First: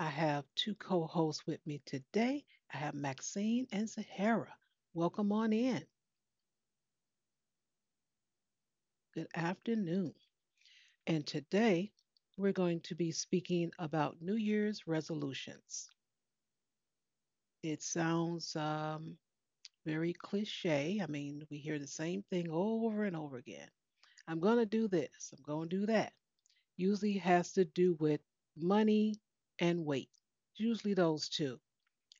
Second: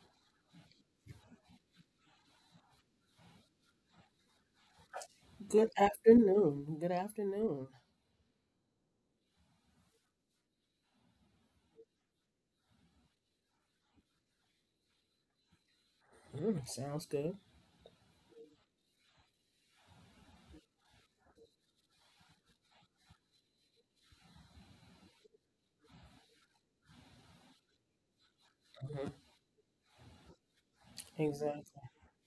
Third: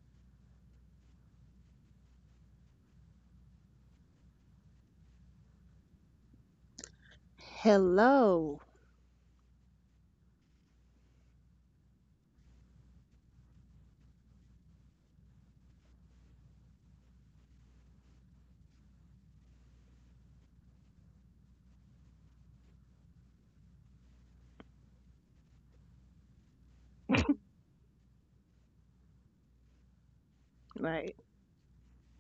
I have two co hosts with me today. I have Maxine and Zahara. Welcome on Good in. afternoon. Good afternoon. Hello. Good afternoon. And today, we're going to be speaking about New Year's resolutions. Mm, sounds good. It sounds very cliche. I mean, we hear the same thing over and over again. I'm going to do this. I'm going to do that. Usually has to do with Hmm. money and weight, usually Right. those two. Exactly.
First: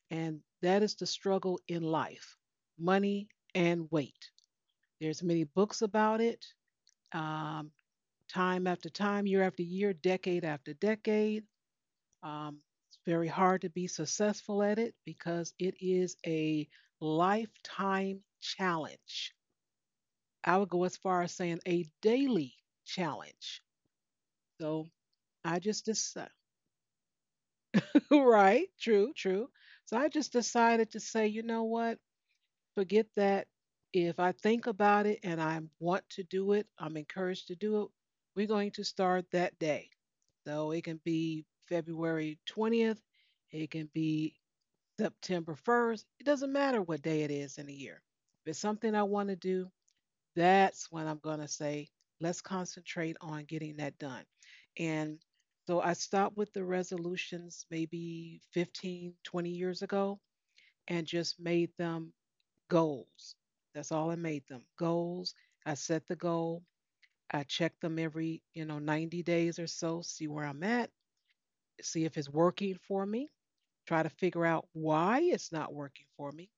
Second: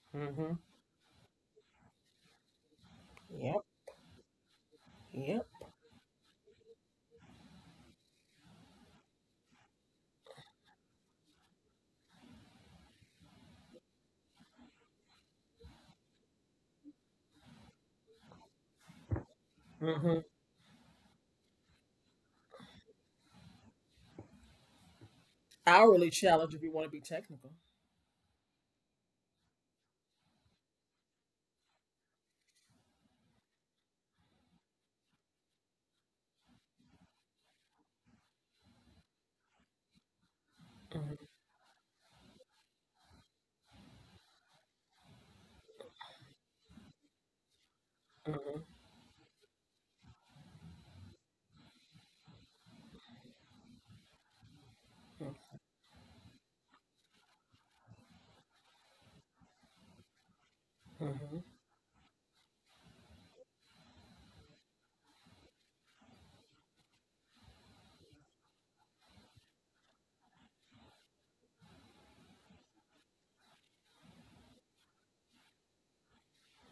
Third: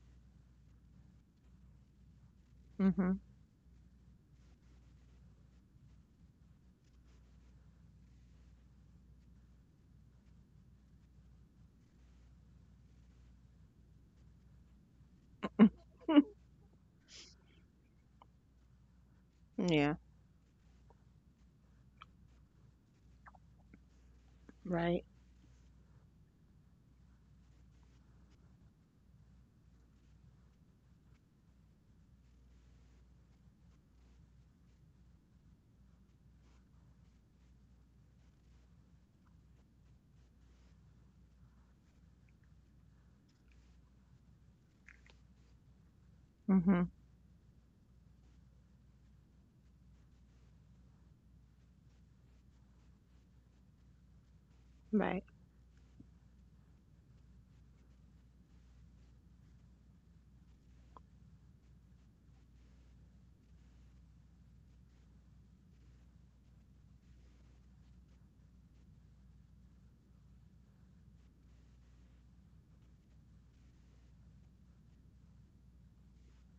And hmm that is the struggle in life money Yep. and weight. There's Yep. many books about it, um, time after time, year after year, decade after decade. Um, it's very hard to be successful at it because it is a lifetime challenge. Yeah. Hmm. I would go as far as saying a daily challenge. So Right. I just Hourly decided. challenge if you want to be technical. Right. True, true. So I just decided to say, you know what? Forget that. If I think about it and I want to do it, I'm encouraged to do it. We're going to start that day. So it can Hmm. be February 20th, it can be September 1st. It doesn't matter Mm-hmm. what day it is in the year. If it's something I want to do, that's when I'm going to say, let's concentrate on getting that done. Right. And Hmm. so I stopped with the resolutions maybe 15, 20 years ago and Hmm. just made them goals. That's all, I made them goals. I set the goal. I check them every, you know, 90 days or so, see where I'm at, see if it's working for me, try to figure out why it's not working for me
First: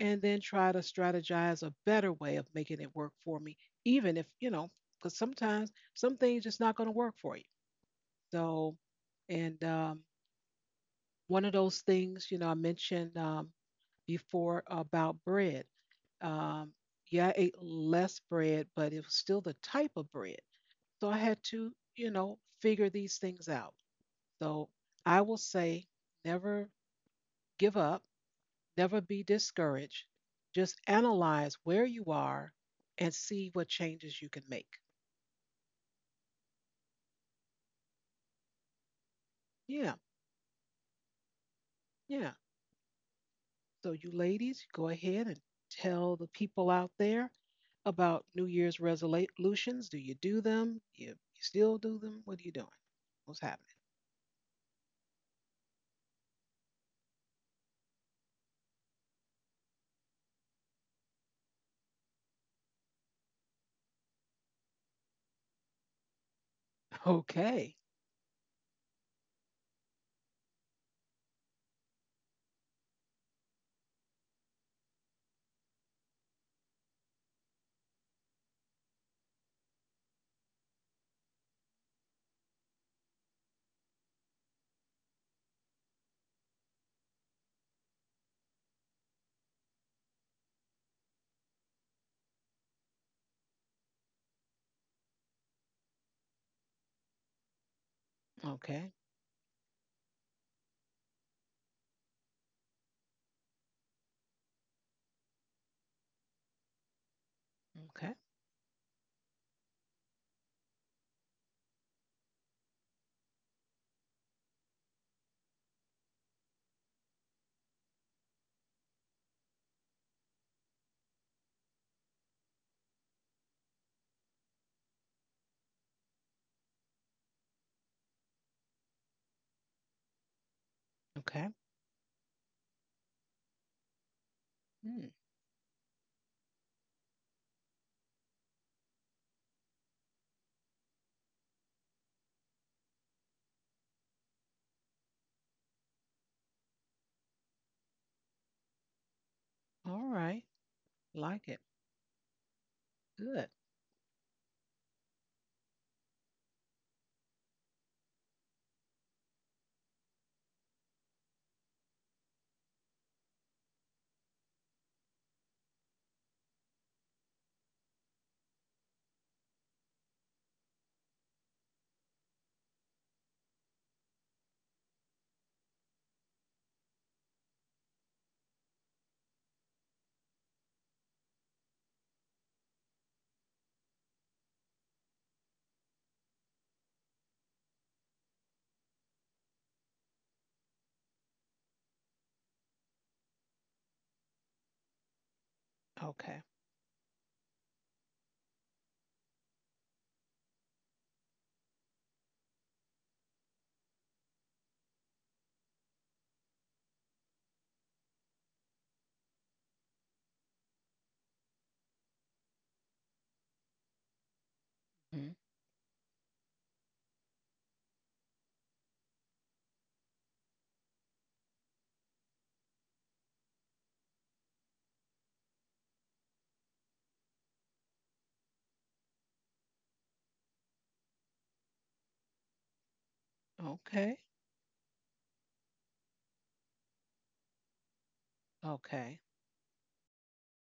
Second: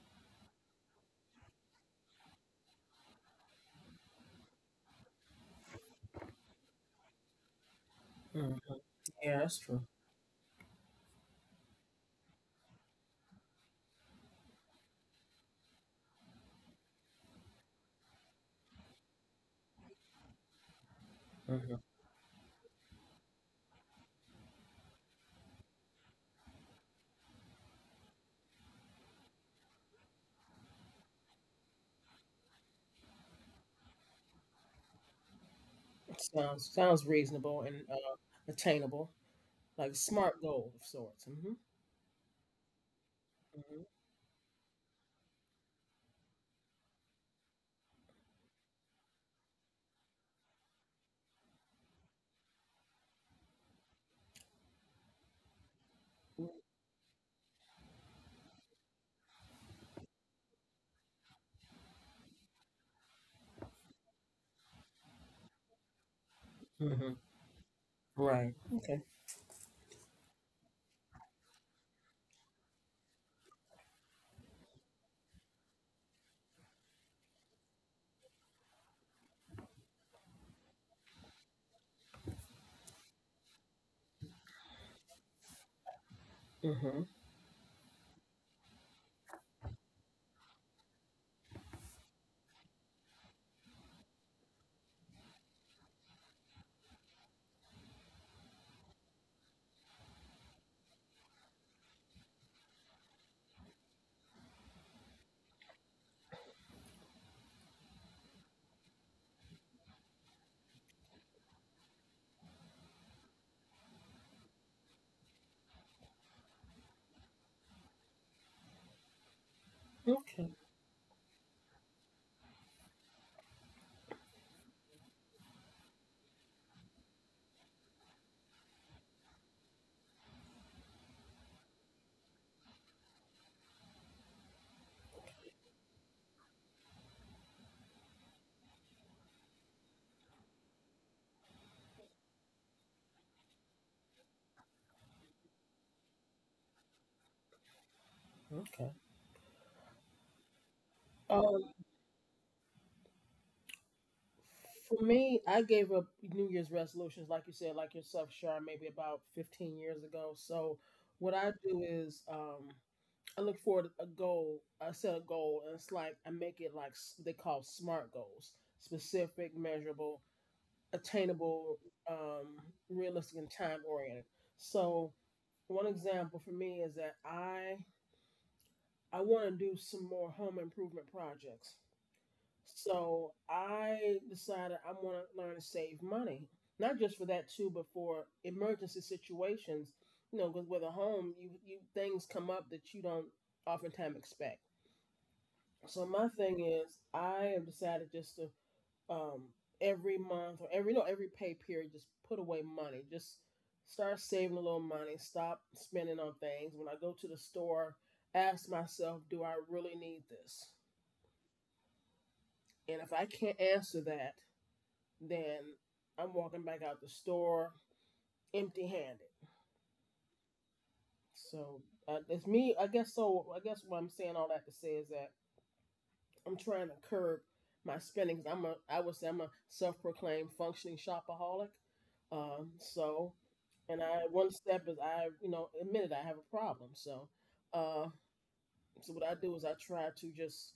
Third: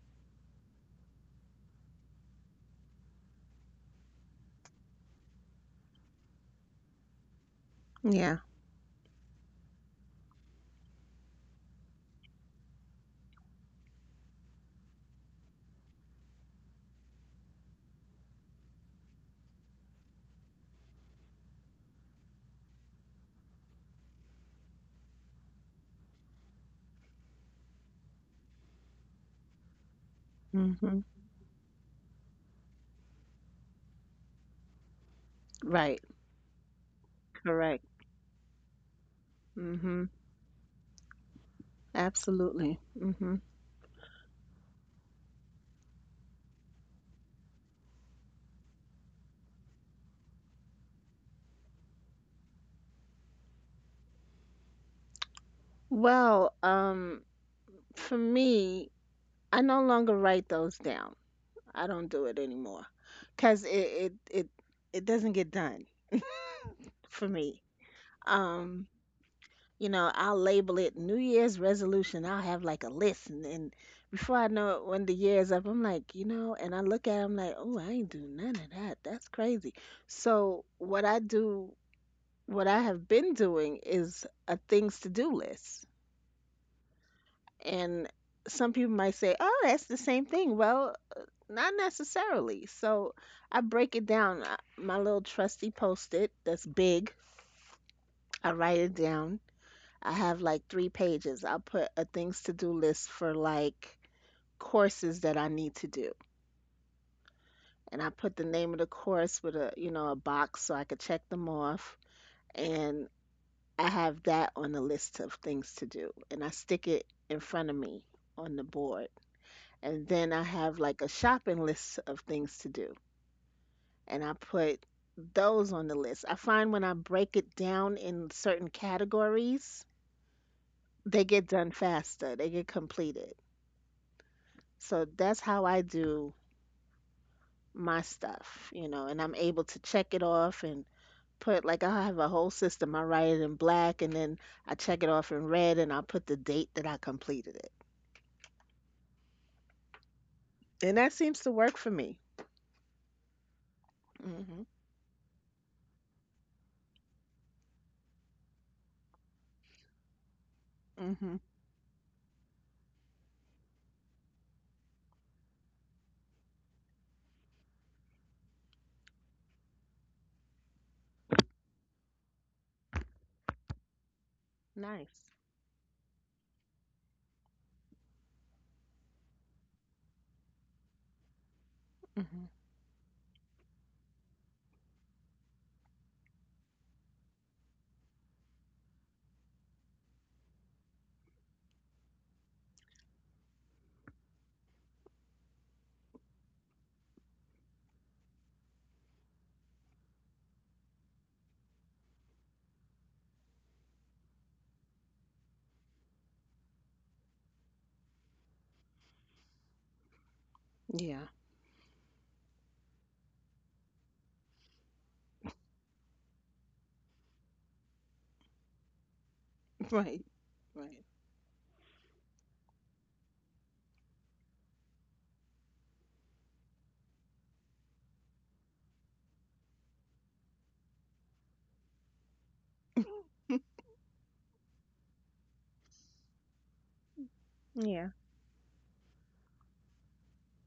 and then try to strategize a better way of making it work for me, even if, you know, because sometimes some things just not going to work for you. Yeah. Hmm. So, Yeah, that's and true. One of those things, you know, I mentioned before about bread. Um, yeah, I ate less bread, but it was still the type of bread. So I had to, Hmm. you know, figure these things out. So I will say never give up. Never be discouraged. Just Mm-hmm. analyze where you are and see what changes you can make. Right. Sounds reasonable and Correct. Attainable, like a Yeah, Mm-hmm. smart goal of sorts. Hmm yeah. Absolutely. Mm-hmm. So, you ladies, go ahead and tell the people out there about New Year's resolutions. Do you do them? You still do them? What are you doing? What's happening? Well, for me, I no longer write those down. I don't do it anymore because it doesn't get done hmm. Hmm. for me. Okay, Right. Um, Okay. I'll label it New Year's resolution. I'll have like a list, and before I know it, when the year is up, I'm like, and I look at it, I'm like, oh, I ain't do none of that. That's crazy. So what I do, what I have been doing, is a things to do list. Hmm. And some people might say, oh, that's the same thing. Well, not necessarily. So I break it down. My little trusty post it that's big. I write okay, it down. I have like three pages. I'll put a things to do list for like courses that I need to do. And I okay, put the name of the course with a box so I could check them off. And I have that on the list of things to do. And I stick it in front of me on the board. And then Okay. I have like a shopping list of things to do. And I put those on the list. I find when I break it down in certain categories, they get okay. done faster, they get completed. So Hmm. that's how I do my stuff, and I'm able to check it off and put like I have a whole system. I write it in black and then I check it off in red and I'll put the date that I completed it. Okay. All right. And that seems Like to Um, it. work for me. Good. Mhm. For me, I gave up New Year's resolutions, like you said, like yourself, Shar, maybe about 15 years ago. So, what Mhm. I do is I look for a goal. I set a goal, and it's like I make it like they call SMART goals: specific, measurable, attainable, um, realistic, and time oriented. So, Nice. one example for me is that I want to do some more home improvement projects. Mhm. So I decided I want to learn to save money, not just for that too, but for emergency situations. You know, because with a home, you, things come up that you don't oftentimes expect. So my Okay. thing is, I have decided just to um, every month or every no every pay period, just put away money, just start saving a little money, stop spending on things. When I go to the store, ask myself, do I really need this? Yeah. And if I can't answer that, Mhm. then I'm walking back out the store empty handed. Right. Right. So it's me. I guess so. I guess what I'm saying all that to say is that I'm trying to curb my spending because I'm a. I would say I'm a self-proclaimed functioning shopaholic. So and I Okay. one step is I admitted I have a problem. So uh, Yeah. What Okay. I do is I try to just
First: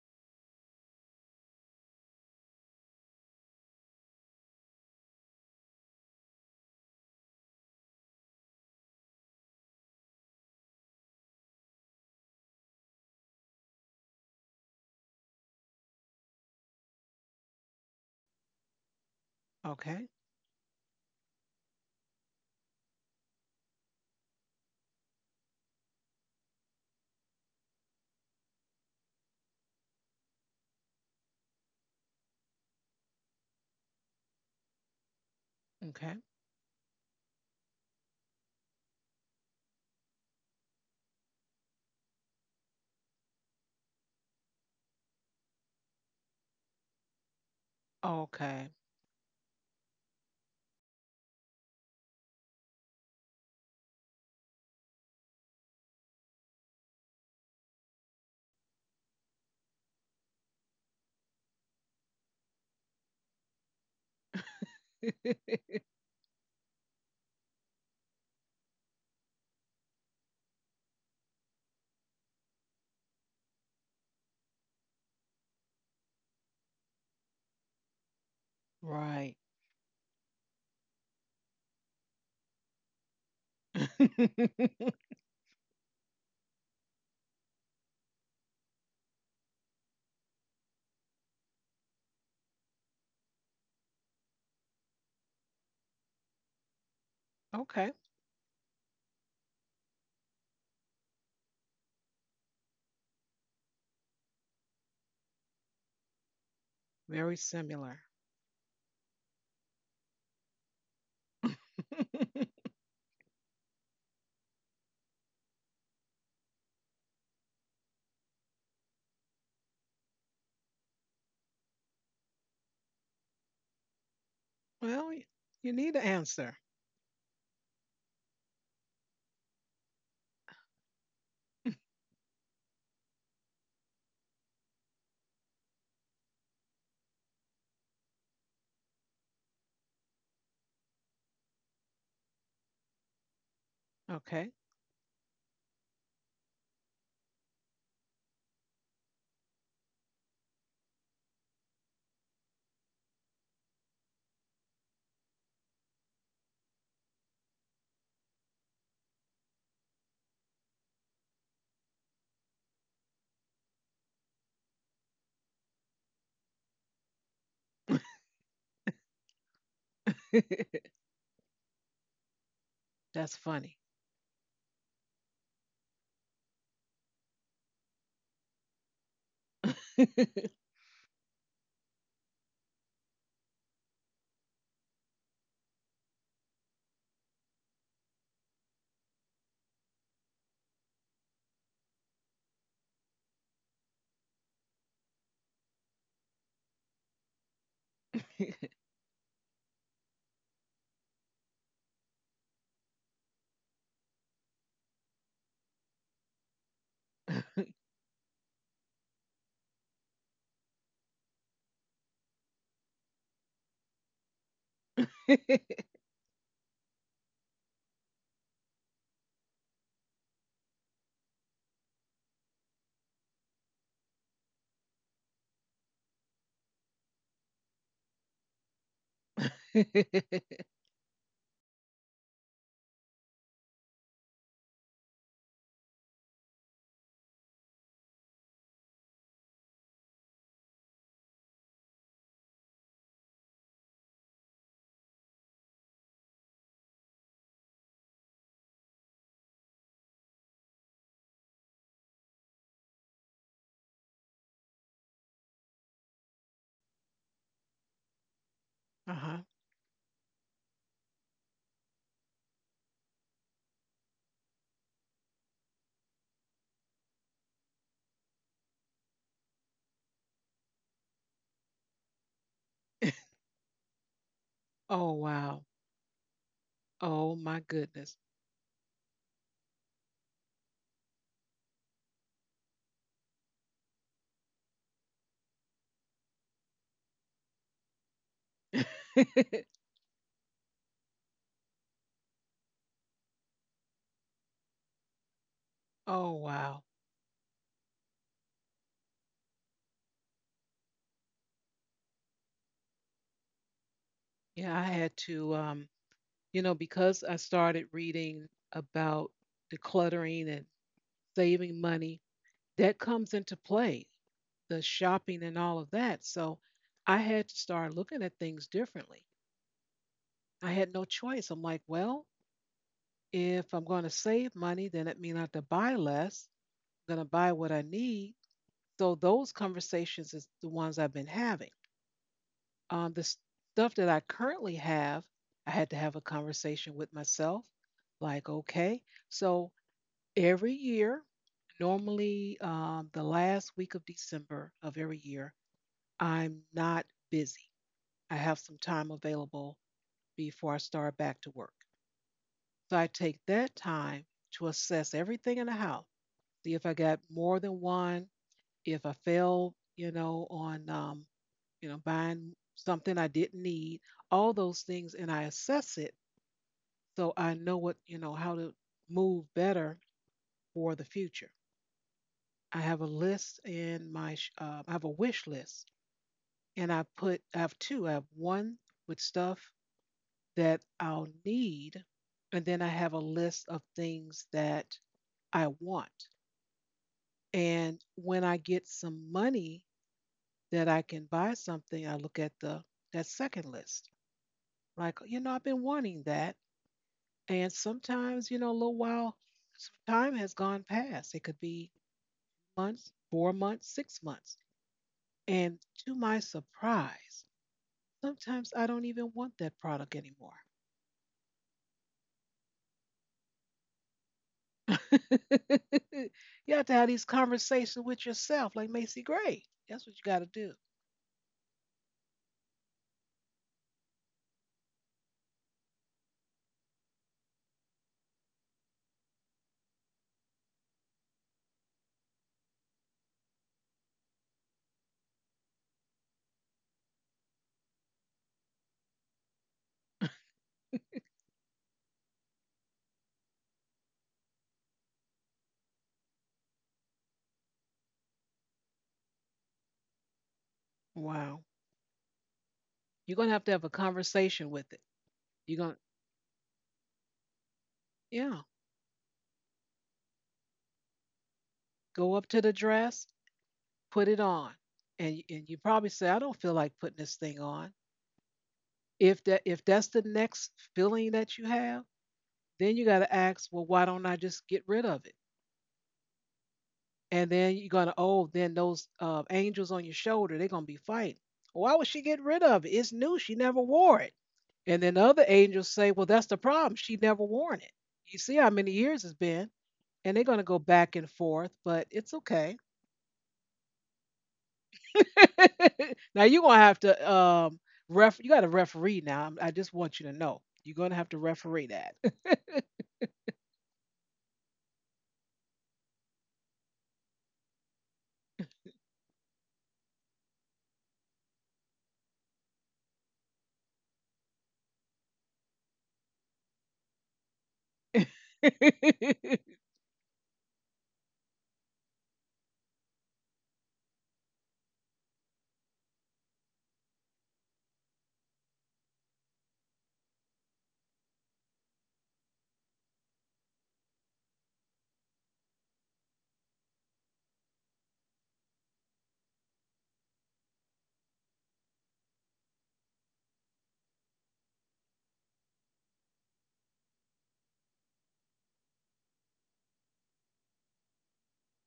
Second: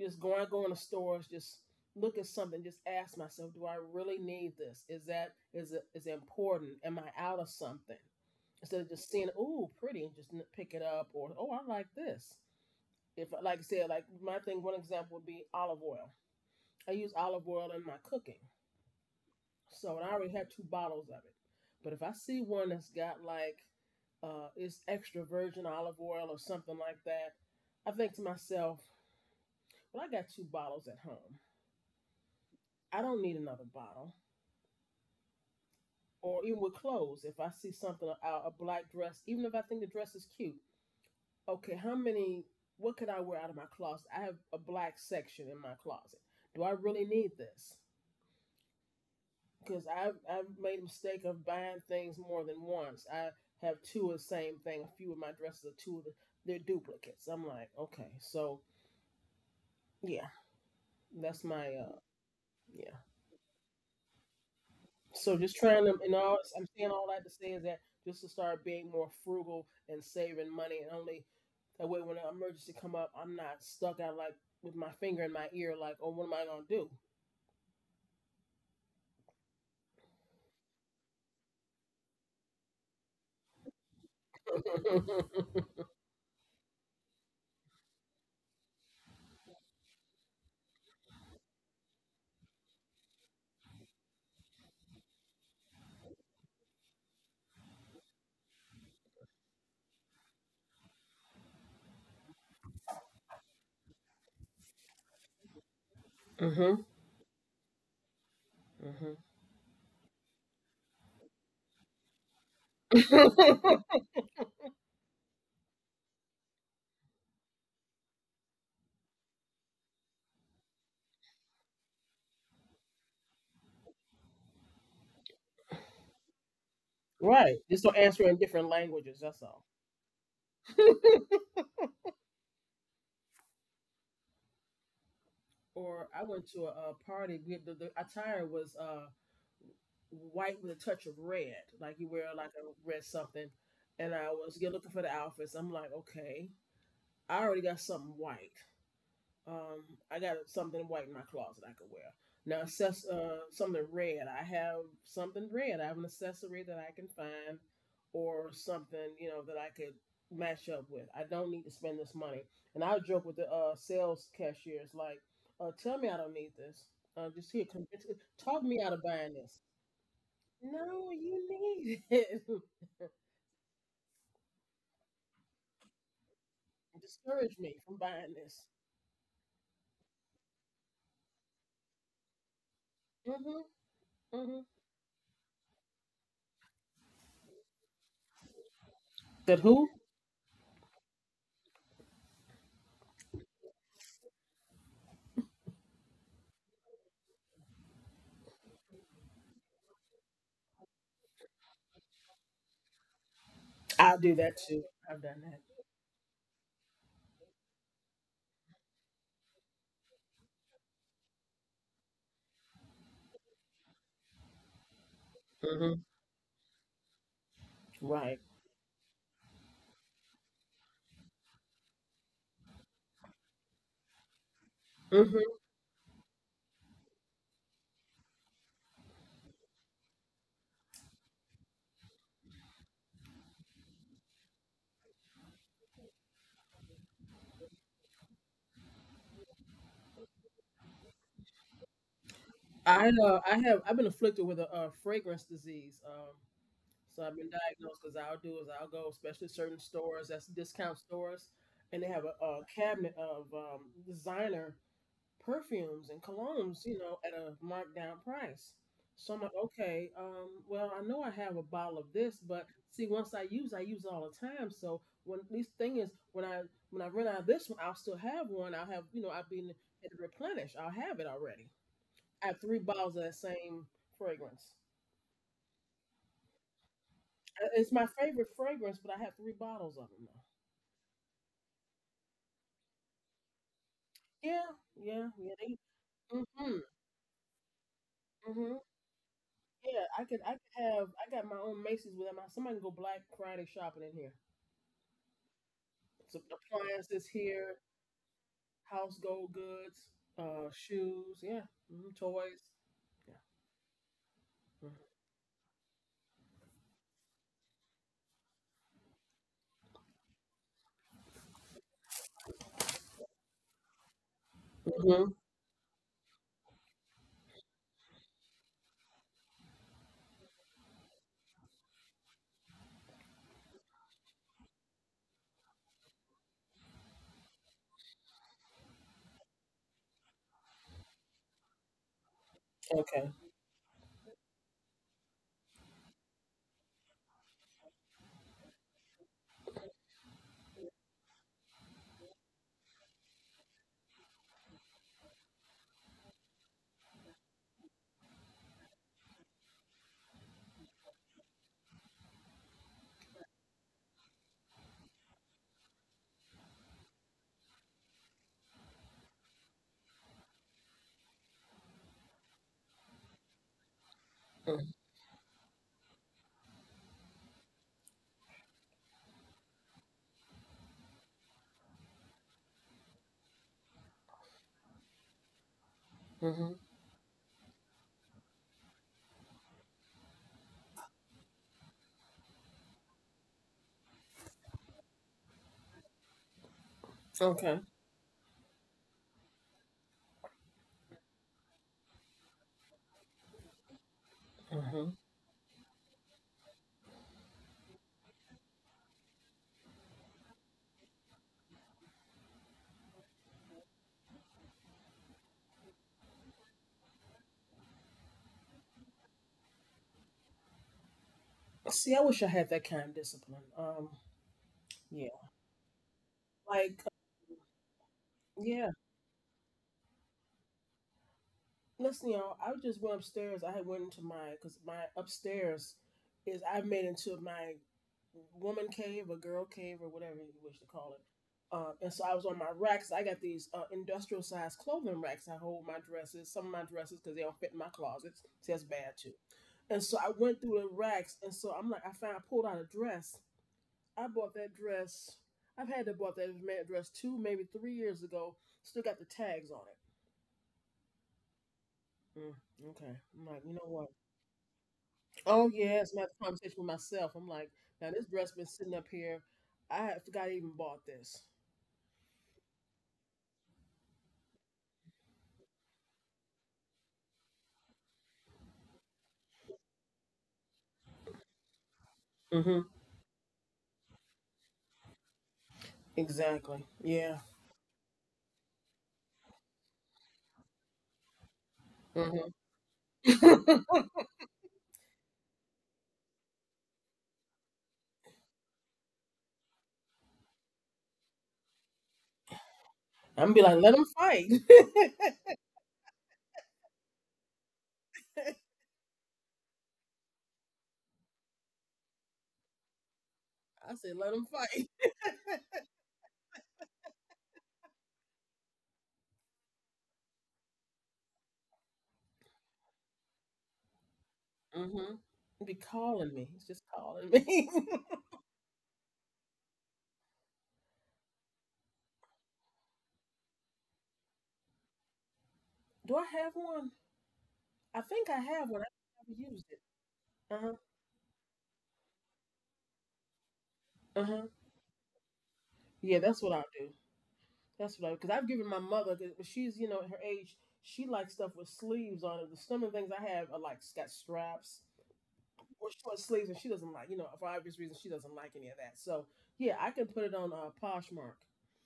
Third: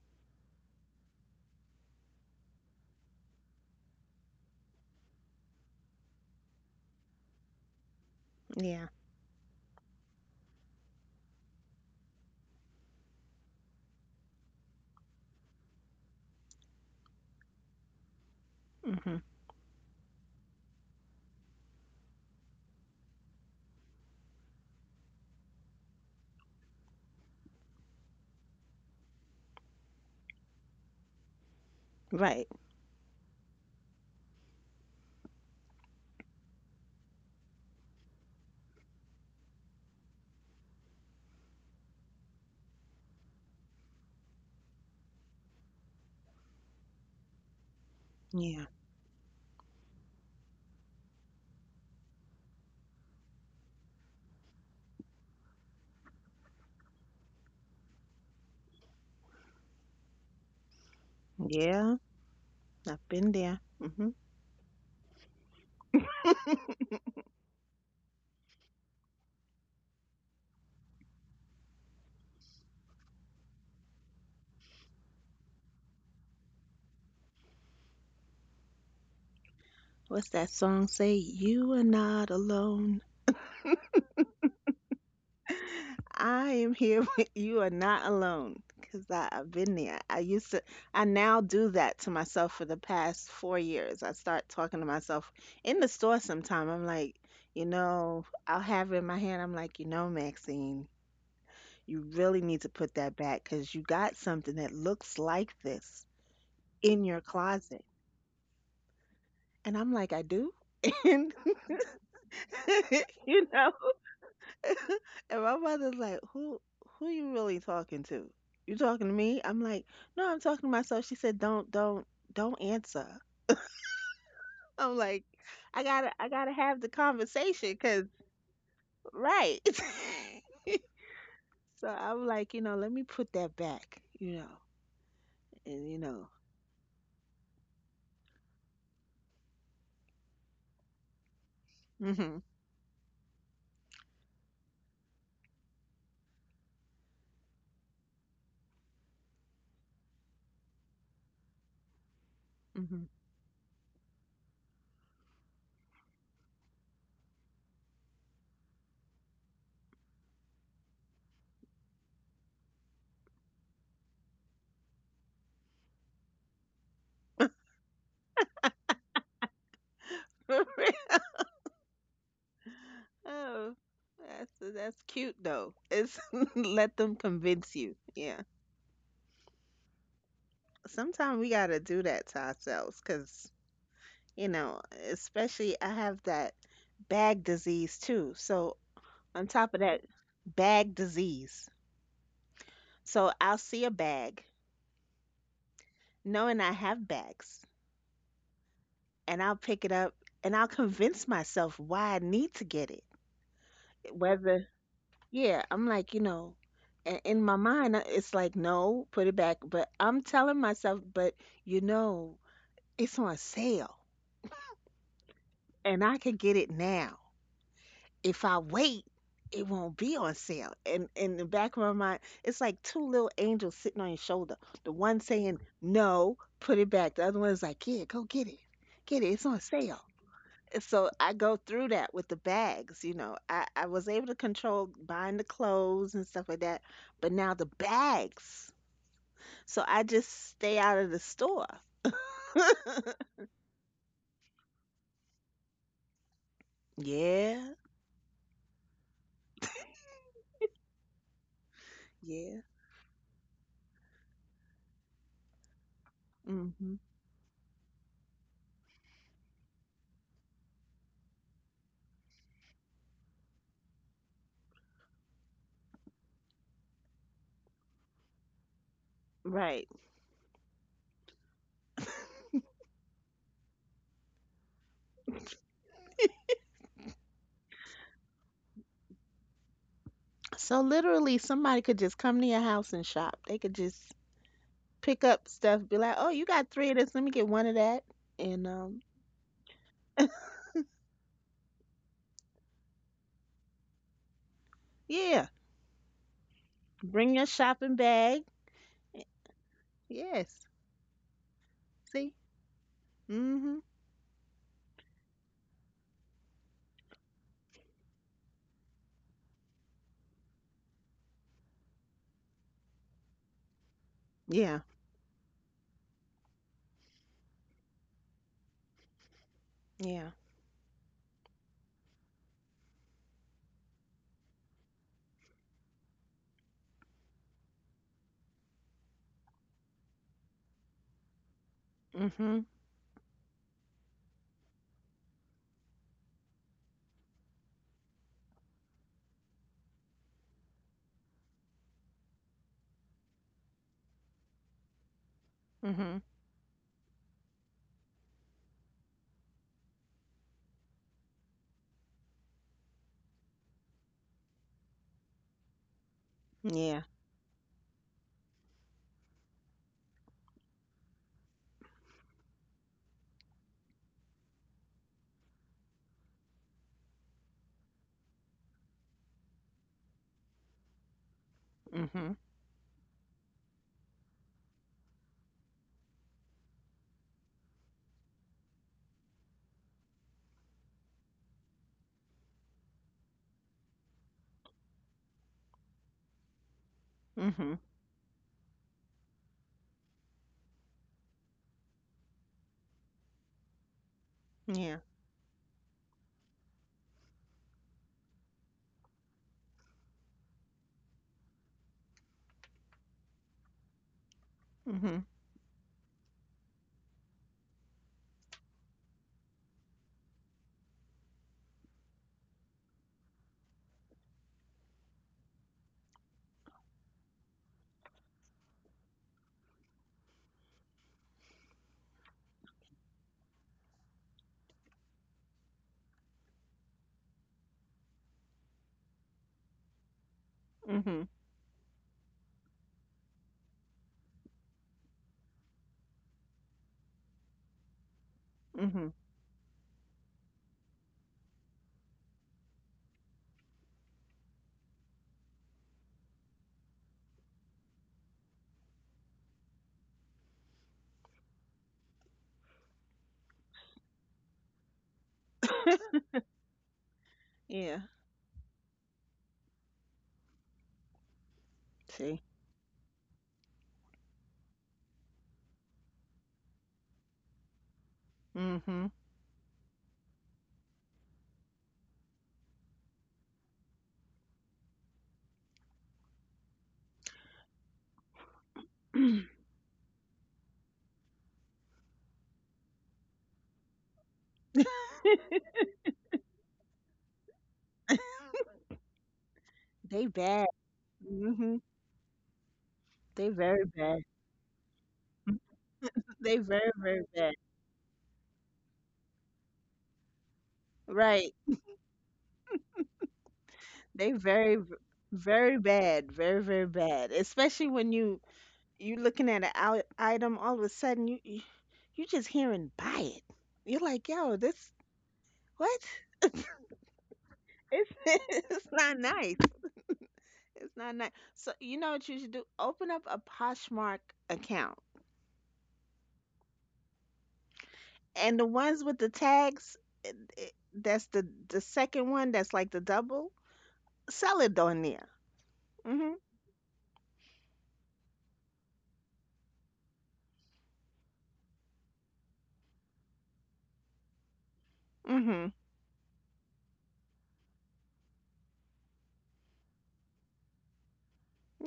Just going, I go in the stores, just look at something, just ask myself, do I really need this? Is it important? Am I out of something? Instead Yeah. of just seeing, oh, pretty, and just pick it up, or oh, I like this. If like I said, like my thing, one example would be olive oil. I use olive oil in my cooking, Mhm. so and Okay. I already have two bottles of it. But if I see one that's got like it's extra virgin olive oil or something like that, I think to myself, well, I got two bottles at home. Right. I don't need another bottle. Okay. Or even with clothes, if I see something a black dress, even if I think the dress is cute, okay, how many? What can I wear out of my closet? I have a black section in my closet. Do I really need this? Yeah. Okay. Because I've made a mistake of buying things more than once. I have two of the same thing. A few of my dresses are two of they're duplicates. I'm like, okay, so yeah, that's my Yeah. yeah. I've been there. Mhm. So just trying to, and all I'm saying all that to say is that just to start being more frugal and saving money, and only that way when an emergency come up, I'm not stuck out like with my finger in my ear, like, oh, what am I gonna Right. What's that song say? You are not alone. do? I am here with you are not alone because I've been there. I now do that to myself for the past 4 years. I start talking to myself in the store sometime. I'm like, okay. I'll have it in my hand. I'm like, Maxine, you really need to put that back because you got something that looks like this mm-hmm, in your Very closet. similar. And I'm like, I do. And, you know, mm-hmm. And my mother's like, "Who you really talking to? You talking to me?" I'm like, "No, I'm talking to myself." She said, "Don't answer." I'm Well, like, y- you "I need an gotta I gotta answer. have the right. conversation, Just don't cause answer in different languages. That's right." all. So I'm like, let me put that back, you know, and you Or I know, went to a, party. We had the attire was white with a touch of red, like you wear hmm like a red something. And I Okay. was looking for the outfits. I'm like, okay. I already got something white. Um, I got something white in my closet I could wear. Now, hmm assess something red. I have something red. I have an accessory that I can find, or something that I could match up with. I don't need to spend this money. And I joke with the sales cashiers like, "Tell me I don't need this. Just here, convince, talk me out of buying this. No, you need it. That's Oh, funny. that's cute though. It's let them Discourage convince me you. from buying Yeah. this." Sometimes we gotta do that to ourselves because Mm-hmm. you Mm-hmm. know, especially I have that bag disease too. So on Said top of who? that, bag disease. So I'll see a bag, knowing I have bags, and I'll pick it up and I'll convince myself why I need to get it. I'll do that Whether, too. I've done that. yeah, I'm like, in my mind, it's like, no, put it back. But I'm telling myself, but you know, it's on sale and Hmm. I can get it now. Right. If I wait, it won't be on sale. And in the back of my mind, it's like two little angels sitting on your shoulder. The one Hmm. saying, no, put it back. The other one is like, yeah, go get it. Get it. It's on sale. And so I go through that with the bags. I was able to control buying the clothes and stuff like that. But now the bags. So I just stay out of the store. I have I've been afflicted with fragrance disease. So I've been Yeah. diagnosed because I'll do is I'll go, especially certain stores that's discount stores, and they have a Yeah. cabinet of designer perfumes and colognes, Hmm. At a markdown price. Uh So huh. I'm like, okay, well, I know I have a bottle of this, but see, once I use all the time. So when this thing is, when I run out of this one, I'll still have one. I'll have, I've been Right. at the replenish. I'll have it already. I have three bottles of that same fragrance. Oh, wow. Oh, my It's my goodness. favorite fragrance, but I have three bottles of them now. So literally, somebody could just come to your house and shop. They could just Yeah, pick yeah, up yeah. They, stuff, be like, "Oh, you got mm-hmm, three of this. Let me get one of that." And mm-hmm. Yeah, I could have, I got my own Macy's with them. Somebody can go Black Friday shopping in here. yeah, oh, So wow. appliances bring your here, shopping bag. household goods, Yes. Shoes, yeah, hmm See. toys. Yeah. Mhm. Yeah, I had to, you know, because I started reading about decluttering and saving money, that comes into play. Yeah. The Hmm. shopping and all of that. So I had to start looking at things differently. Yeah. I had no choice. I'm like, well, if I'm going to save money, then it means I have to buy less. I'm going to buy what I need. So those conversations is the ones I've been having. Mhm. The Okay. stuff that I currently have, I had to have a conversation with myself. Like, okay, so every year, normally the last week of December of every year, Mhm. I'm not busy. I have some time available before I start back to work. So I take that time to assess everything in the house, see if I Yeah. got more than one, if I failed, you know, on, you know, buying something I didn't need, all those things, and I assess it so I know what, you know, how to move better for the future. Mhm. I have a list in my, I have a wish list, Mm-hmm. and I put, I have two. I have one with stuff that I'll need. And then I have a list of things that I want. Mhm. Okay. And when I get some money that I can buy something, I look at the that second list. Yeah. Hmm. Like, you know, I've been wanting that. And sometimes, you know, a little while, some time has gone past. It could be months, 4 months, 6 months. Mhm. And to my surprise, sometimes I don't even want that product anymore. See, I wish I had that kind of discipline. Yeah. You have to Like, have these conversations with yourself, like yeah. Macy Gray. That's what you got to do. Listen, y'all. I just went upstairs. I had went into my because my upstairs is I made into my woman cave or girl cave or whatever you wish to call it. Mhm. And so I was on my racks. I got these industrial sized clothing racks. I hold my dresses, some of my dresses, because they don't fit in my closets. See, that's Mhm. bad too. And so I went through the racks, and so I'm like, I found, I pulled out a dress. I bought that dress. I've had to bought that dress 2, maybe 3 years ago. Still got the tags on Wow. it. Mm, okay, You're going I'm like, to you have a know what? conversation with it. Oh You're going to, yeah, it's my conversation with myself. I'm like, Yeah. now this dress yeah, been sitting up here. Forgot I even bought this. go up See. to the dress, put it on. And, y- and you probably say, I don't feel like putting this thing on. Mhm. If that's the next feeling that you have, Mm-hmm. then you got to ask, well, why don't I just get rid of it? Exactly. Yeah. And then you're gonna, oh, then those angels on your shoulder, they're gonna be fighting, why would she get rid of it, it's new, she Mm-hmm. never wore it. And then the other angels say, well, that's the problem, she never wore it. You see how many years it's been. They And they're bad. gonna go back and forth, Mhm. but it's okay. They I'm be like, very let them bad. fight. Now They you're gonna very have very to bad. Ref, you got to referee now. I'm- I just want you to know you're gonna have to Right. referee that. I said, They let them very fight. Very bad. Very very bad. Especially when you looking at an item, all of a sudden you just hearing buy it. You're like, yo, this Mm-hmm. Be what? calling me. It's just calling me. It's it's not nice. It's not nice. So you know what you should do? Open up a Poshmark account, Do I have one? I think I and the have one. I ones with the just never used it. tags, Uh huh. that's the second one. That's like the double. Uh huh. Sell it on there. Yeah, Mhm. that's what I'll do. That's what I because I've given my mother. 'Cause she's her age. She likes stuff with sleeves on it. Some of the things I have are like got straps Mhm. or short sleeves, and she doesn't like for obvious reasons she doesn't like any of that. So yeah, I can put it on Poshmark.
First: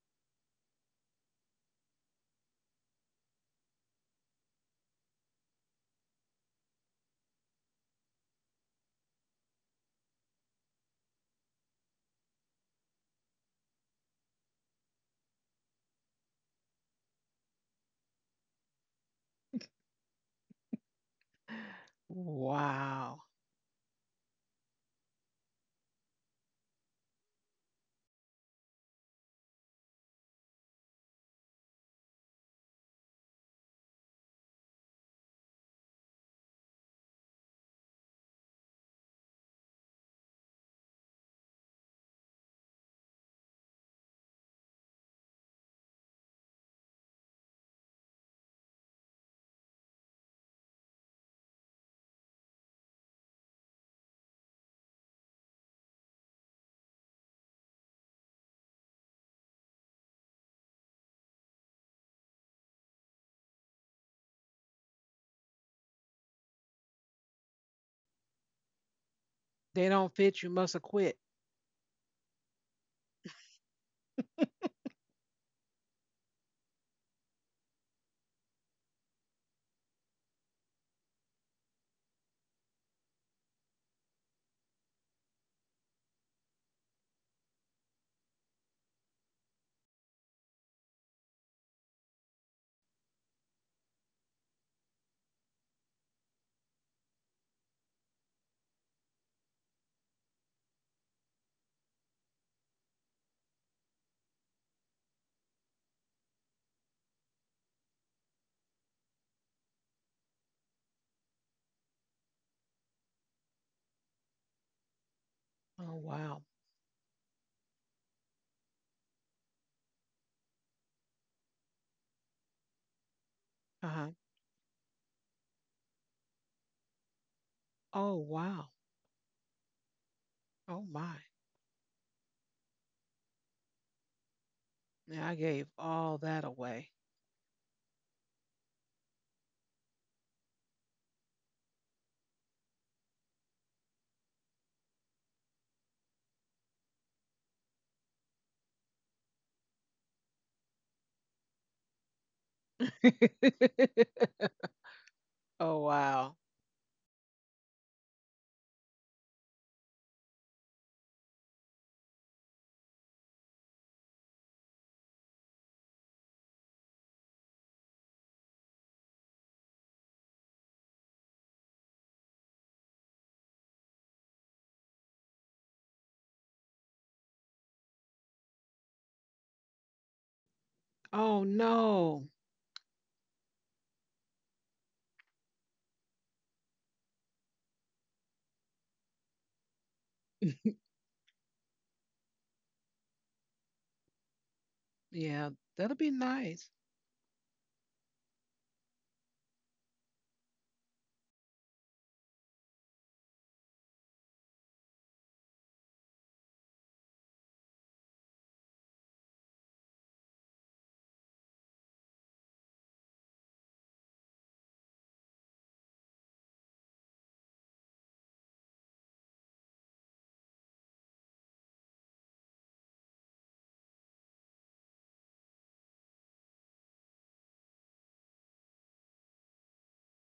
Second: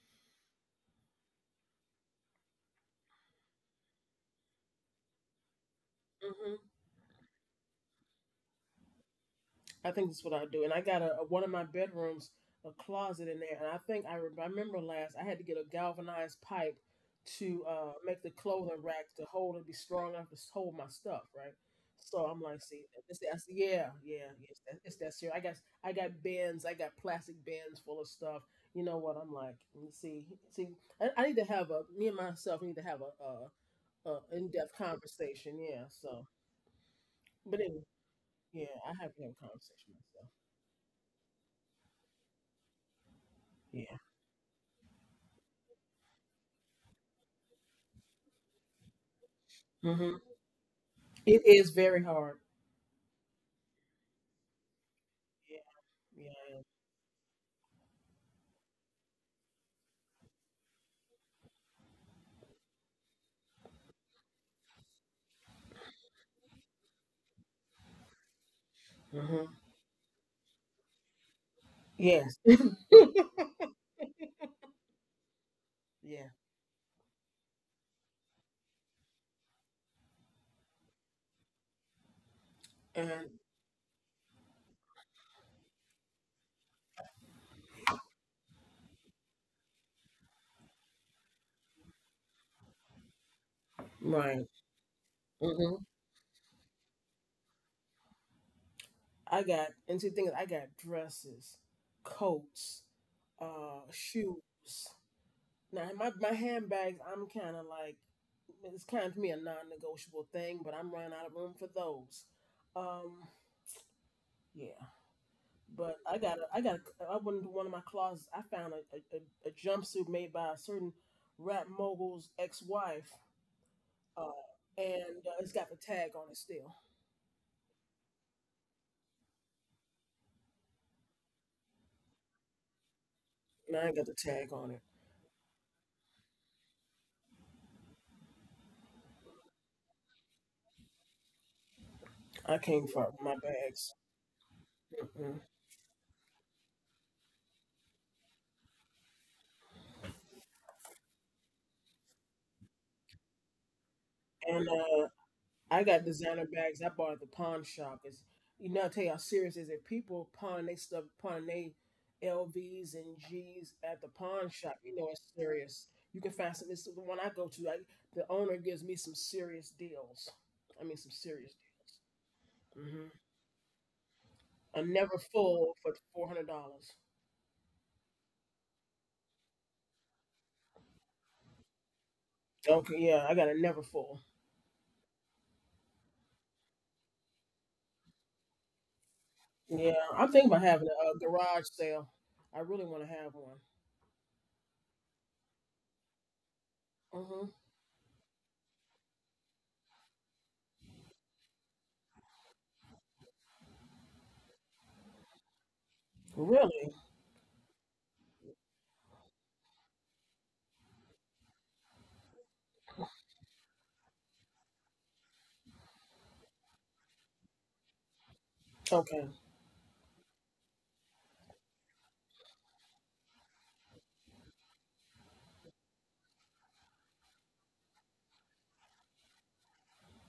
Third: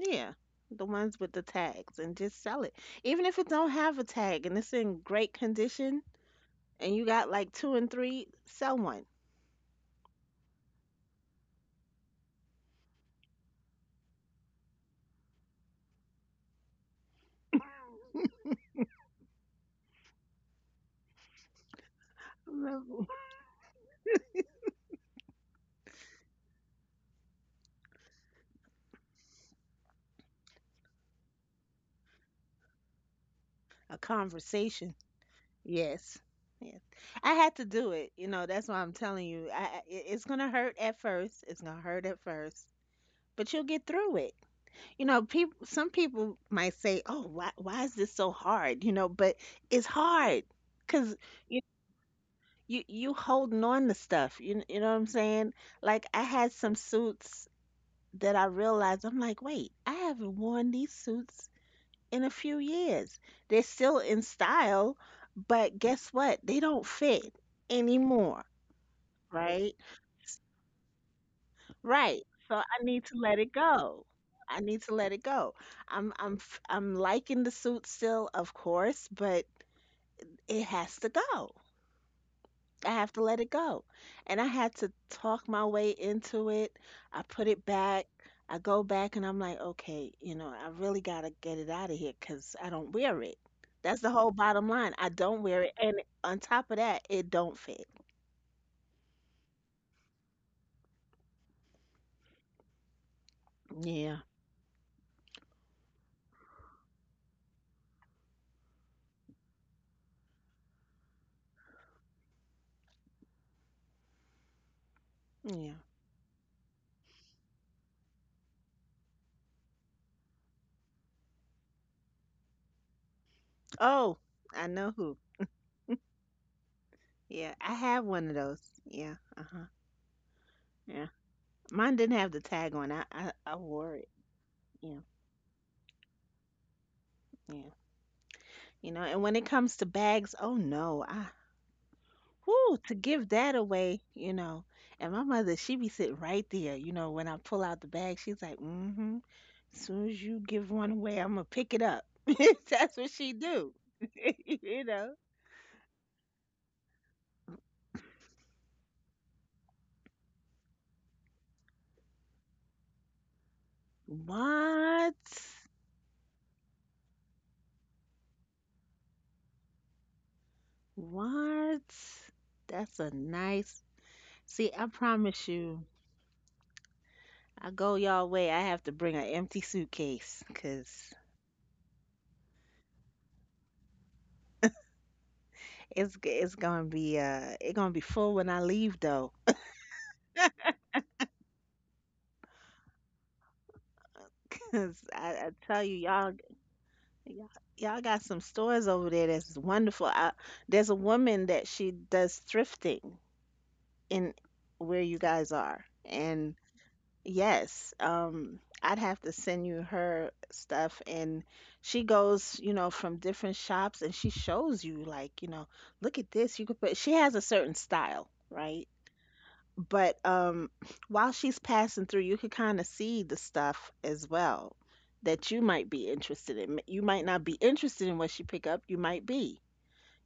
Yeah. The ones with the tags, and just sell it. Even if it don't have a tag and it's in great condition, and you got like two and three, sell one I think that's what I do. And I got one of my bedrooms a closet in there, and I think I remember last I had to get a galvanized pipe to make the clothing rack to hold and be strong enough to hold my stuff, right? So I'm like, see, it's, Wow. that's yeah, yeah, it's that serious. I got bins, I got plastic bins full of stuff. You know what? I'm like, "Mm, see, I need to have a me and myself need to have a a in depth conversation. conversation. Yeah. Yes. So, Yes. I had but to anyway, do it. You know, that's yeah, why I I'm have to telling have a you. I, I- conversation it- it's myself. going to hurt at first. It's going to hurt at first, but you'll get Yeah. through it. You know, people some people might say, "Oh, why is this so hard?" But it's Mm-hmm. hard cuz It you is very hard. you holding on to stuff. You know what I'm saying? Like I had Yeah. some suits that I realized I'm like, "Wait, I haven't worn these suits in a few years. They're still in style, but guess what? They don't fit anymore, Yeah. Hmm. right? They don't fit, you must have quit. Right. Yes. So I need to let it go. I need to let it go. I'm Yeah. I'm f- I'm liking the suit still, of course, but it has to go. I have to And let it go. And I had to talk my way into it. I put it back. I go back and I'm like, okay, I really got to get it out of here because I don't wear it. That's the whole right. bottom line. I don't wear it. Hmm. And on top of that, it don't fit. I got and see things. I got dresses, coats, Yeah. shoes. Now my handbags. I'm kind of like it's kind of to me a non-negotiable thing, but I'm running out of room for those. Um. Yeah. Yeah. But Oh wow. I went into one of my closets. I found a jumpsuit made by a certain rap mogul's ex-wife. Uh-huh. Oh, Uh, I know who. and it's got the tag on it still. Yeah. I have Oh one of wow. those. Yeah. Uh-huh. Oh Yeah. my. Mine didn't have the tag on. I And I ain't wore got it. the tag on it. Yeah. Yeah, I gave all that away. Yeah. And when it comes to bags, oh no, I I whoo, can't to fuck with give my that bags. away. And my Mm-mm. mother, she be sitting right there, when I pull out the bag, she's like, mm-hmm. As soon as you give one away, I'm gonna pick it up. That's what she do. And you know. Oh I got wow. designer bags I bought at the pawn shop. It's, I tell you how serious it is. If people pawn they stuff, pawn they LVs and Gs at the pawn shop, you know it's What? serious. You can find some. This is the one I go to. The owner gives me some serious deals. I mean, some serious What? deals. That's Hmm. a nice. See, A I never promise full you, for $400. I go y'all way. I have to bring an empty suitcase, 'cause Oh no. Okay, yeah, I got a never full. It's gonna be it gonna be full when I leave though. Yeah, I'm thinking about having a garage sale. I really want to have one. 'Cause I Yeah, tell you, that'll be y'all. nice. Hmm. Y'all, y'all got some stores over there that's wonderful. There's a woman that she does thrifting in where you guys are. And Really? yes, I'd have to send you her stuff. And she goes, from different shops and she shows you, like, look at this. She has a certain style, right? Okay. But while she's passing through, you could kind of see the stuff as well that you might be interested in. You might not be interested in what she pick up. You might be,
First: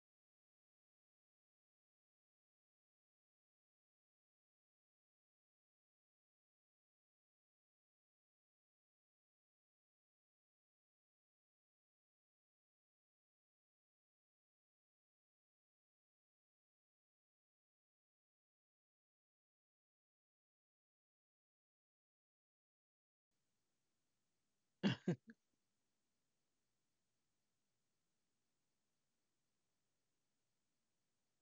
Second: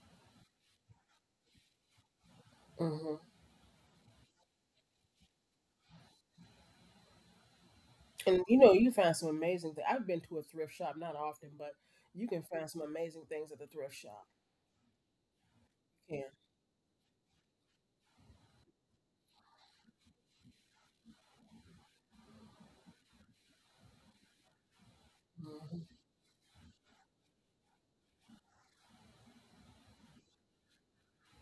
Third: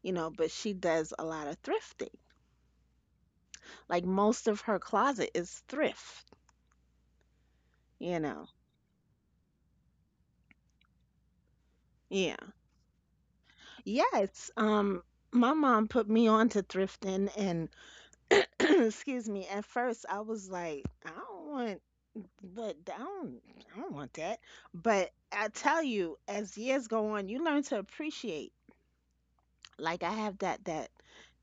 you know. But she does a lot of thrifting, Hmm. like most of her closet is thrift, you And know. You find some amazing things. I've been to a thrift shop, not often, but you Yeah. can find some amazing things at the thrift shop. Yes, my mom put me Yeah. on to thrifting and excuse me. At first I was like I don't want. But I don't, want that. But I tell Hmm. you, as years go on, you learn to appreciate. Like I have that that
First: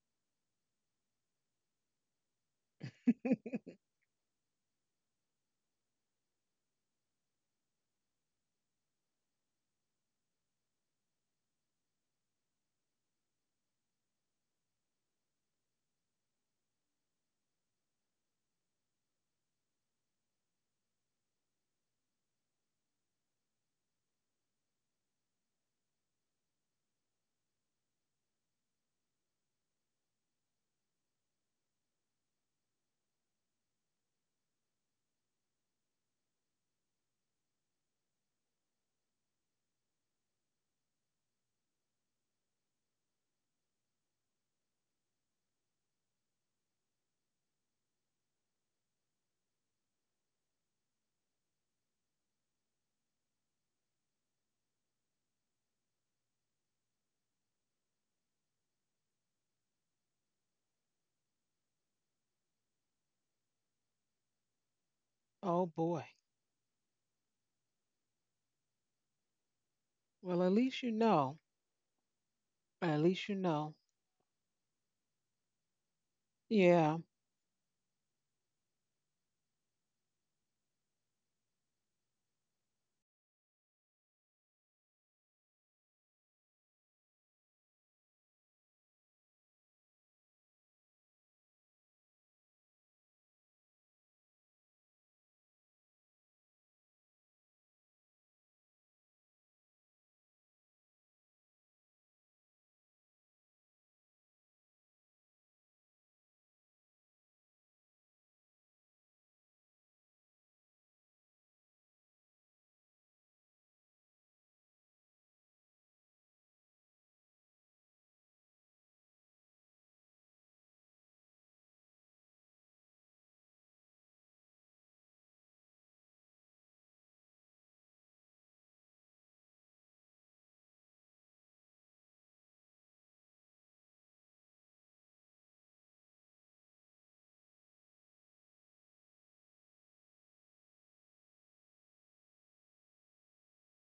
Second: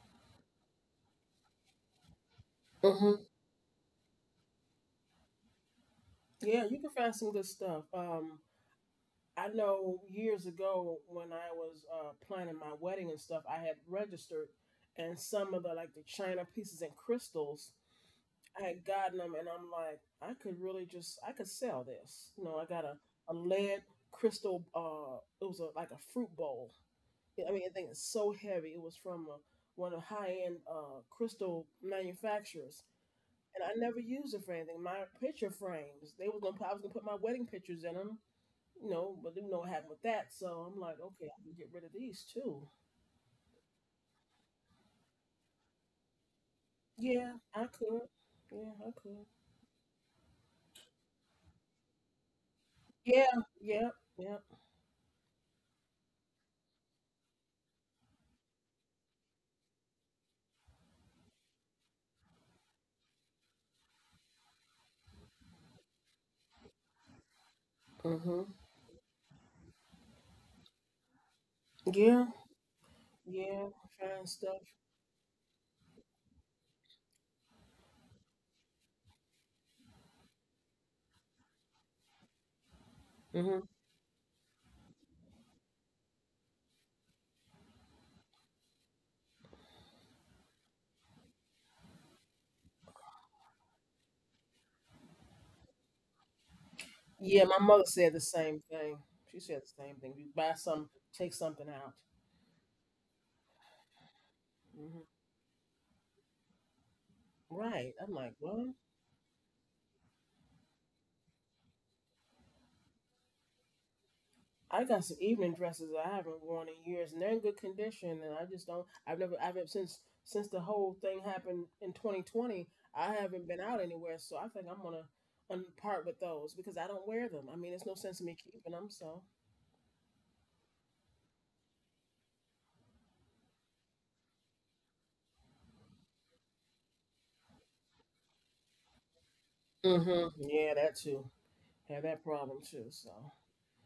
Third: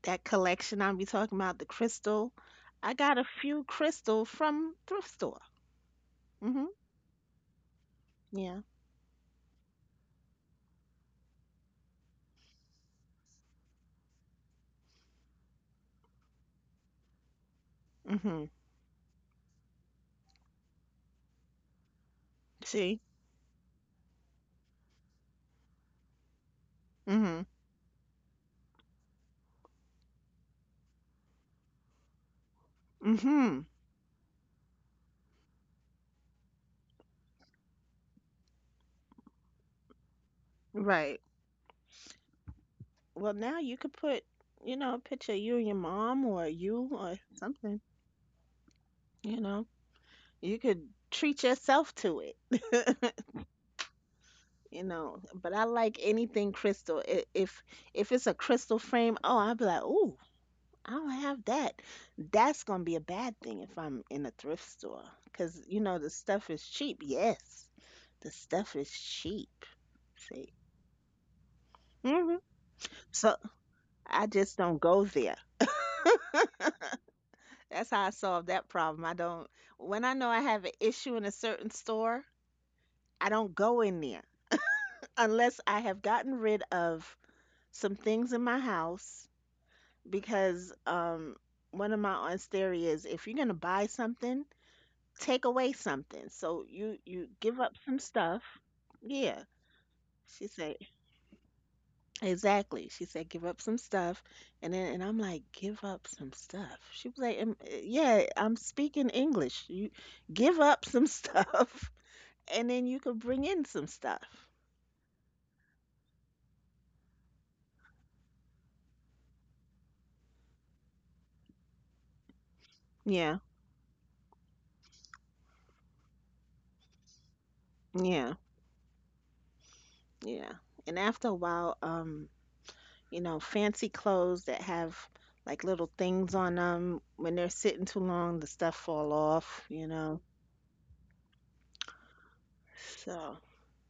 that collection I'll be talking about, the crystal. I got a Hmm. few crystal from thrift store. Yeah, Mhm. you can find some good stuff. Yeah. I know years ago when I was planning my wedding and stuff, I had registered, and some of the like the china pieces and crystals Mhm. I had gotten them, and I'm like, I could really I could sell this. You know, I got See. A lead crystal. It was like a fruit bowl. Mhm. Yeah, I mean, I think it's so heavy. It was from one of the high end crystal manufacturers, and Mhm. I never used it for anything. My picture frames, they was gonna, put- I was gonna put my wedding pictures in them. But you know what happened with that. So I'm like, Right. okay, I can get rid of these too. Well, now you could put, a picture of you and your mom or you or Yeah, I something. could. Yeah, I could. You know, you could treat yourself to it. Yeah, yeah, yeah. But I like anything crystal. If it's a crystal frame, oh, I'll be like, ooh, I don't have that. That's gonna be a bad thing if I'm in a thrift store, cause Oh you know boy. the stuff is cheap. Yes, the Mm, stuff is cheap. Well, at See. least you know. yeah. hmm At least you So know. Yeah, fine I just stuff. don't go there. Yeah. That's how I solve that problem. I don't. When I know I have an issue in a certain store, I don't Hmm. go in there unless I have gotten rid of some things in my house because one of my aunts theory is if you're gonna buy something, take away something. So you Yeah, give my up mother some said the stuff. same thing. She Yeah. said the same thing. You She buy said some, take something out. exactly. She said give up some stuff, and then and Hmm. I'm like give up some stuff. She was like, "Um, uh, Right. I'm yeah, like, I'm well, speaking English. You give up some stuff, and then you could bring in some stuff. I got some evening dresses that I haven't worn in years, and they're in good condition. And I just don't. I've never since the whole thing happened in 2020. I Yeah, haven't been out anywhere, so I think I'm gonna part with those because I don't wear them. I mean, it's no sense in yeah, me keeping them. So. yeah. And after a while, you know, fancy clothes that have like little things on them. When they're sitting too long, the stuff fall off, you know. Hmm, yeah, that too. Have that problem too. So. So,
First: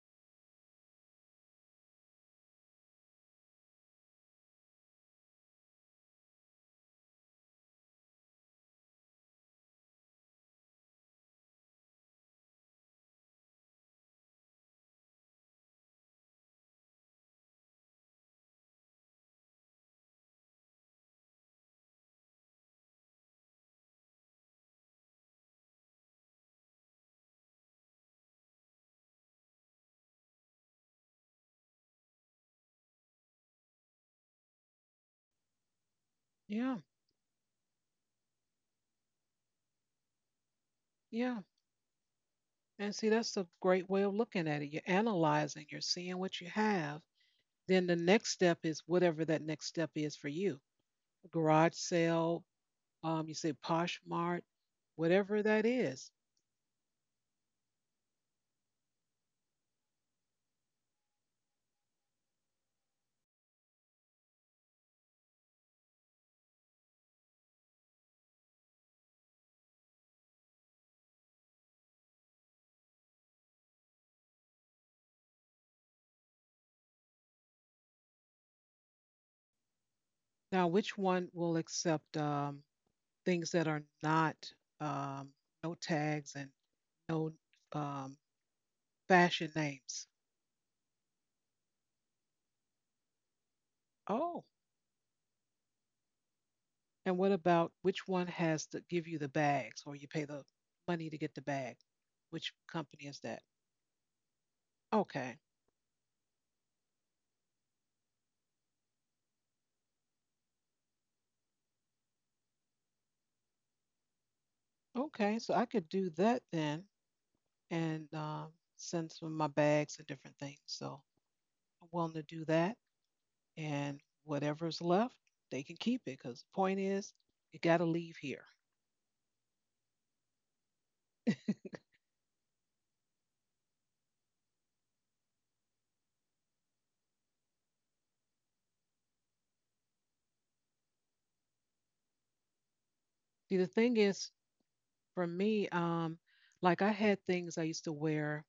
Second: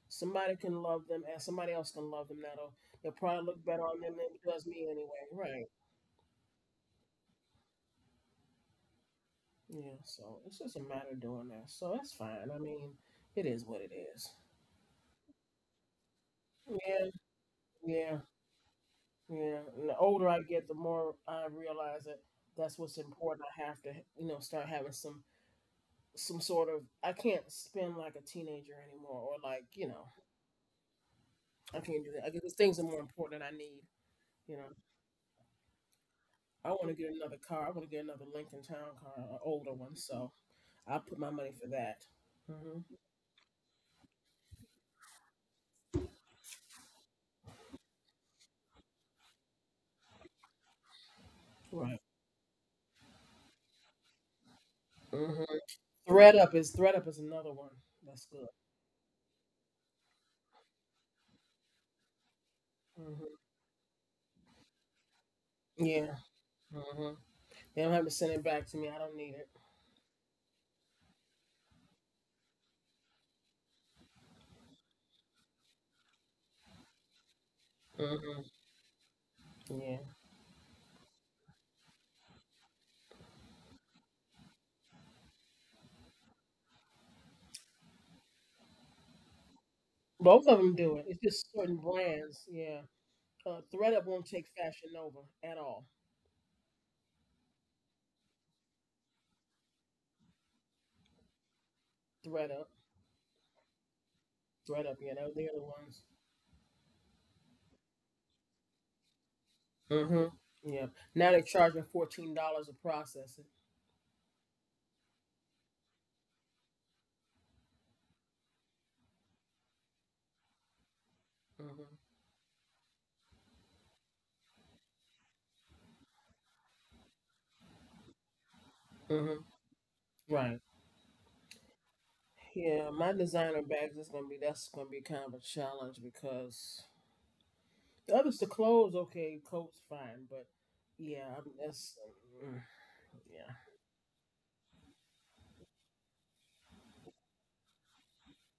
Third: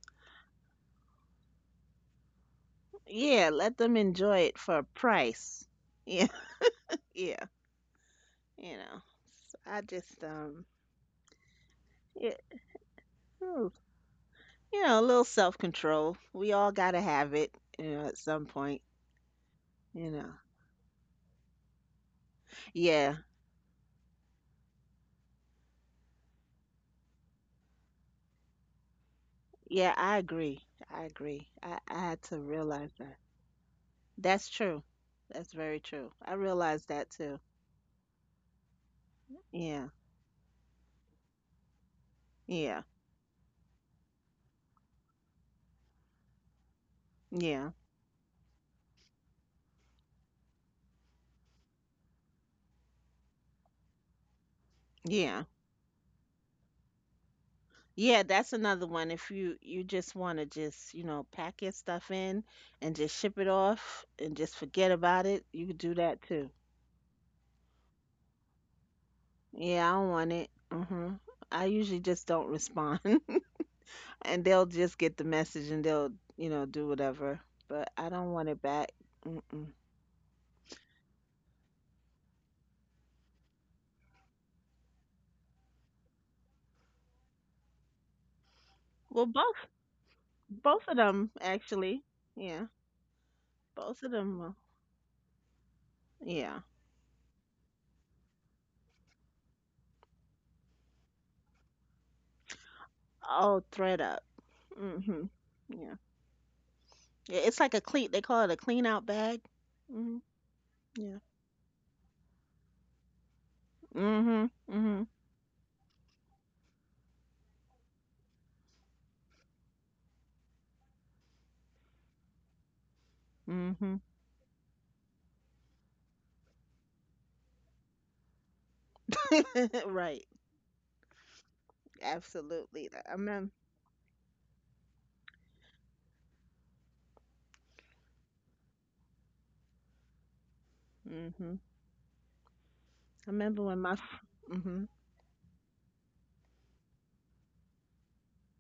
Somebody can love them, and somebody else can love them. That'll they'll probably yeah, look let better them on them than enjoy it it does for me a anyway, right? price. Yeah, yeah, you know. So I Yeah. just So it's just a matter of doing that. So that's it, fine. I mean, it is ooh, what it is. You know, a little self-control. We all got to Yeah. have it, you know, at Yeah. some point, Yeah. And the you know. older I get, the more I realize that that's what's Yeah. important. I have to, start having some sort of. I can't spend like a teenager anymore, or like you Yeah, know, I agree. I agree. I, I I can't do had that. I to guess things are realize more that. important that I need. That's You know, true. That's very true. I I Yeah. want realized to that get another too. car. I want to get another Lincoln Town car, an older Yeah. one. So I'll put my Yeah. money for that. Hmm. Yeah. And see, that's a great way of looking at it. You're analyzing, you're seeing what you have. Yeah. Then the next step is whatever that next step is for you. Garage Right. sale, you say Poshmart, hmm Yeah. whatever that is. thread up is another one. Yeah, That's good. that's another one. If you just want to just, you know, pack your stuff in and just Hmm, ship it off and just forget about it, you could do yeah. that too. hmm They don't have to send it back to me. I don't need it. Yeah, I don't want it. Hmm I usually just don't respond. And they'll just get the message and they'll, you know, do whatever. But I don't Hmm, want it back. Mm-mm. yeah. Now, which one will accept things that are not um, no tags and no um, Well, fashion both, names? Both of them both of do it. It's them just certain actually. brands. Yeah. Yeah. Thread Both of up won't them. Take Oh, Fashion Nova at all. Yeah. and what about which one has to give you the bags or you pay the money to get the bag? Thread Which up. company is that? Oh, thread up. Thread up. Yeah. Mhm. They're, Okay. they're the Yeah, it's like a clean. They call it a clean out bag. ones. Hmm Hmm, yeah. Yeah. Now they're charging $14 to process it. Mhm. Mhm. Okay. So I could do that then and send some of my bags and different things. So I'm Hmm. willing to do that. Mhm. And whatever's left, they can keep it because the point is, you got to leave here. Hmm. Right. Right. Absolutely. Yeah. I My remember. designer bags is gonna be that's gonna be kind of a challenge because the others, the clothes, okay, coats, fine, but yeah, I mean, Mhm. that's mm, I yeah. remember See, when the my. thing F- is, Mhm. for me, like I had things I used to wear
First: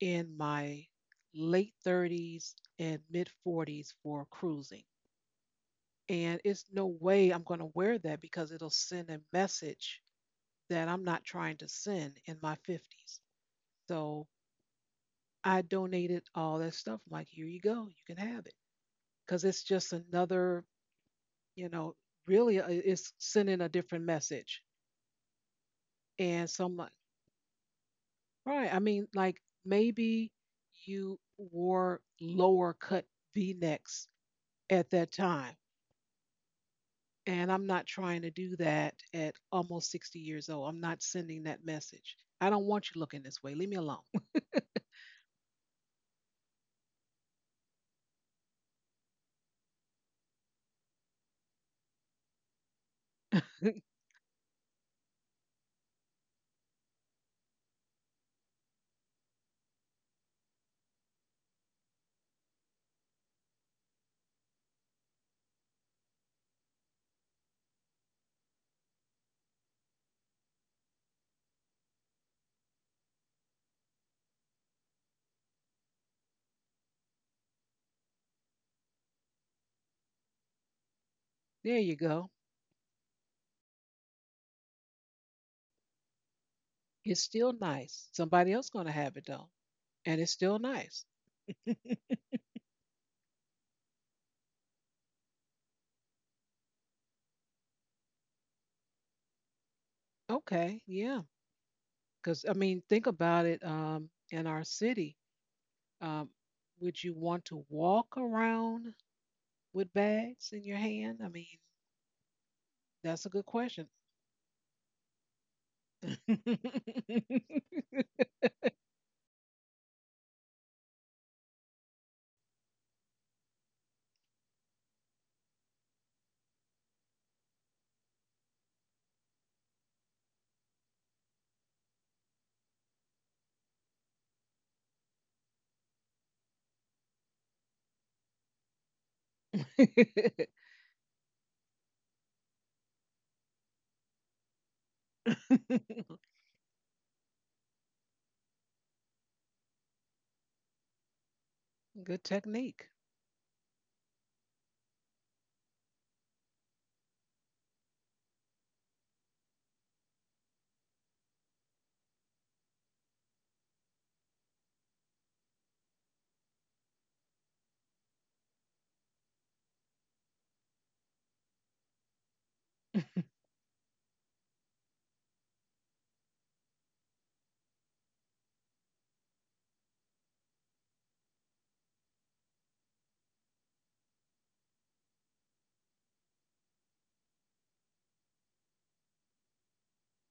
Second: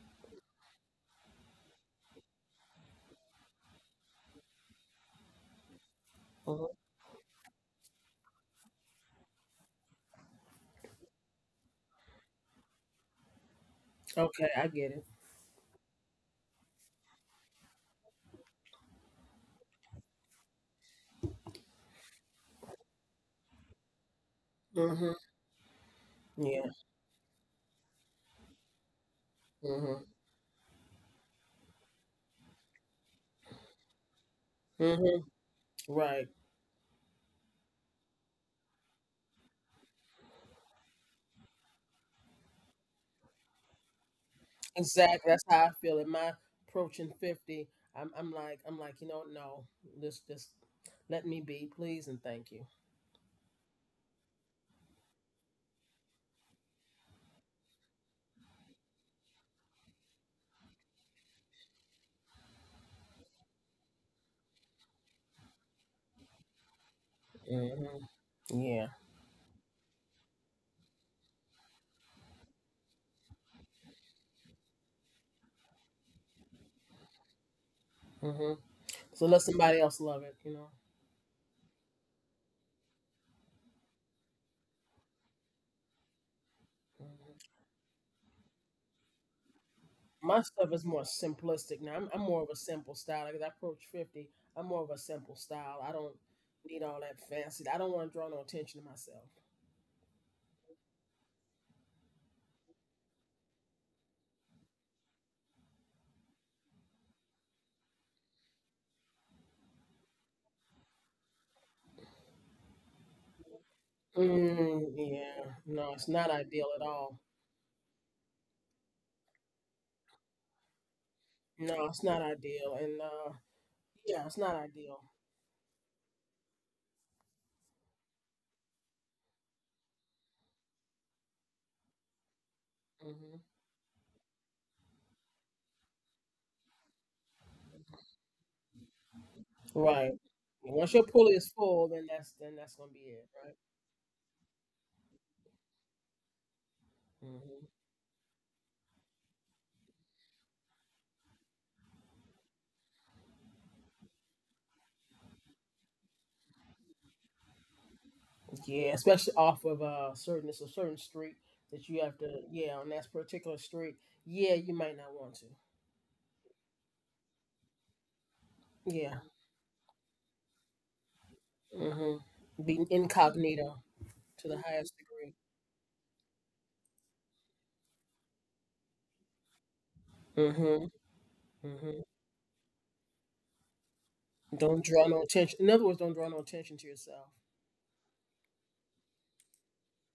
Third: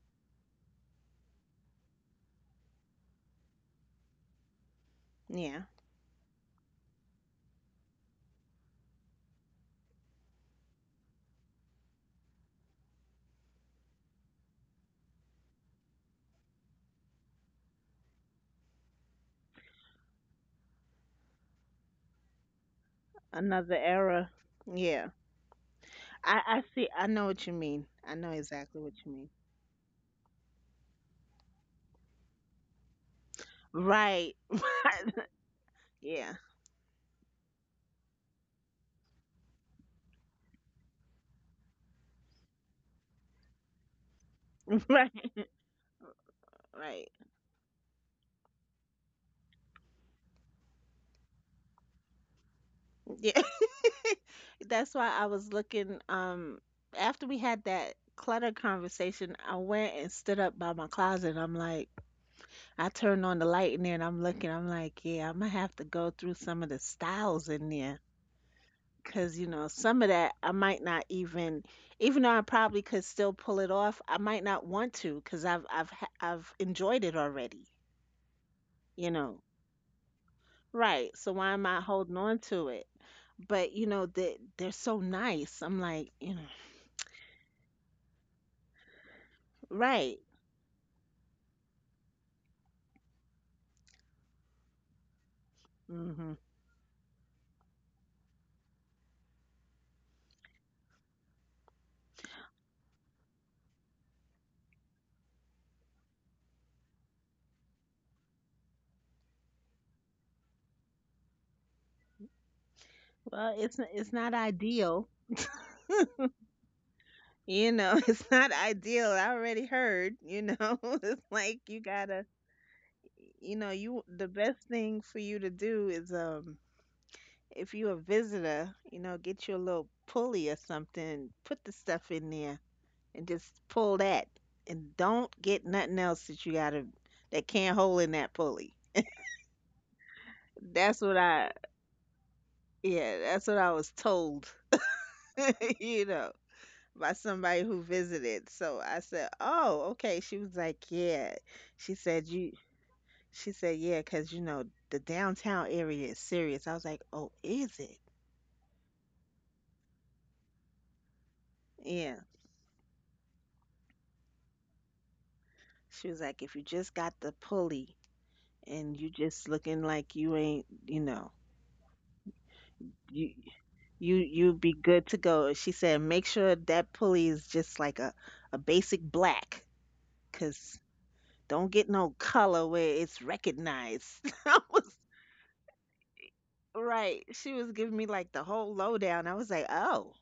in my late 30s and mid 40s for cruising. Yeah. And it's Mhm. no way I'm going to wear that because it'll send a message that I'm not trying to send in my 50s. So Okay, I get it. I donated all that stuff. I'm like, here you go, you can have it. Because it's just another, you know, really it's sending a Another different era. message. Yeah. Hmm, I And so I yeah. I'm like, see. I know what you mean. I know right. I exactly what mean, you mean. like Hmm. maybe you wore lower cut v necks Right. at that Hmm. time. Right. Yeah. And I'm not trying to do that at almost 60 years old. I'm not sending that message. I don't want you looking this way. Leave me alone. Right. Exactly. That's how I feel. In my approaching Right. 50, I'm like, no, just let me be, please, and thank you. Yeah. That's why I was looking. After we had that clutter conversation, I went and stood up by my closet. I'm like, I turned on the light in there and I'm looking, I'm like, yeah, I'm gonna have to go through some of the styles in Hmm, there. yeah. Cause you know, some of that I might not even, even though I probably could still pull it off, I might not want to, cause I've enjoyed it already, hmm you So know. let somebody else love it. Right. So why am There I you holding go. on to it? But you know, they're so nice. I'm like, you know, It's still Mm-hmm. nice. Somebody else going to have it though. And right. it's My still stuff is nice. more simplistic now. I'm more of a simple style. Like, as I approach 50, I'm more of a simple style. I don't hmm need all that fancy. I don't want to draw no attention to myself. Okay. Yeah. Because, I mean, think about it, in our city. Um, would you want to walk around with bags in your hand? I mean, that's a good Well, question. It's not Mm, ideal. yeah, no, it's not ideal at all. You know, it's not ideal. I already heard, you know, it's like you No, it's not gotta, ideal, and you know, you yeah, the it's not best ideal. thing for you to do is if you a visitor, you know, get you a little pulley or something, put the stuff in there and Hmm. just pull that, and don't get nothing else that you gotta, that can't hold in that pulley. Right. Once That's your what pulley is I full, then that's gonna be Yeah, it, that's right? what I was told, you know, by somebody hmm who visited. So I said, oh okay. She was like, yeah she Good said you technique. she said, "Yeah, 'cause you know, the downtown area is serious." I was like, "Oh, is it?" Yeah, especially off of certain it's a certain street that you have Yeah. to, yeah, on that particular street. Yeah, you might not want to. She was like, "If you just got the pulley and you Yeah. just looking like you ain't, you know, hmm Be you incognito you to the you'd be highest good to degree. go." She said, "Make sure that pulley is just like a basic black, 'cause hmm don't get hmm no color where it's recognized." I Don't was draw no attention. In other words, don't draw no attention to Right. yourself. She was giving me like the whole lowdown. I was like, "Oh."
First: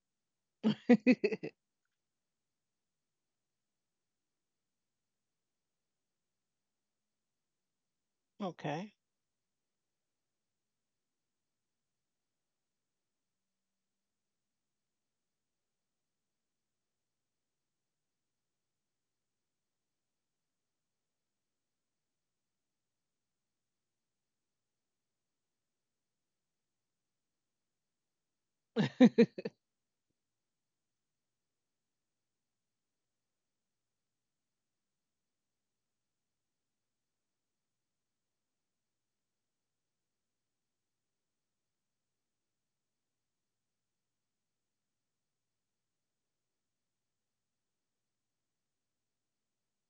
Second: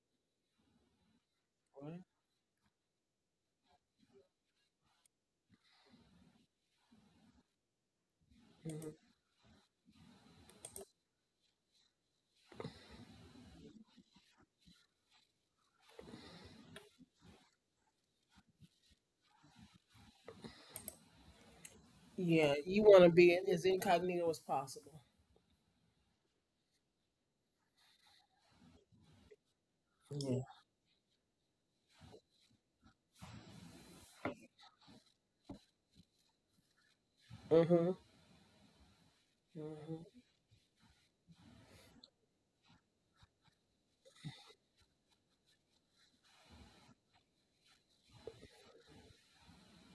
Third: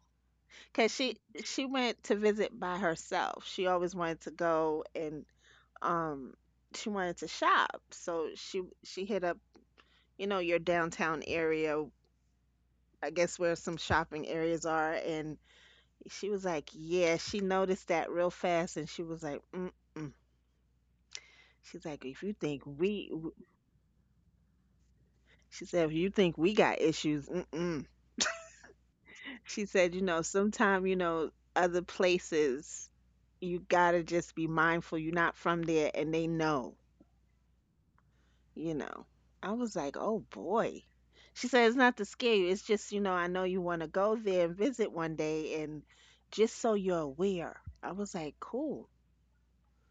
Cause she she Right. went to visit by herself. She always wanted to go and um she wanted to shop. So she okay. she Hmm, hit up, you know, your downtown area, I guess, where some shopping areas are. And she was like, "Yeah, she noticed that real fast, and she was like, "Mm-mm." She's like, "If you think yeah, you we want to be as incognito as possible. She said, "If you think we got issues, mm-mm." She said, "You know, Yeah. sometime, you know, other places you gotta just be mindful you're not from there and they know. Mm-hmm. You know, I was like, oh hmm boy. She said, it's not to scare you. It's just, you know, I know you want to go there and visit one day, and just so you're aware. I was like, cool.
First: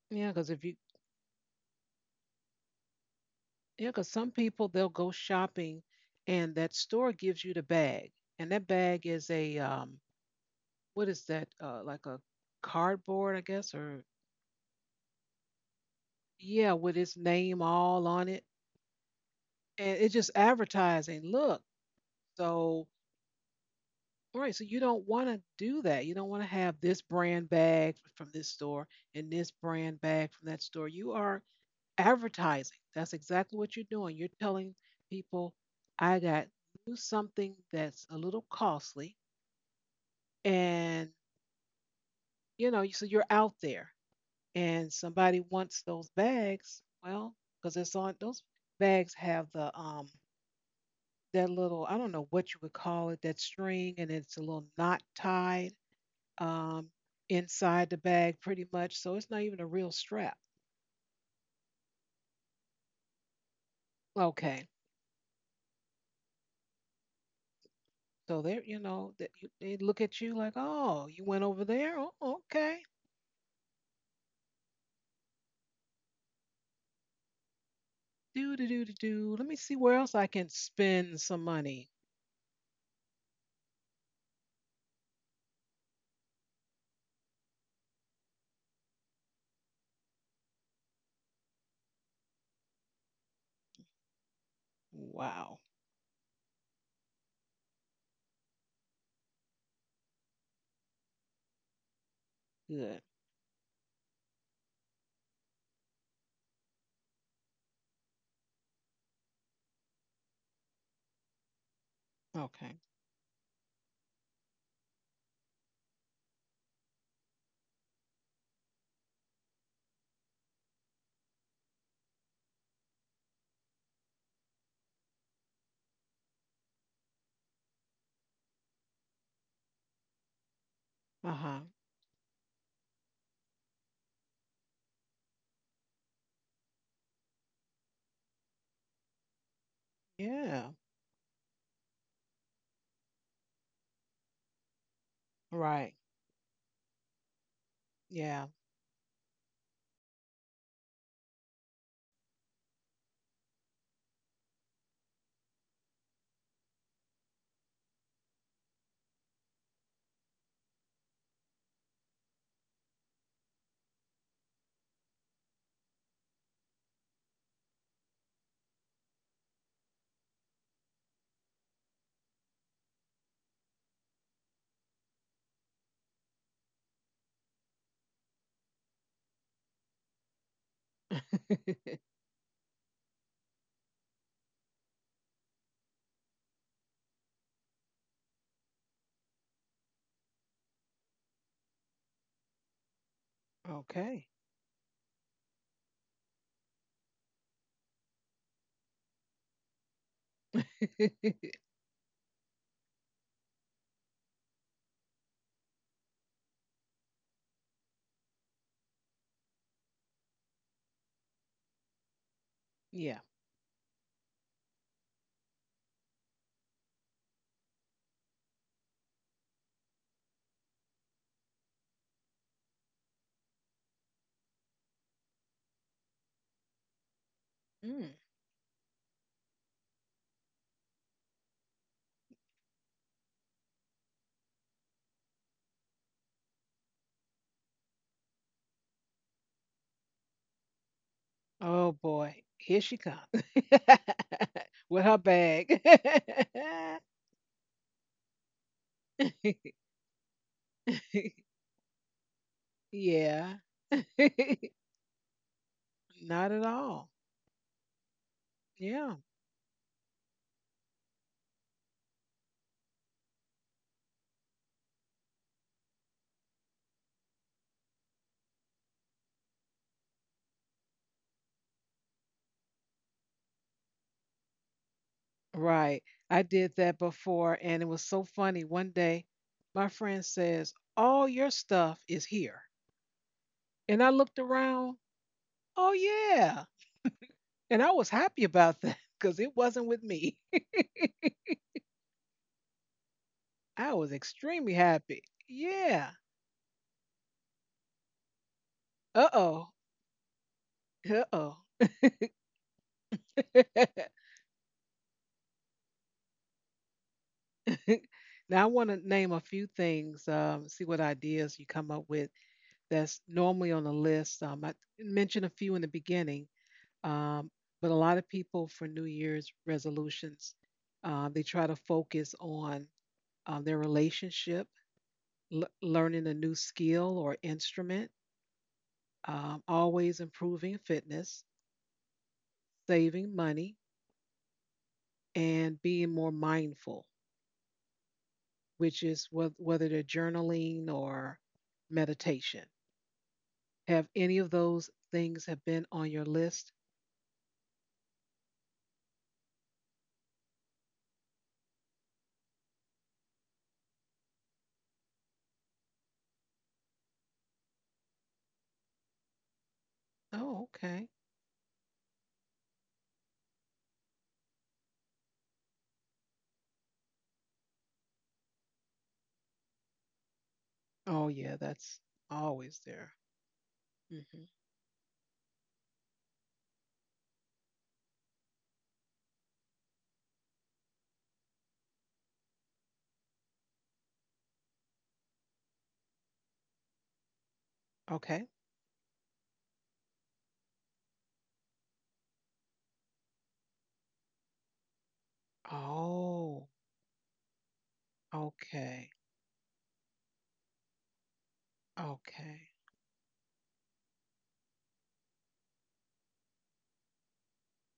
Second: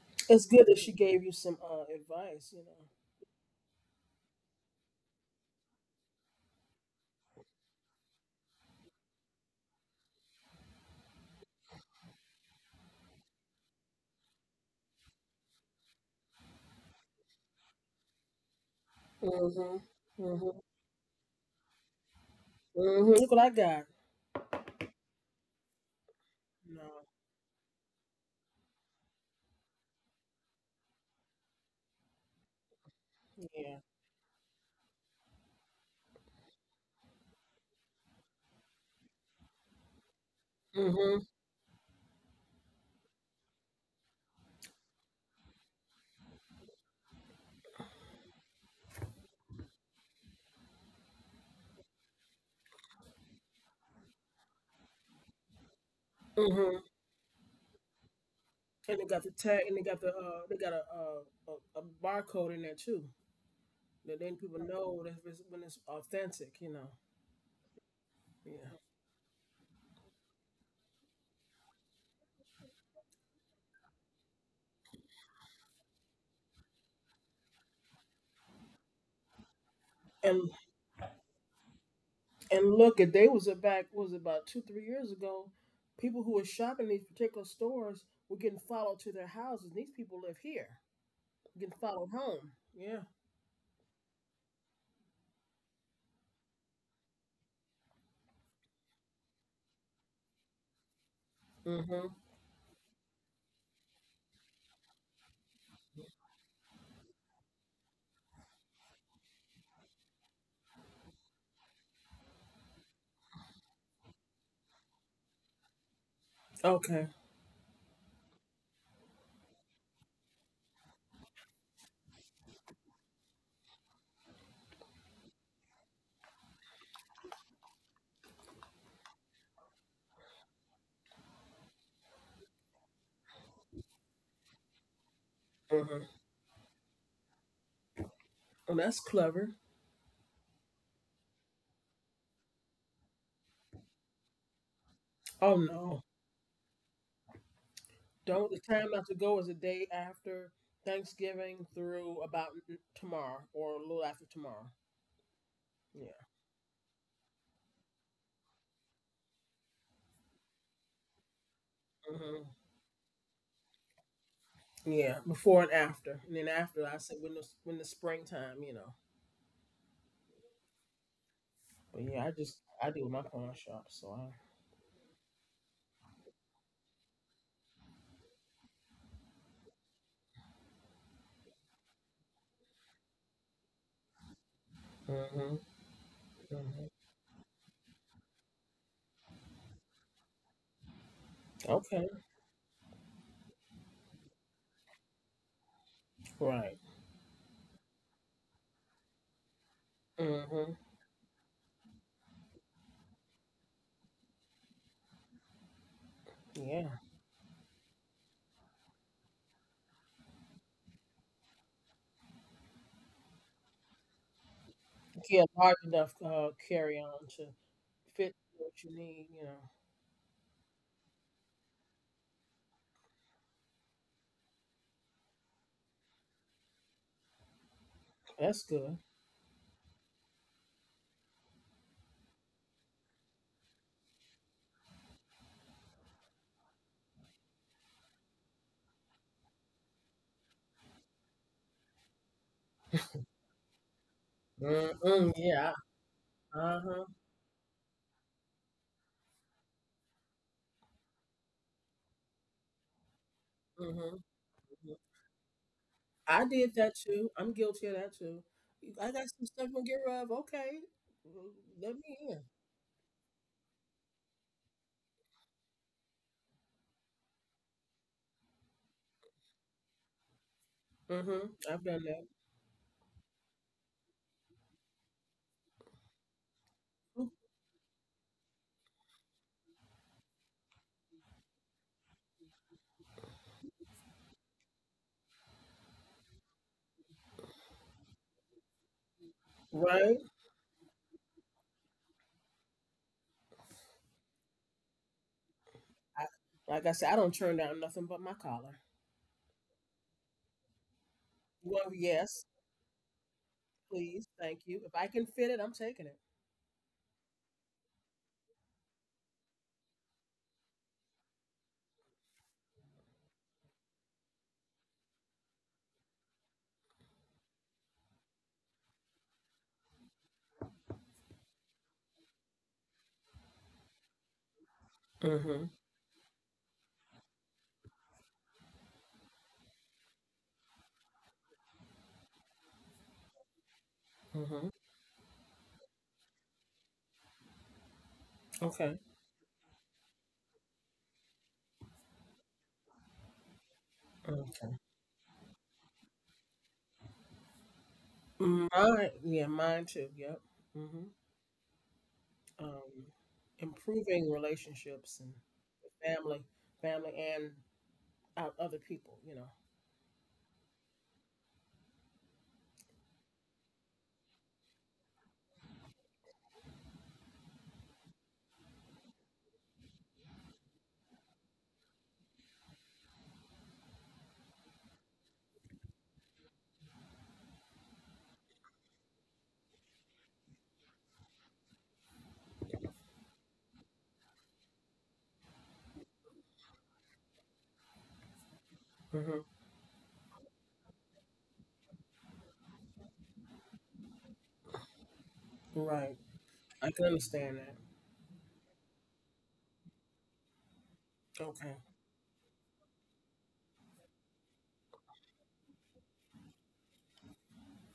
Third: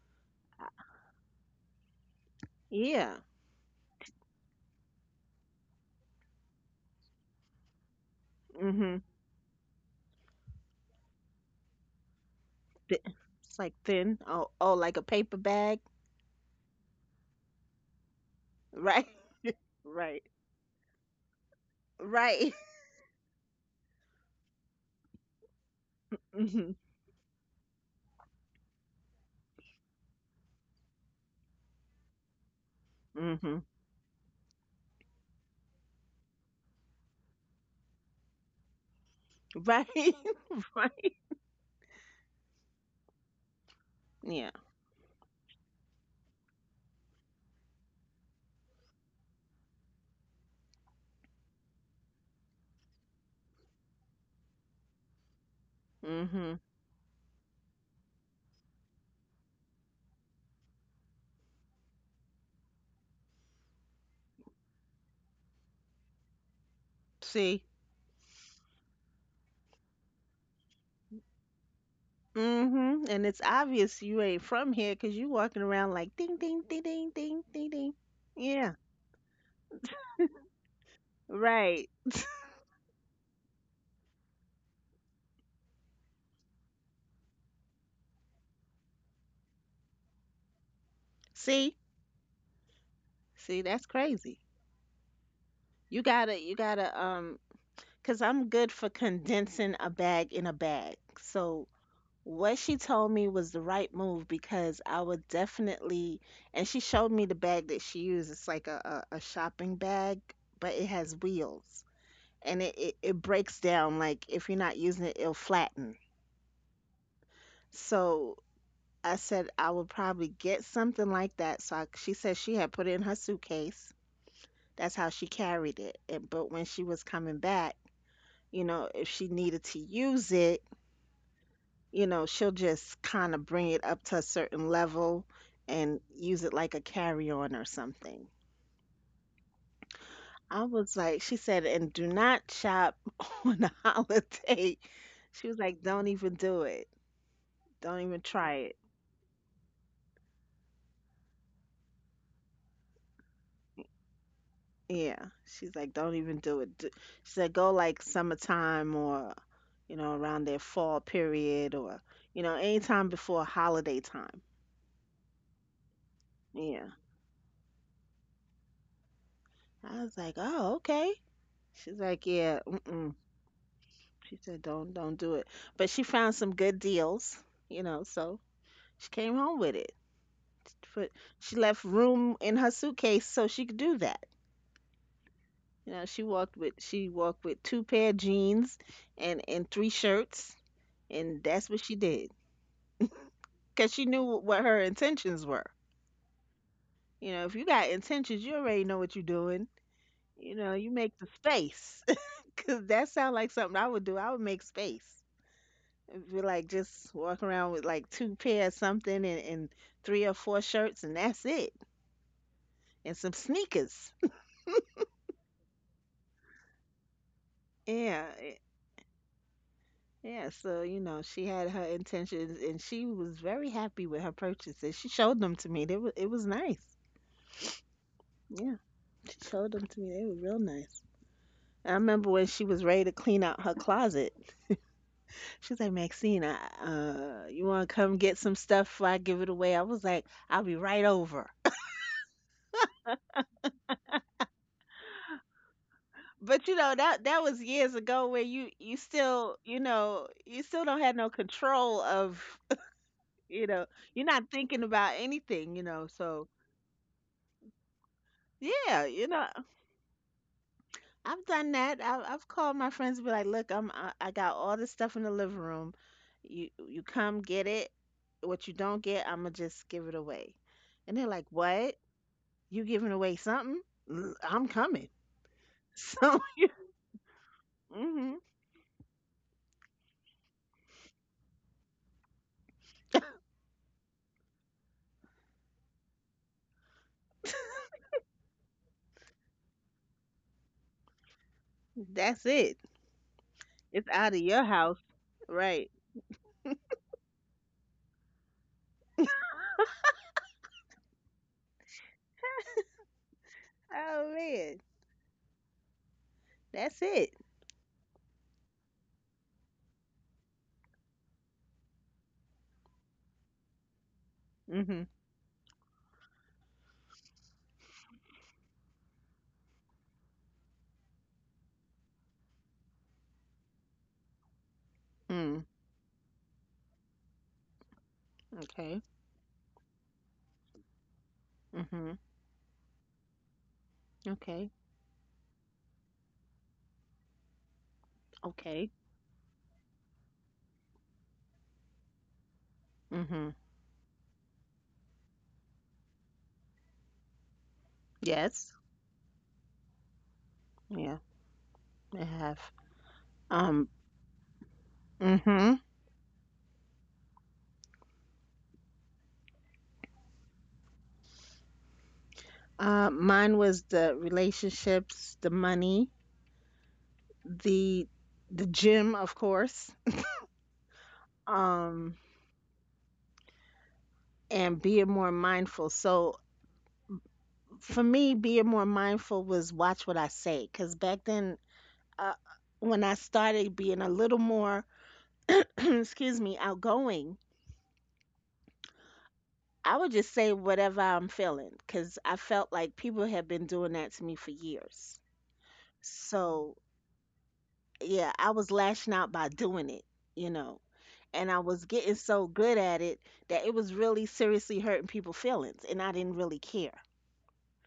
Yeah, It's because if good you, that she gave you some advice. Yeah. yeah, because some people they'll go shopping, and that store gives you the bag, and that Mm-hmm. bag is a what is that? Like a Th- cardboard, I It's like guess, or thin. Oh, oh, like a paper bag. yeah, with its name all on it, Right. Mm-hmm. and it's Right. just Mm-hmm. advertising. Look, Right. so, Mm-hmm. Look what I got. right. So you don't want to do that. You don't want to Mm-hmm. have No. this brand bag from this store and this brand bag from that store. You are advertising. That's exactly Mm-hmm. what Yeah. you're doing. You're telling people, I got you something that's a little costly. Right. And, Right. Mm-hmm. you know, so you're out there Yeah. and somebody wants those bags. Well, because it's on those bags have the, that little, I don't know what you would call it, that string, and it's a little knot tied Mm-hmm. Mm-hmm. um, inside the bag pretty much. And they So got it's the not even tag, a and they real got the strap. They got a barcode in there too. That letting people Okay. know that when it's authentic. See? So they're, Yeah. you know, that you- they look at you like, oh, you went over there? Oh, okay. Mm-hmm. And it's obvious you ain't from here because you walking around like ding, ding, ding, ding, ding, ding, ding. Do, do, Yeah. do, do, do. Let me see where else I can And spend some Right. money. and look, if they was it back was about two three years ago, people who were shopping these particular stores were getting followed to their houses. These people live here, getting See, followed home. Yeah. see, that's crazy. Wow. You gotta, you gotta, um, Cause I'm good for condensing a bag in a bag. So Mm-hmm. what she Good. told me was the right move, because I would definitely, and she showed me the bag that she used. It's like a shopping bag, but it has wheels and it, Okay. it, it breaks down. Like if you're not using it, it'll flatten. Okay. So I said I would probably get something like that. So I, she said she had put it in her suitcase. That's how she carried it. And but when she was coming back, you know, if she needed to use it, Uh huh. you know, she'll just kind of bring it up to a certain level and Mm-hmm. use it like a carry-on or something. Well, that's clever. I Yeah. was like, she said, and do not shop on a holiday. She Oh was like, Right. no, don't even do it. Don't even Yeah. don't. try The it. time not to go is the day after Thanksgiving through about tomorrow or a little after tomorrow. Yeah. She's like, Yeah. don't even do it. D- She said, go like summertime or, you know, around their fall period or, Hmm, you know, anytime before holiday time. yeah, before and after, and then after Yeah. I said when the springtime. I was like, oh, okay. She's But yeah, like, yeah, I do mm-mm. my pawn shop, so She said, don't do it. But she found some good deals, you know, so she came home with it. But she left room in her suitcase so she could do that. I. Hmm. You know, Hmm. she walked with two pair of jeans and three shirts. And that's what she Okay. did. Because she okay. knew what her intentions were. Right. You know, if you got intentions, you already know what you're doing. You Hmm, know, you make the space. Because that sounds like something I would do. I would make space. If you like yeah. just walk around with like two pair of something and three or four shirts, and that's it. And yeah. some sneakers. Yeah, large enough carry on to Yeah. fit what you need. You know, Yeah. So, you know, she had her intentions and she was very happy with her purchases. She showed them to me. They were, it was nice. Mm. that's Yeah. good. She showed them to me. They were real nice. I remember when she was ready to clean out her closet. She's like, Maxine, you want to come get some stuff before I give it away? I was like, I'll be right over. Oh boy, here she comes with her Mm-hmm. Yeah. bag. But Uh you know, huh. that that was years ago where you still, you know, you still don't have no control of, yeah, you know, hmm you're not thinking about anything, you know, I Not so at did that all. too. I'm guilty of that too. yeah, I Yeah. got you some know, stuff to get rid of. Okay, I've done let that. me in. I've called my friends and be like, look, I got all this stuff in the living room. You come get it, what you don't get I'm gonna just give it away. And they're like, I've what, done that. you giving away something? "Mm, I'm coming. Right. So I did that before and it was so hmm funny. One day my friend says, All your stuff is here. And I looked around, oh yeah. And I was happy about that because it wasn't with Right. me. that's it, I it's was out of your extremely house, happy. right. Yeah. I, like I said, I don't turn down nothing but my collar. Uh oh. Uh oh. Well, yes, please, Oh thank you. man, If I can fit it, I'm taking it. that's it. Now I want to name a few things. See what ideas you come up with that's normally on the list. I Mhm. mentioned a few in the beginning. Um, but a lot of people, for New Year's resolutions, they try to focus on their relationship, Mm. Mm-hmm. learning a new skill or instrument, Okay. Always improving fitness, Mhm. saving money, Mm-hmm. Okay. and being more mindful, Okay. Okay. which is whether they're journaling or meditation. Mhm. Have any of Okay. those things have been on your list? Yes. Mine, yeah, mine too. Yep. Mm-hmm. Yeah, I have. Um, Um. Improving relationships and Mhm. family, family and out other people. You know. Oh, okay. Mine was the relationships, the money, the the gym, of course. Oh, yeah, that's Um, always there. Hmm. and being more mindful. So for me, being more mindful was watch what I say, because back then, uh, when I started being a little more, excuse me, outgoing, Okay. Mm-hmm. I would just say whatever I'm feeling because I felt like people had been doing that to me for years. Right. Oh. So, I can understand that. yeah, I was Okay. lashing out by doing it, you know, and I Okay. was getting so Okay. good at it that it was really seriously hurting people's feelings, and I didn't really care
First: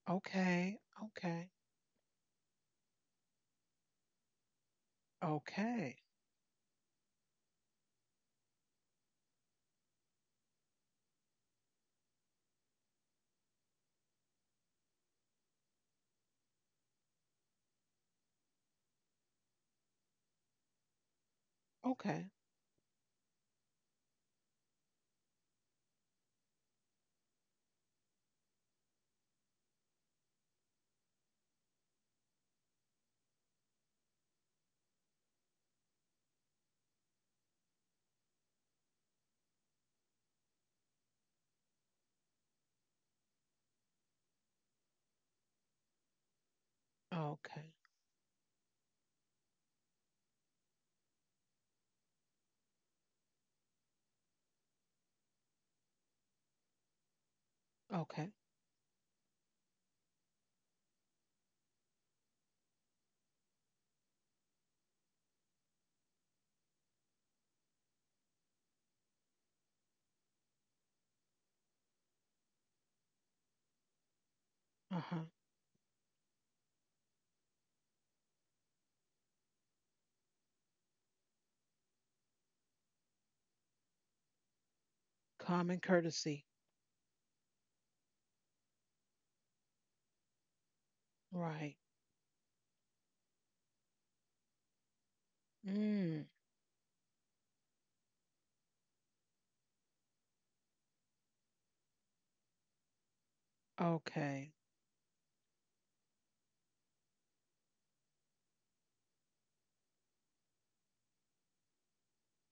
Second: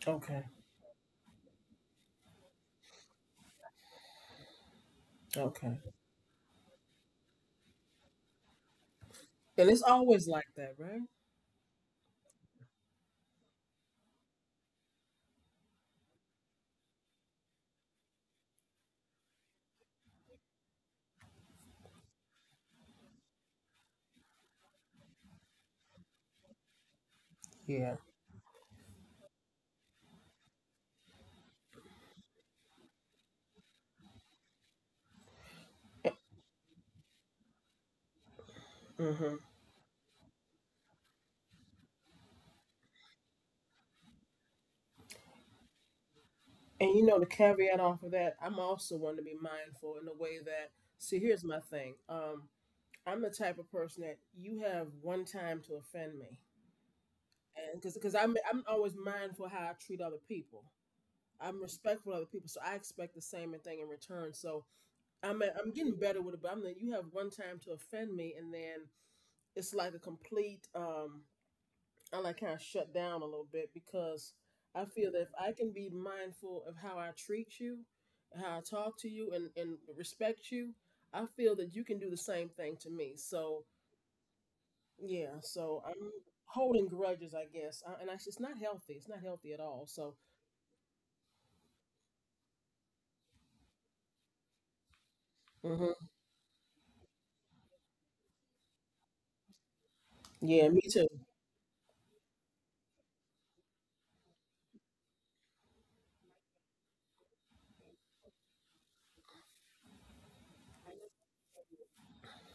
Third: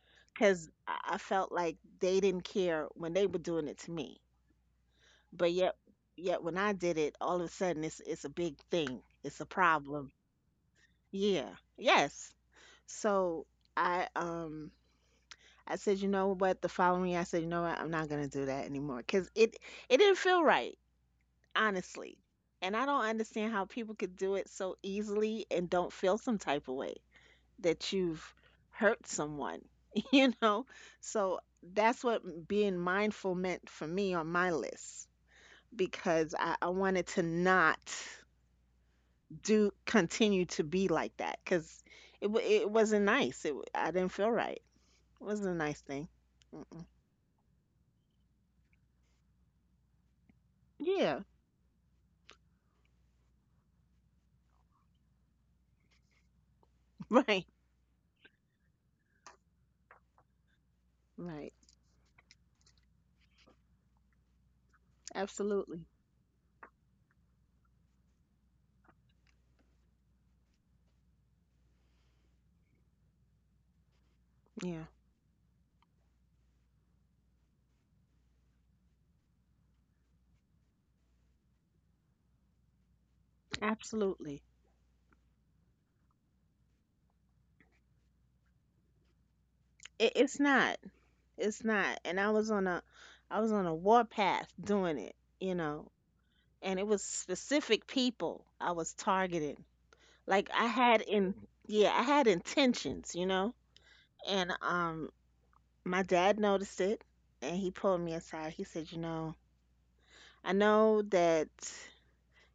Okay. because Okay. I Okay. felt like they didn't care when they were doing it to me. But yet, Okay. Okay. yet when I did it, all of a sudden it's a big thing, it's a And it's problem. always like that, right? Yeah, yes. So I um I said, you know what? The following year, I said, you know what? I'm not gonna do that anymore because it didn't feel right, honestly. Okay. And I don't understand how people could do it so easily and don't feel some type of way that Yeah. you've hurt someone, you know? So that's what being mindful meant for me on my list, because I wanted to not Mhm. do, continue to be like that, because it wasn't nice. It I didn't feel right. It wasn't a nice thing. Mm-mm. And the Okay. caveat off of that, I'm also one to be mindful in the way that, Yeah. see, here's my thing. I'm the type of person that you have one time to offend me. Right, And because Okay. I'm always mindful how I treat other people. right. I'm respectful of other people, so I expect the same thing in return. So I'm Absolutely. getting better with it, but I'm like, you have one time to offend me, and then it's like a complete I like kind of shut down a little bit, because Yeah, I feel that Uh-huh. if I can be mindful of how I treat you, how I talk to you, and respect you, I feel that you can do the same thing to me. So, absolutely. yeah, so Common I'm courtesy. holding grudges, I guess. It's not healthy. It's not healthy at all. It, So, it's not. It's Right. not. And I was on a, I was on a warpath doing it, you know. hmm, Mm. And it was specific people I was targeting. Like I yeah, me had too. in Yeah, I had intentions, you know. And Okay. My dad noticed it and he pulled me aside. He said, "You know, I know that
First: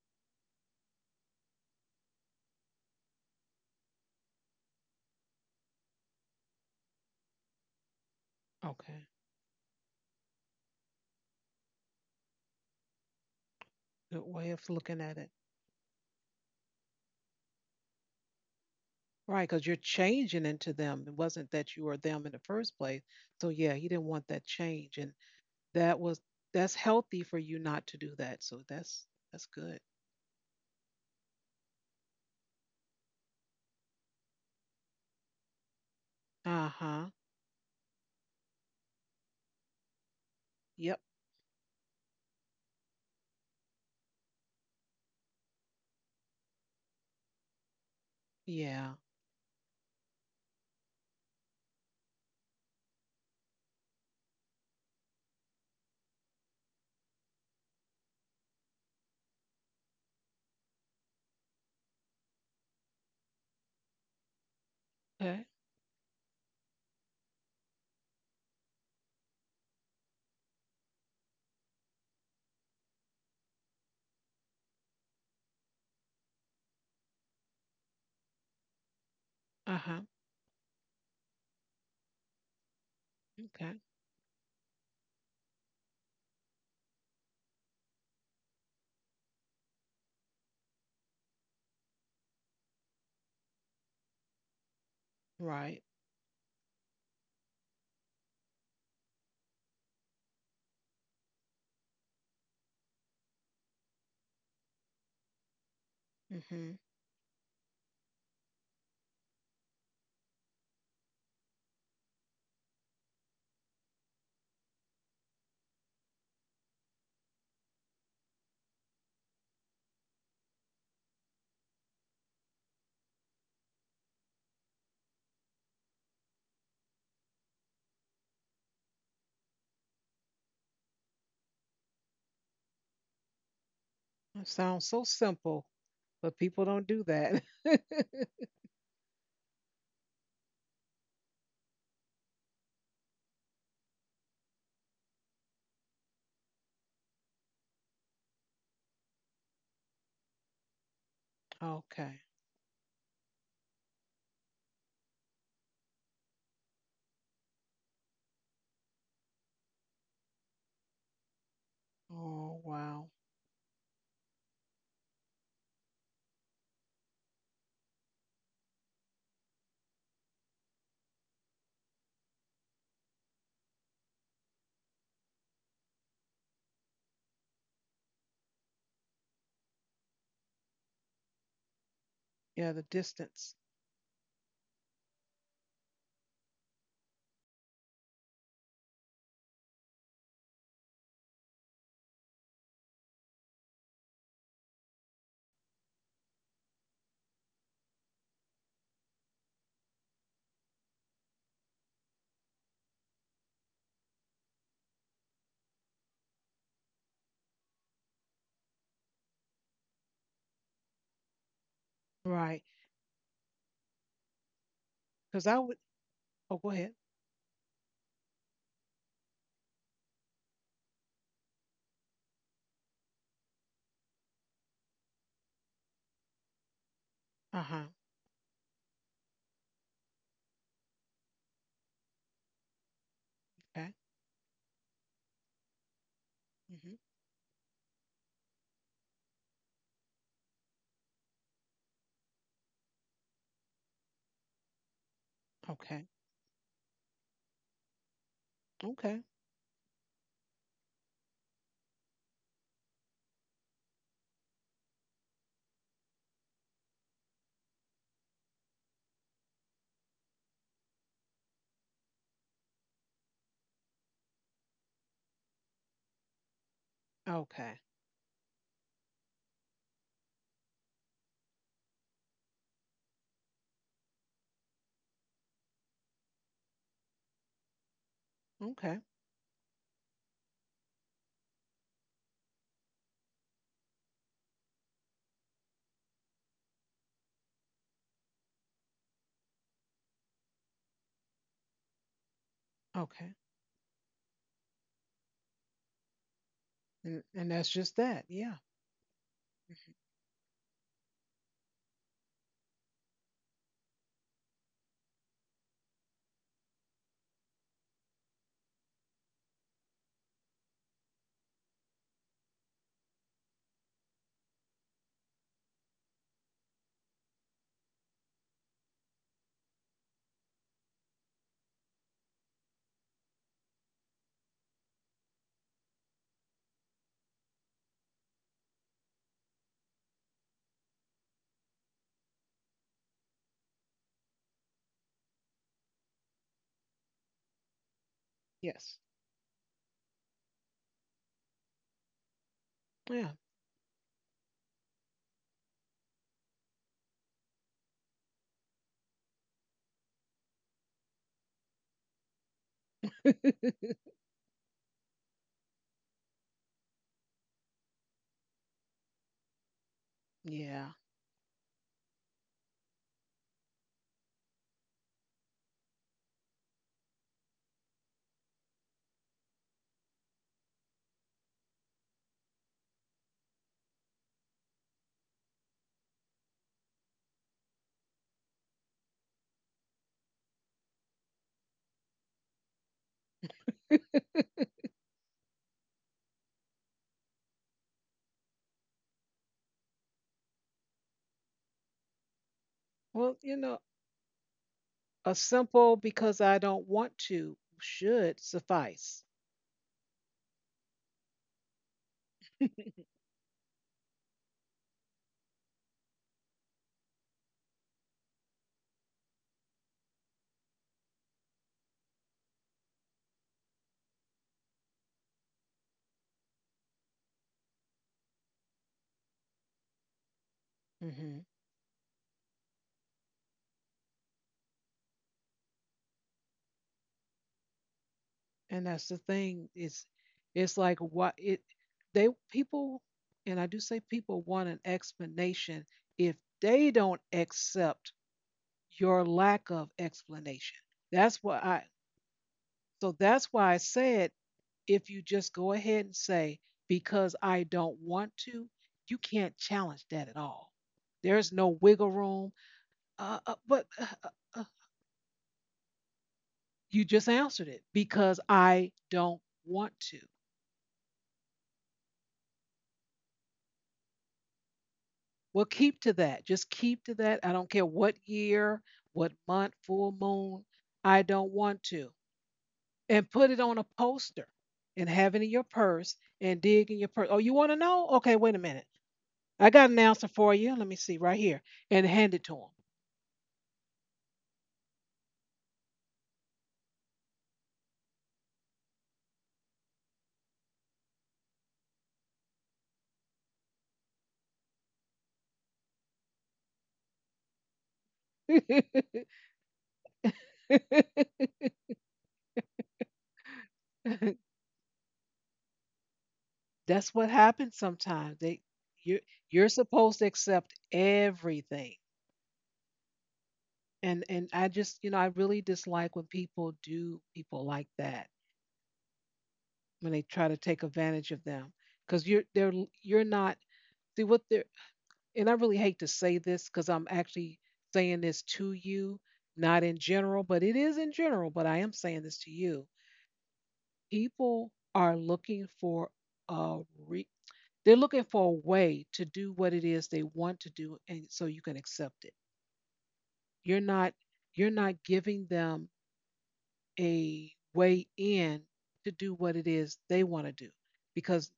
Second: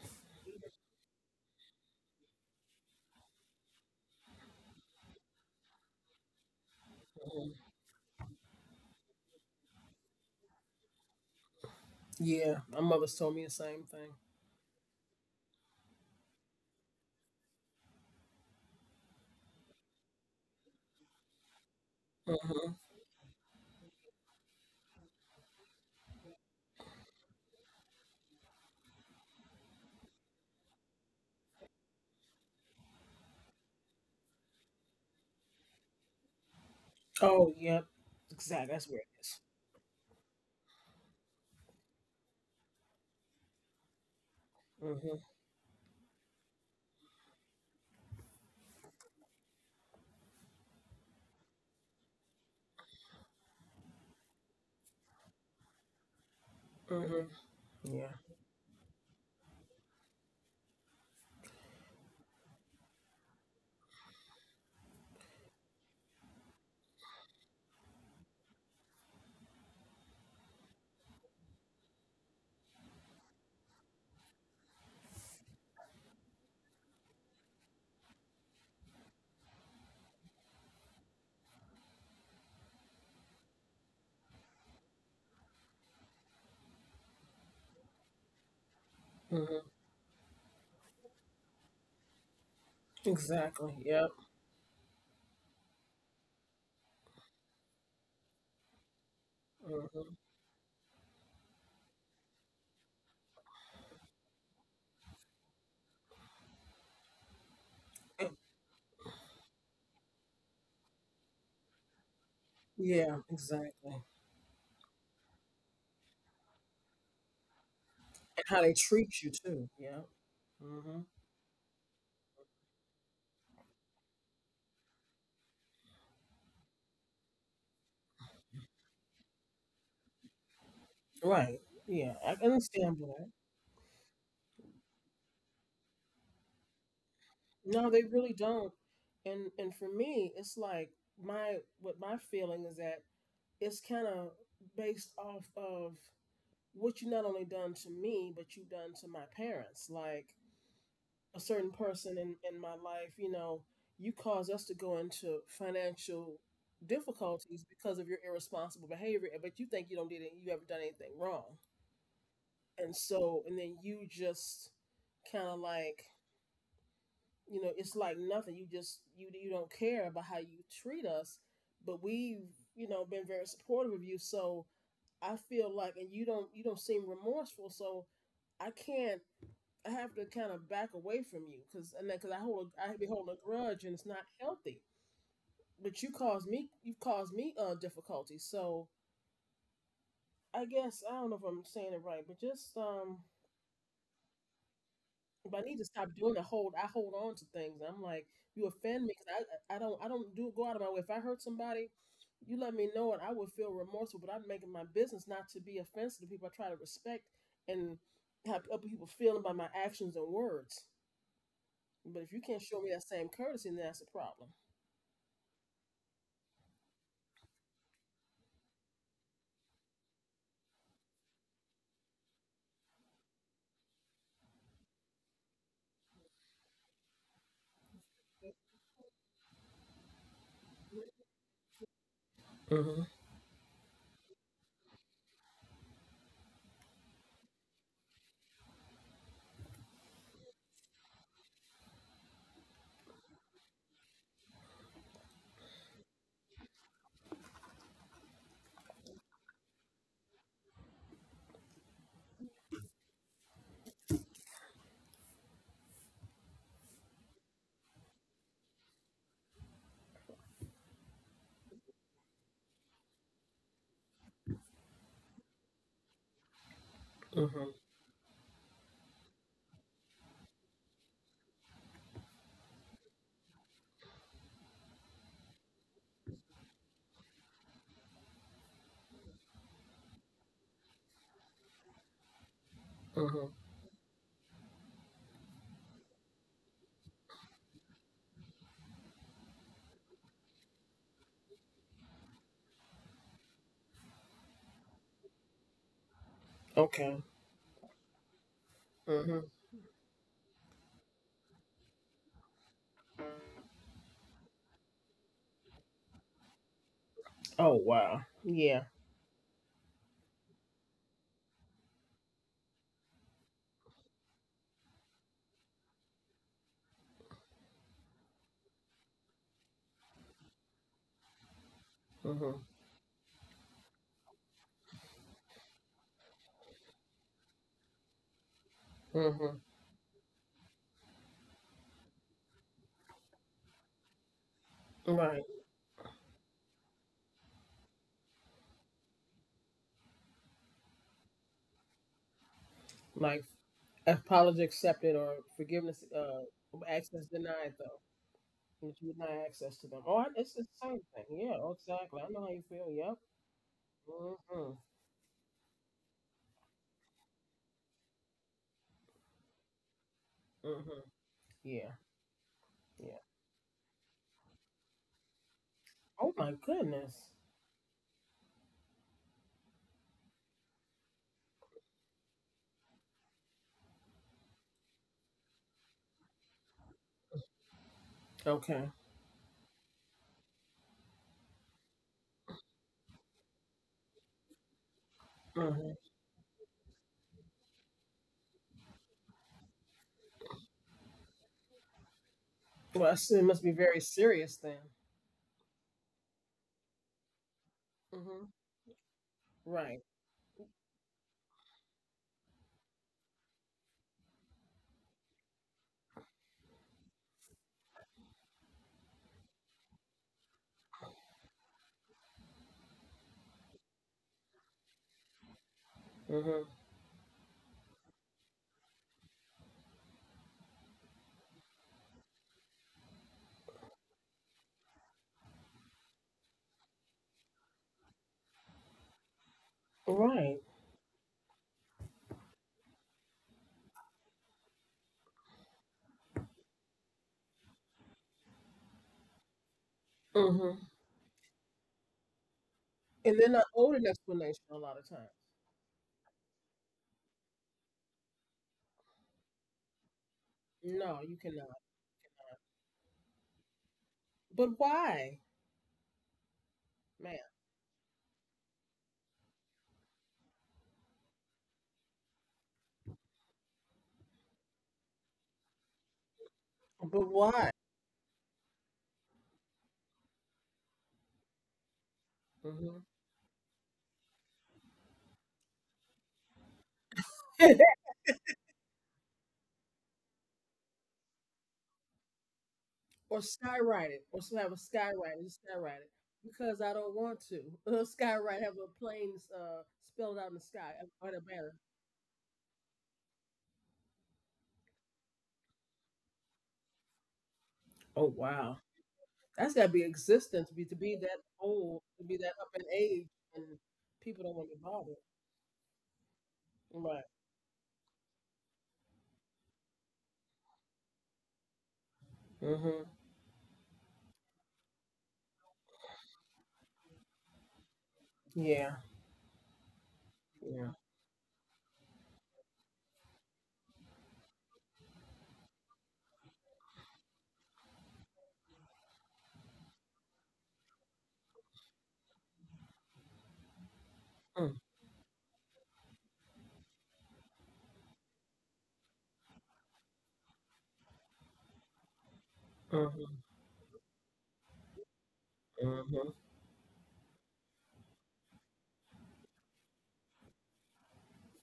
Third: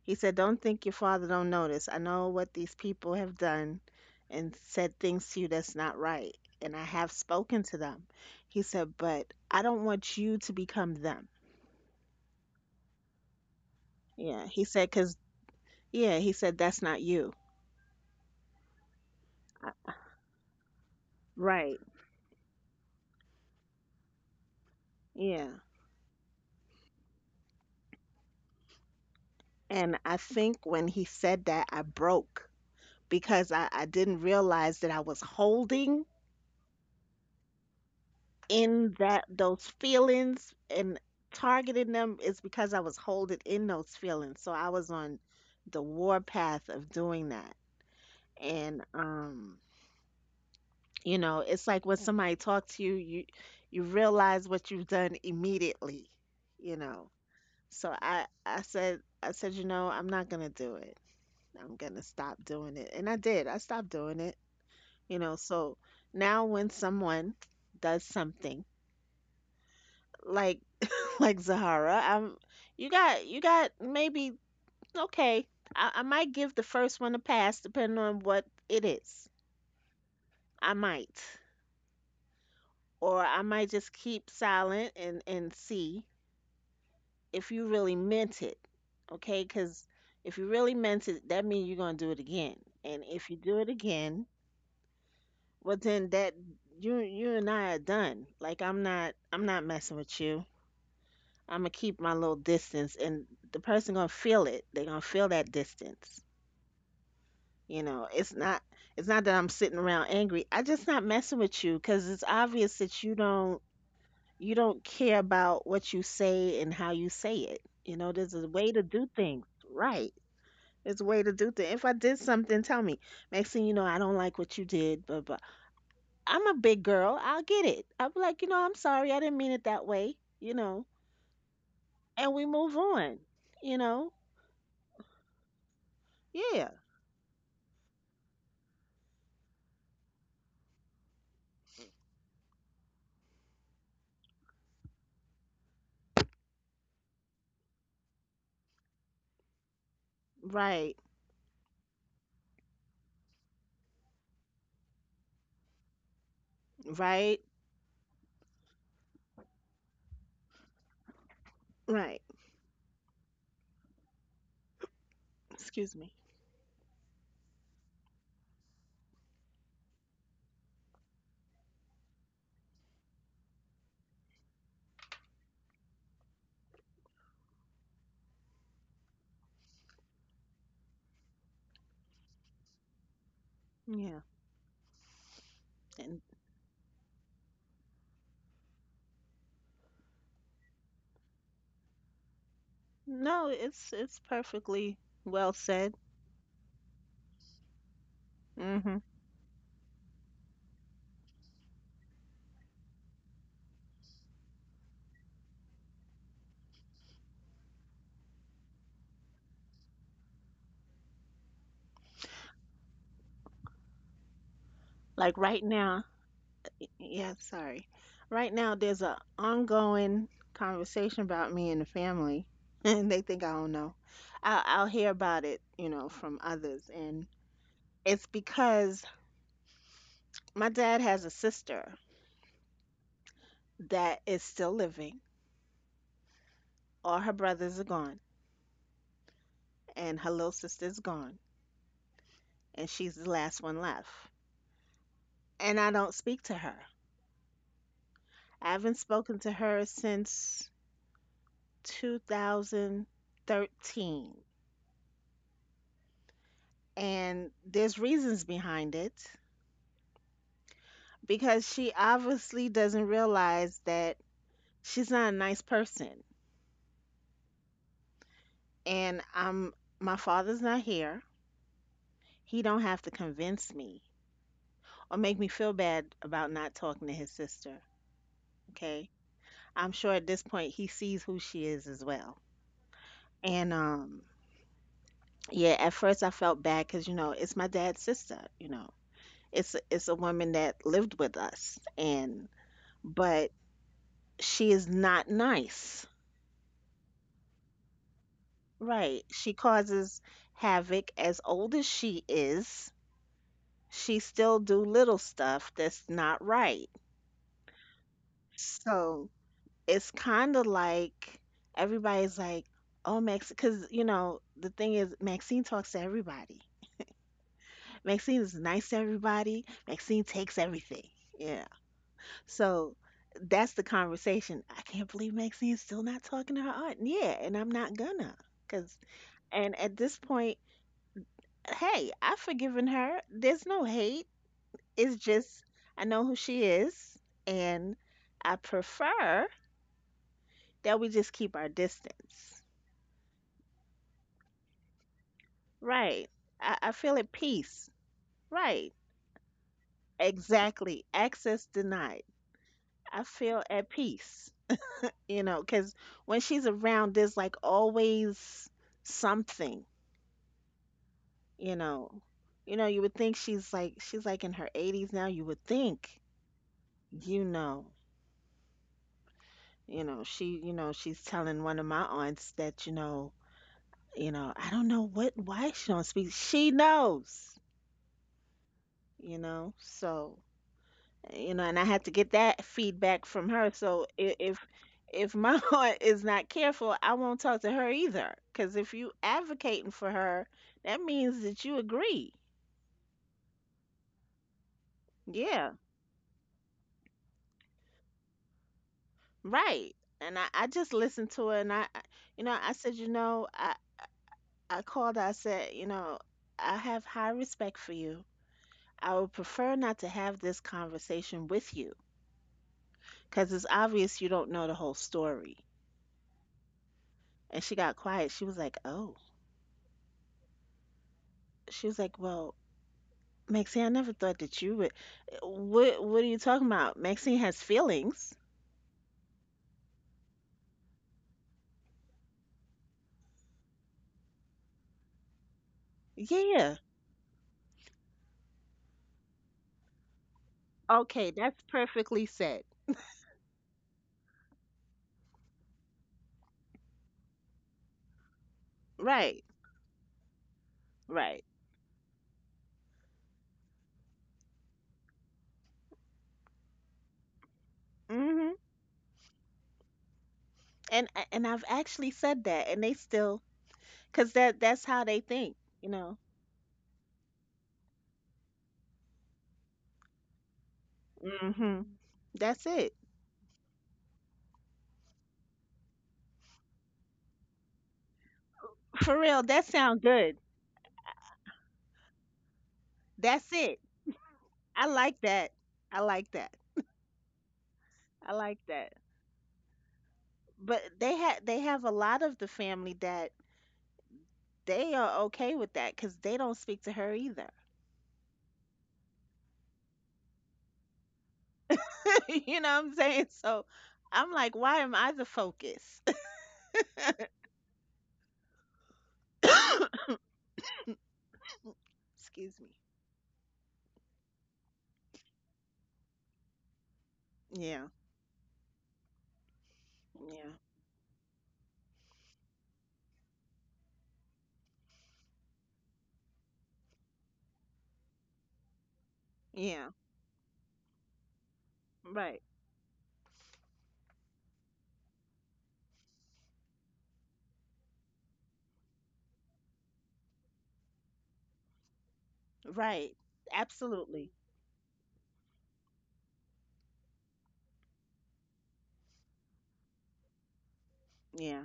He said, Don't think your father don't notice. I know what these people have done and said things to you that's not right. And I have Mhm. spoken to them. He said, Okay. But I don't want you to become them. Yeah, my mother's told me the same thing. Good Yeah. way He of said, looking Because, at it. yeah, he said, That's not you. Right, because you're I, changing into them. It wasn't that right. you were them in the Hmm. first place. So yeah, you didn't want that change. And Yeah. that was that's healthy for you not to do that. So that's good. And I think when he said that, I broke because I didn't realize that I was holding Uh-huh. Oh, yep. Exactly. That's in where it that is. those feelings and Yep. targeting them is because I was holding in those feelings. So I was Mm-hmm. on the war path of doing that. And Yeah. You know, it's like when somebody talks to you, you realize what you've done immediately, you know. Mm-hmm. So Yeah. I said, I'm not gonna do it. I'm gonna stop doing it. And I did. I stopped doing it. You know, Okay. so now when someone does something like like Zahara. I'm you got maybe okay. I might give the first one a pass depending on what it is. Uh-huh. I might. Or I might Okay. just keep silent and see if you really meant it. Okay? Mm-hmm. Cuz if you really meant it, that means you're going to do it again. And if you do it Exactly. Yep. again, well Right. then that you and I are done. Like I'm not messing Mm-hmm. with you. I'm gonna keep my little distance, and the person gonna feel it. They're gonna feel that distance. Mm-hmm. You know, it's not that I'm sitting around angry. I just not messing with you because it's obvious that you Yeah, don't exactly. you don't care about what you say and how you say it. You know, there's And a how they way to treat do you things too. Yeah. right. Hmm. There's a way to do things. If I did something, tell me. Next thing you know, I don't like what you did, but I'm a big girl. I'll get it. I'll be like, you know, I'm sorry. I didn't mean it that way. You know, Right. Yeah, and I we can move understand on. that. You know. It sounds so simple, but people Yeah, don't do that. No, they really don't. And for me, it's like my what my feeling is that it's kind of based off of what you not only done to me, but you done to my parents. Like right, a certain person Okay. in my life, you caused us to go into financial right, difficulties because of your irresponsible behavior, but you think you don't did it, you haven't done anything wrong. right. Oh, and wow. so and then you just kind of Excuse like me. It's like nothing, you just you you don't care about how you treat us, but we've been very supportive of you, so I feel like and you don't seem remorseful, so I can't I have to kind of back away from you, because and because Yeah, the I be holding a distance. grudge, and it's Yeah. not healthy, but And you've caused me difficulty, so I guess I don't know if I'm saying it right, but just. no, it's perfectly well But I need to said. stop doing the hold. I hold on to things. I'm like, you Mhm. offend me because I don't do go out of my way. If I hurt somebody, you let me know it. I would feel remorseful, but I'm making my business not to be offensive to people. I try to respect and have other people feeling by my actions and words. But if you Right. can't show me that same courtesy, then that's a problem. Like Because I right would. now, Oh, go ahead. yeah, sorry. Right now there's a ongoing conversation about me and the family, and they think I don't know. I'll hear about it, you know, from others, and Uh huh. it's because my dad has a sister Mhm. Okay. that is still living. Hmm. All her brothers are gone, and her little sister's gone, and she's the last one left. And I Okay. don't speak to her. I haven't Okay. spoken to her since 2013. And there's reasons behind it because she obviously doesn't realize that she's not a nice person. Mhm. Okay. And I'm my father's not here. He don't have to convince me or make me feel bad about not talking to his sister, Okay. okay? I'm sure at this point he sees who she is as well. Mhm. And Yeah, at first I felt bad because, you know, it's my dad's sister, you know. It's a woman that lived with us and Okay. but she is not nice. Okay. And that's just that. Yeah. Right. Mhm. She causes havoc as old as she is. She still do little stuff that's not right. Oh wow. Yeah. So it's kind of like everybody's like, "Oh, Max," because you know the thing is Maxine talks to everybody. Maxine is nice to everybody. Maxine takes everything. Yeah, Mhm. so that's the conversation. I can't believe Maxine's still not talking to her aunt. Yeah, and I'm not gonna. Cause Mhm. and at this point, hey, I've forgiven her. There's no hate. It's Right. just I know who she is, and I Yes. prefer that we just keep our distance. Yeah. Like, apology accepted, or forgiveness Right. I feel access at denied peace. though. Right. If you deny access to them. Oh, it's the same Exactly. thing. Yeah, Access oh, denied. exactly. I know how you feel. Yep. I feel at peace. Mm-hmm. You know, because when she's around, there's like always something Yeah. Mm-hmm. you Yeah. know, you know, you would Yeah. think she's like in her 80s now. You would think, Oh my goodness. you know, you know, she, you know, she's telling one of my aunts that, you know, I don't know what why she don't speak. She knows, Okay. you know. So, you know, and I had to get that feedback from her. So if my Mm-hmm. aunt is not careful, I won't talk to her either. Because if you advocating for her, that means that you agree. Well, I see Well, it you must be know, very serious then. a Yeah. simple "because I don't want to" should Mm-hmm. suffice. Right. Right. And I just listened to it and you know, I called, I said, you know, I have high respect for you. I would prefer not to have this conversation with you because it's obvious you don't know the whole story. Mm-hmm. And she got quiet. She was like, oh, Hmm. she was like, well, Maxine, I never thought that you would. What are you talking about? Maxine has feelings. And that's the thing, Right. it's like what it they, people, and I do say people want an explanation. If Yeah. they don't accept your lack of explanation, Mm-hmm. Okay. that's That's what i perfectly said. And they're that's not why I owed an said, explanation a lot of if you times. just go ahead and say "because I don't want to," you Right. can't challenge that at all. No, you Right. There's no cannot. wiggle room. But uh, But why, you just man? answered it: "because Hmm. I don't want to." And I've actually said that and they still cause that that's how they think, Well, you keep to know. that. Just keep to But that. I don't why? care what year, what month, full moon. I don't Mhm. want to. That's it. Mm-hmm. And put it on a poster and have it in your purse, and dig in your purse. Oh, you want to know? Okay, wait a minute. For real, that I got an sound answer good. for you. Let me see right here. And hand it to Or That's it. skywrite it, or so have a I like skywrite, that. just I skywrite it, like that. because I don't want to. I like Skywrite, have that. a plane uh, spelled out in the sky But they on a had they banner. have a lot of the family that they are okay with that cuz they don't speak to her either. Oh them. wow, that's got to be existence to be that old, to be that You know up what in I'm saying? age, So and I'm people like, don't want why to be am I bothered. the focus? That's Right. what happens sometimes. They, you you're supposed to accept everything. Excuse me. Mm-hmm. And I just, you know, I really dislike when people do people Yeah. like that, Yeah. when they Yeah. try to take Yeah. advantage of them because you're they're you're not see what they're and I really hate to say this, because I'm actually saying this to you, not Yeah. in general, but it is in general, but I am saying Right. this to you. People Mm, are looking for a re- they're looking for a way to do what it is they want to do, and so you can accept it. Right. mhm, You're not Absolutely. Giving them mhm. a way in to do what it is they want to do, because Yeah.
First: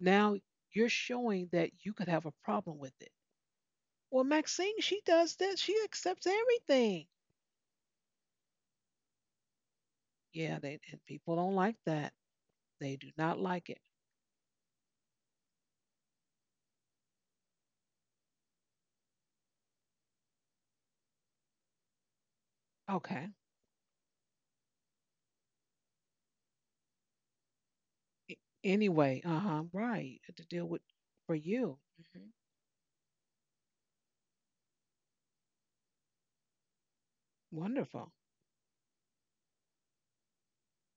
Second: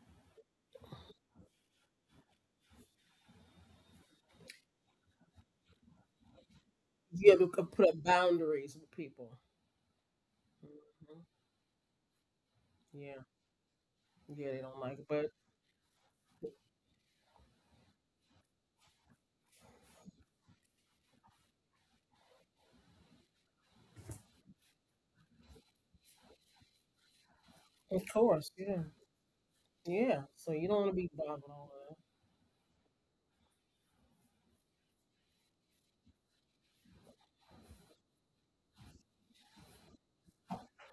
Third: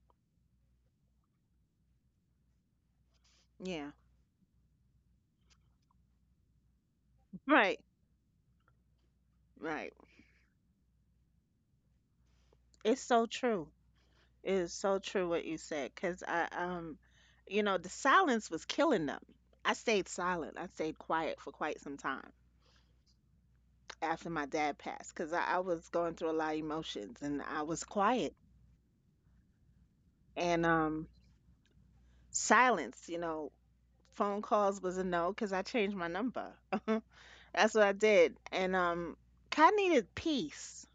now you're showing that you could have a problem with it. Yeah. "Well, Maxine, she does this. She accepts everything." You have to Right. put up boundaries with people. Right. Yeah, they, and Mhm. people don't like that. They It's do Yeah. so not like true. it. Yeah, It they is don't like so it, true but what you said, because you know, the silence was killing them. I stayed silent. I stayed quiet for quite some time Okay. after my dad passed, because I was going through a lot of emotions and I was of quiet. A- course, yeah, Anyway, uh huh. Right. yeah. To So deal And you with, don't want to be for bothered all you. that. Hmm. silence, you know, phone calls was a no because I changed my number. That's what I Wonderful. did. And I needed peace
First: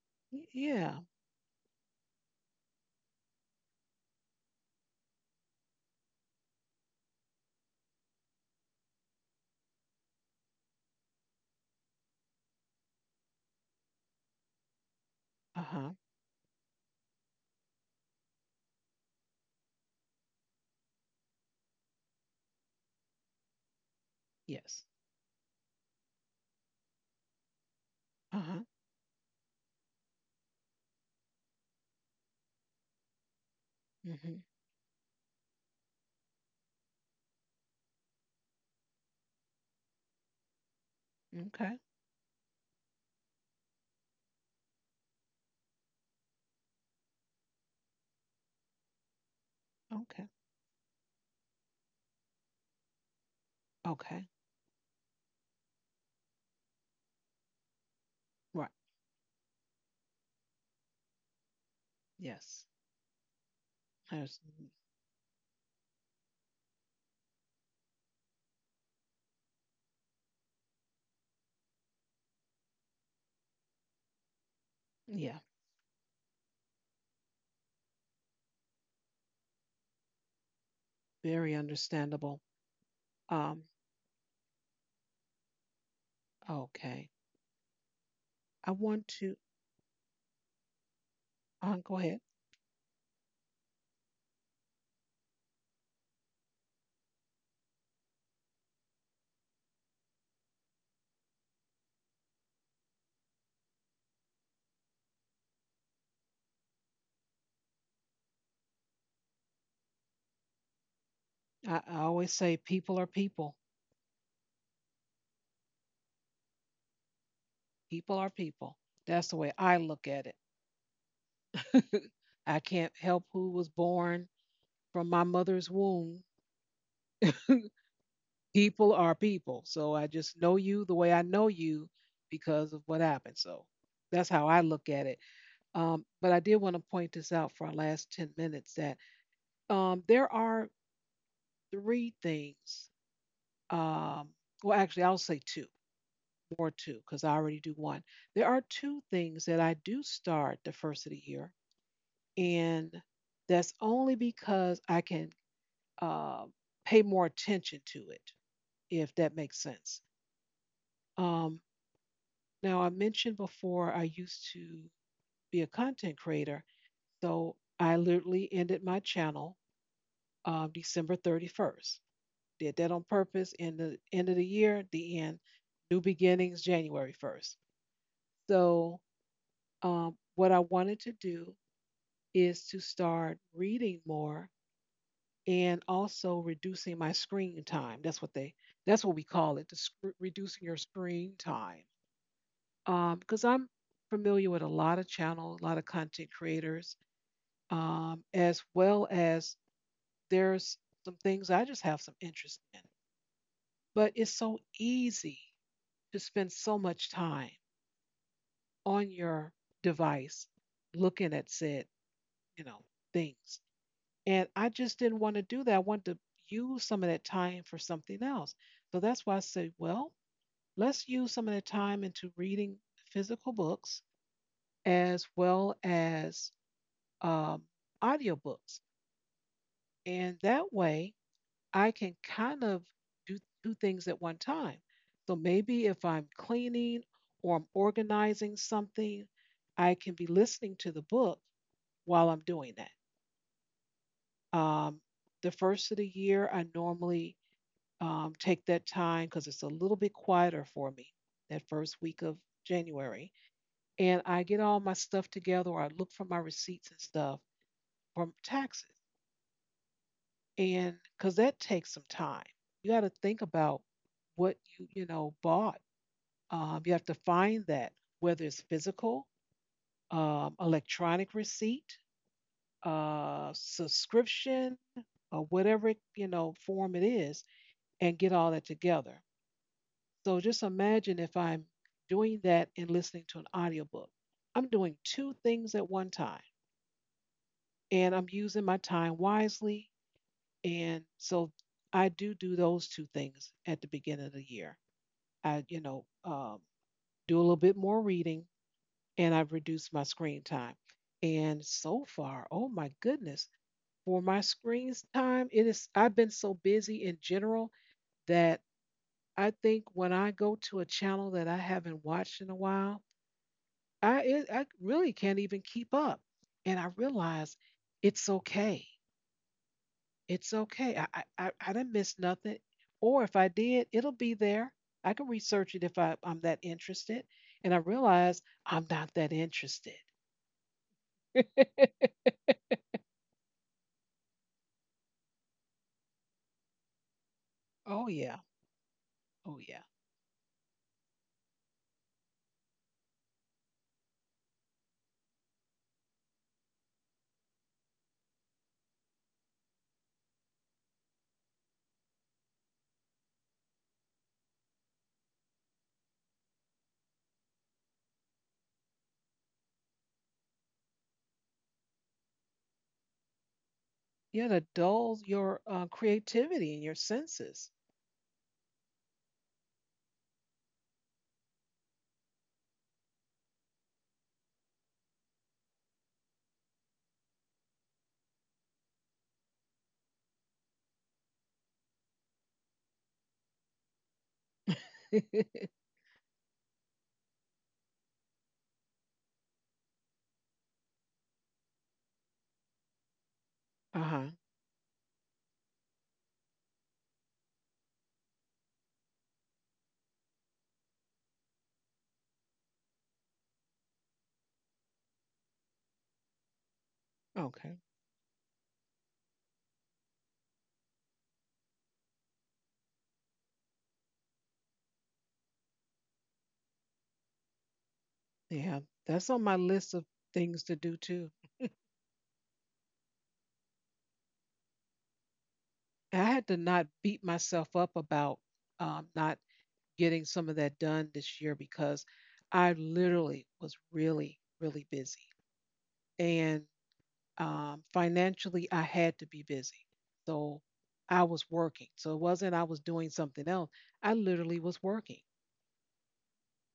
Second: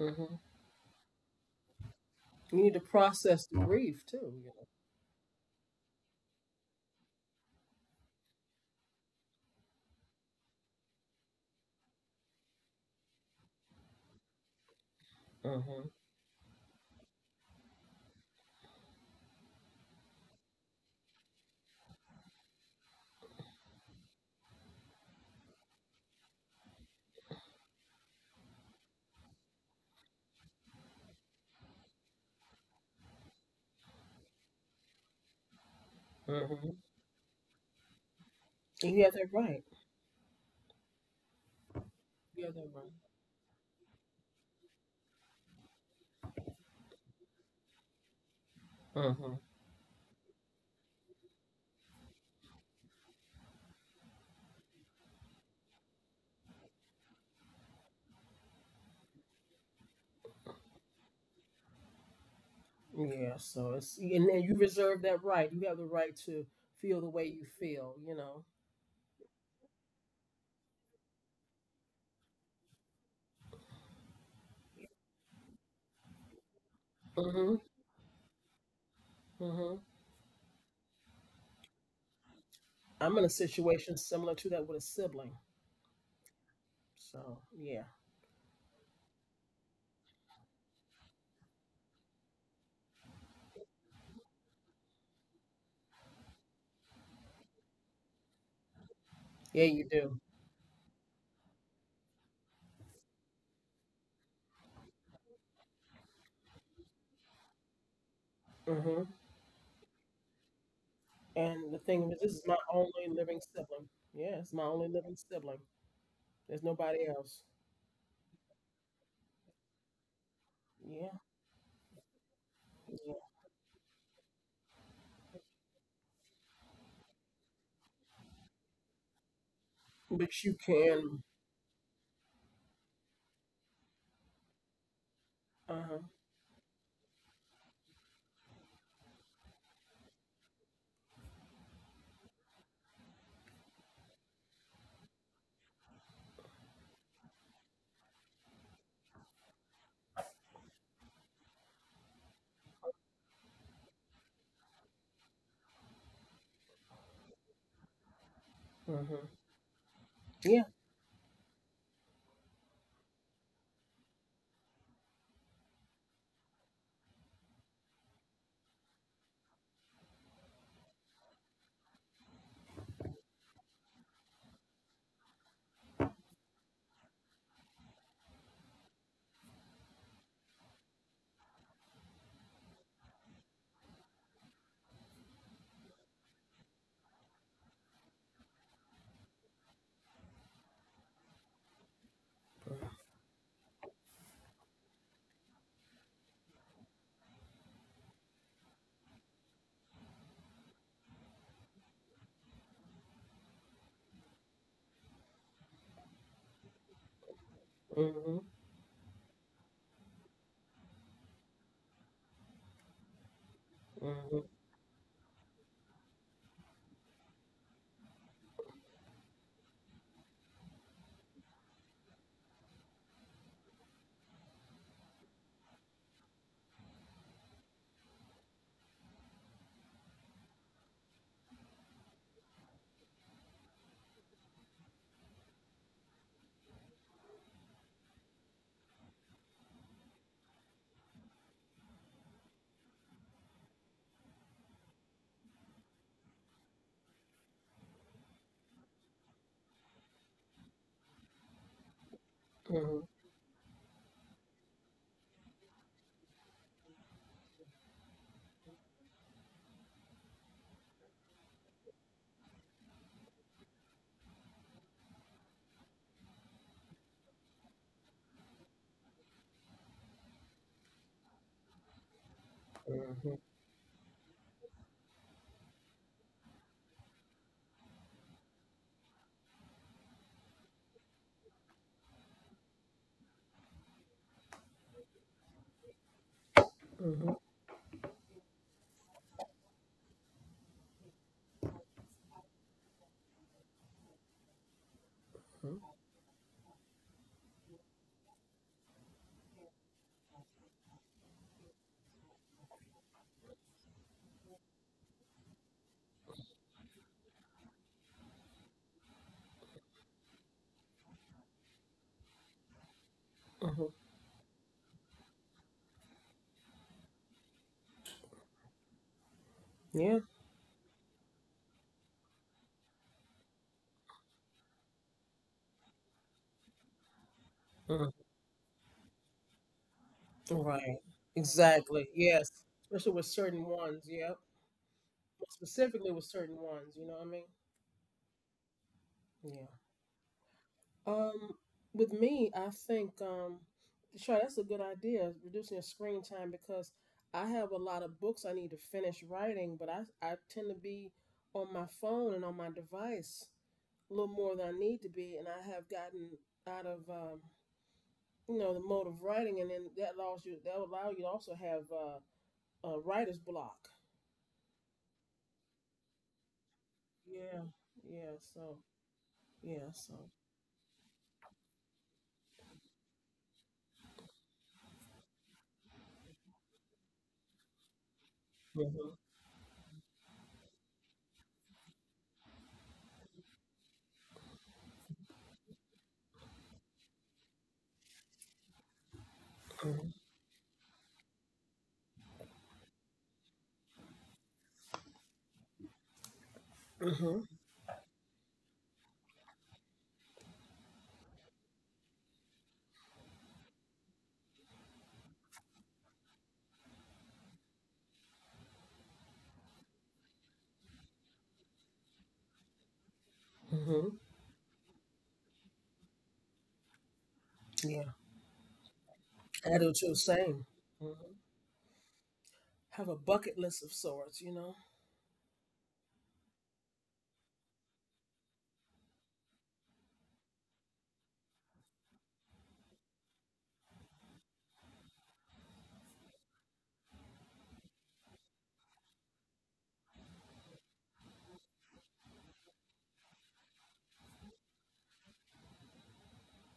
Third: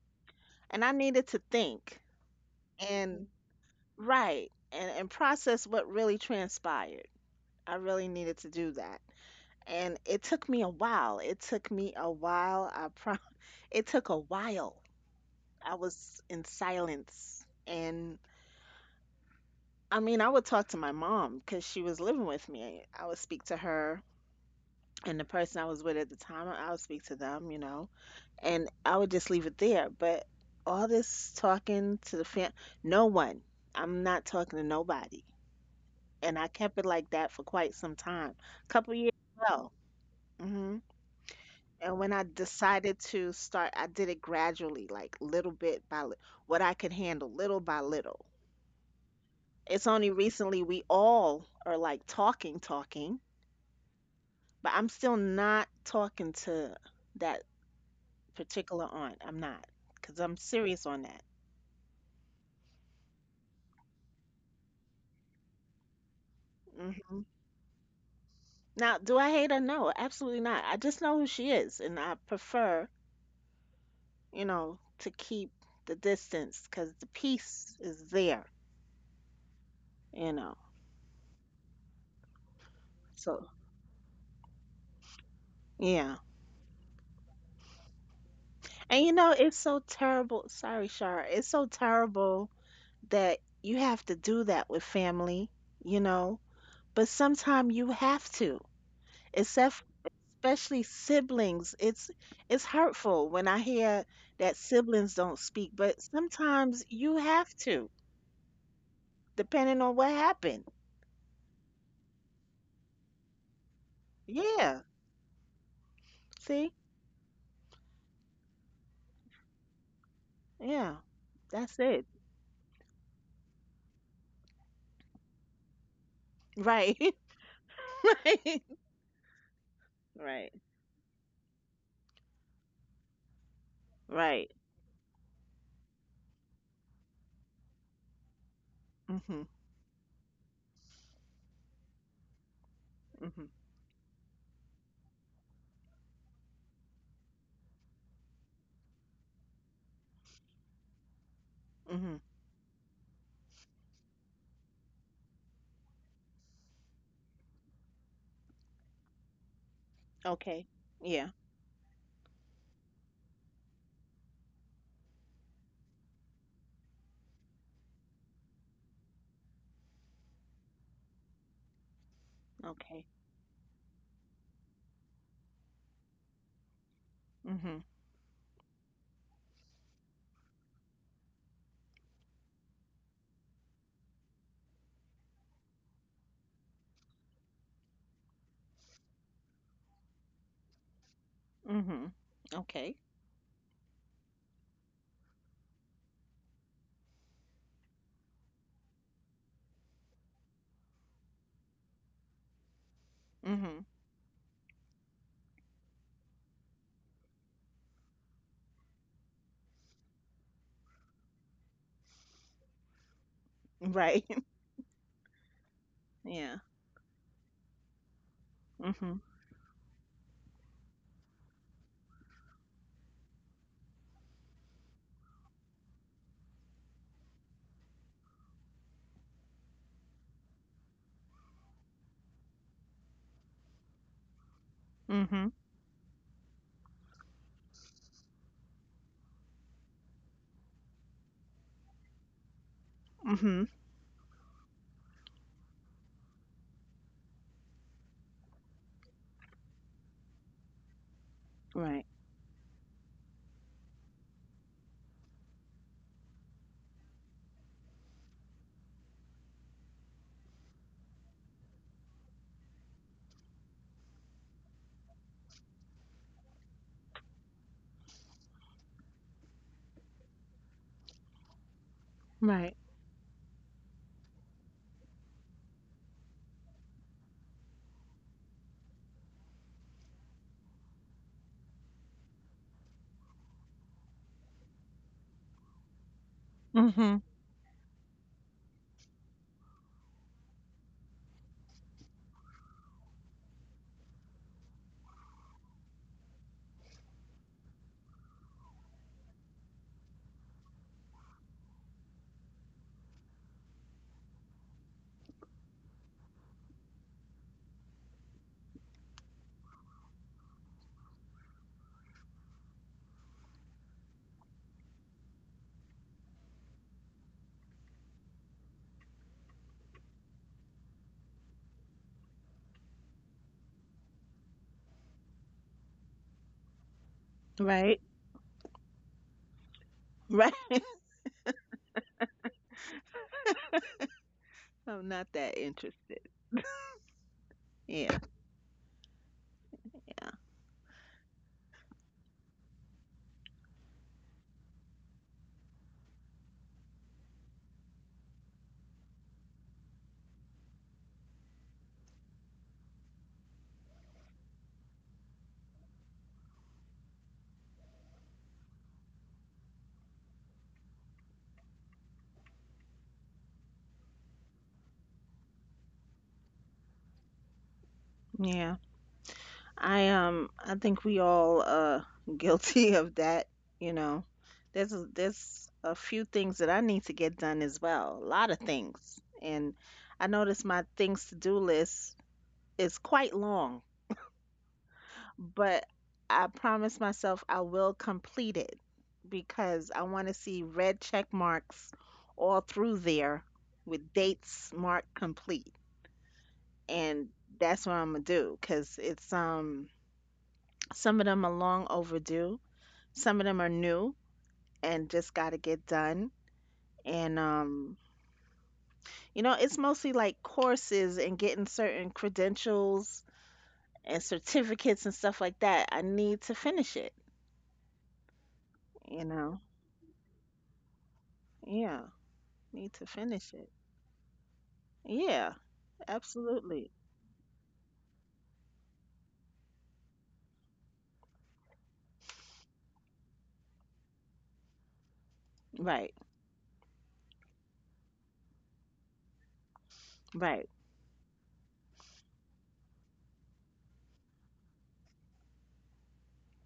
Mm-hmm. Y- and I Yeah. needed to think You need to and process the grief too. You right know. and process what really transpired. I really needed to do that. And it took me a while. It took me a while. It took a while. Uh I Mhm. huh. was in silence. And I mean, I would talk to my mom because she was living with me. I would speak to her Yes. and the person I was with at the time, I would speak to them, you know, Uh huh. and I would just leave it there. But all this talking to the fam, no one. I'm not Hmm. talking to nobody. And I kept Mhm. it like that for quite some time. Couple And you years have that right. ago. Okay. And when I You have that right. decided to start, I did it gradually, like little bit by what I could handle, little by little. Mhm. It's only Okay. recently we all are like talking, talking, Okay. but I'm still not talking to that Right. particular aunt. I'm not, because I'm serious on that. Yes. Yeah, so it's and There's, then you reserve that right. You have the right to feel the Hmm. way you feel. Now, do I hate her? No, absolutely not. I just know who she is, and I prefer, you know, to yeah. keep the distance because the Mhm. peace is there, Mhm. you know. Very understandable. I'm in a So, Um. situation similar to that with a sibling. yeah. Okay. So yeah. I And want you know, to. it's so terrible. Sorry, Shar. It's so Go ahead. terrible that you have to do that with family, you know, but sometimes you have to. Yeah, Except you do. especially siblings. It's hurtful when I hear that siblings don't speak, but sometimes you have to, Hmm. depending on what happened. And the I thing is this always is say my people are only living people. sibling. Yeah, it's my Yeah. only living sibling. There's See? nobody else. People are people. That's the way I look at Yeah. Yeah. That's it. it. I can't Yeah. help who was born from my mother's womb. Right. Right. People are people. So I just But Right. you know you the way I can know you because of what happened. So that's how Right. I look at it. uh-huh. But I did want to point this out for our last 10 minutes that Mhm. There are three things. Mhm. Um, well, actually, I'll say two, more two, because I already do one. There are two things that I do start the first of the year, Mhm. and that's only because I can uh, pay more attention to it, if Mhm. that makes sense. Yeah. Okay. Yeah. Um, Now, I mentioned before I used to be a content creator, so I literally ended my channel December 31st. Did that on Okay. purpose. In the end of the year, the end, new beginnings, January 1st. Mhm. So, what I wanted to do is to start reading more and also reducing my screen time. That's what they that's what we call it, the reducing your screen time. Mhm. Okay. Because I'm familiar with a lot of channels, a lot of content creators, as well as there's some things I just have some interest in. Mhm. But it's so easy to spend so much time Mhm. on your device looking at said, you know, things. Right. Mhm, And I just didn't want to do that. I wanted to Yeah. use some of that time for something else. So that's Mhm. why I said, well, let's use some of that time into reading physical books as well as um, audiobooks. And that way I can kind of do two things at one time. So Mhm. maybe if I'm cleaning or I'm organizing something, I can be listening to the book while I'm doing that. Mhm. Um, the first of the year, I normally take that time because it's a little bit quieter for me, that first Right. week of mhm, January. And I get all my stuff together, or I look for my receipts and stuff from taxes. And because that takes some time, you got to think about what you know, bought. You have to find that, whether it's physical, electronic receipt, Right. mhm, subscription, or whatever, you know, form it is, and get all that together. So just imagine if I'm doing that and listening to an audiobook. I'm doing two things at one time Mhm. mhm, and I'm using my time wisely. And so I do do those two things at the beginning of the year. I, mhm, you know, do a little bit more reading, and I've reduced my screen time. And so far, oh my goodness, for my screen time, it is, I've been so busy in general that I think when I go to a channel that I haven't watched in a while, mhm. I really can't even keep up. And I realized it's okay. Yeah. It's okay. I didn't miss nothing. Or if I did, it'll be there. I can research it if I'm that interested. And I Right. Mm. realized I'm not that interested. Right. Right. Exactly. Yes. Especially with certain ones. Yeah. I'm not that Specifically interested. with certain ones. You know what I mean? Oh Yeah. yeah. Oh Yeah. yeah. Yeah. Um, with me, I think sure, that's a good idea. Reducing your screen time because I have a lot of books I need to finish writing, but I tend to be on my phone and on my device a little more than I need to be, and I have gotten out of you know the mode of writing, and then that will allow you to also have a writer's block. Yeah, to dull your creativity and your Yeah, senses. yeah. So Yeah. yeah, so. I think we all guilty of that, you know. There's a few things that I need to get done as well. A lot of Mhm, things. And I notice my things to do list is quite long. But I promise myself I will complete it because I want to see red check marks all through there with Uh-huh. dates marked complete. mhm, And mhm, that's what I'm gonna do because it's some of them are long overdue, some of them are new and just gotta get done. And Okay. You know, it's mostly like courses and getting certain credentials mhm. and certificates and stuff like that. I need to finish it, Yeah, Yeah. you That's on my know. I do list of too. things Same. to do Mhm. too. Yeah. Need Have to a finish bucket it. list of sorts, you know. Yeah, And I had to not absolutely. beat myself up about not getting some of that done this year, because I literally was really, really busy. Right, And financially, I had to be busy. So right. I was working. So it wasn't I was doing something else. I literally was working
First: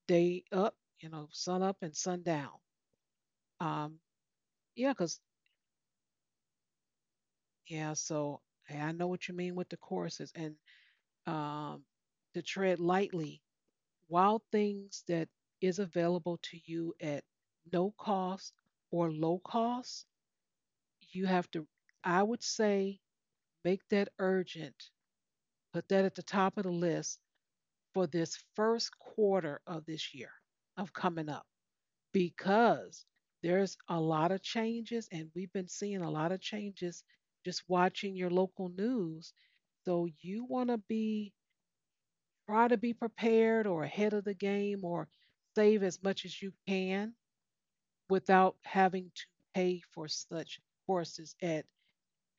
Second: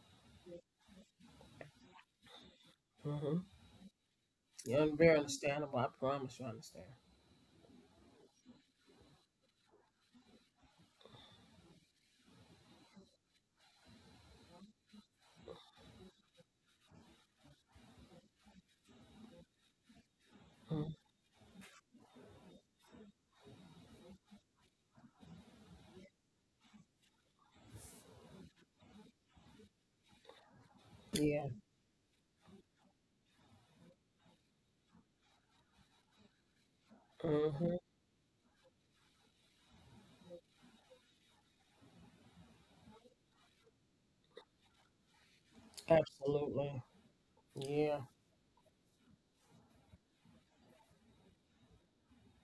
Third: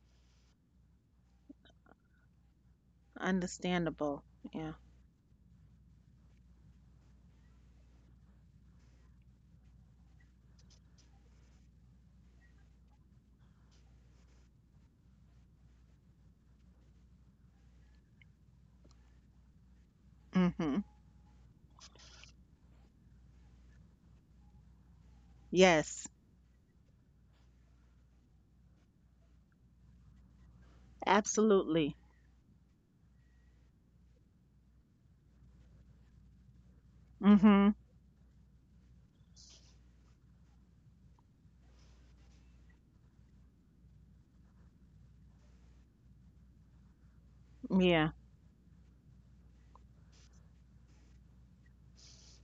day up, you know, sun up and sun down. Mm-hmm. Um, Understandable. Yeah. Yeah, yeah, I'm very because, understandable. I promise you, I understand. yeah, so hey, I know what you mean with the courses and um, to tread lightly. Wild Things that is available to you at no cost or low cost, Mm-hmm. Mhm. you have to, I would say, make that urgent, put that Yes, at the top of the list for this first quarter of this year of coming Yeah. up, absolutely. because there's a lot of changes, and we've been seeing a lot of changes just Mm-hmm. Hmm. watching your local news. So you want to be, try to be prepared or ahead of the game, or save as much as you Absolutely. can Yeah. Yeah, without having to pay for such courses at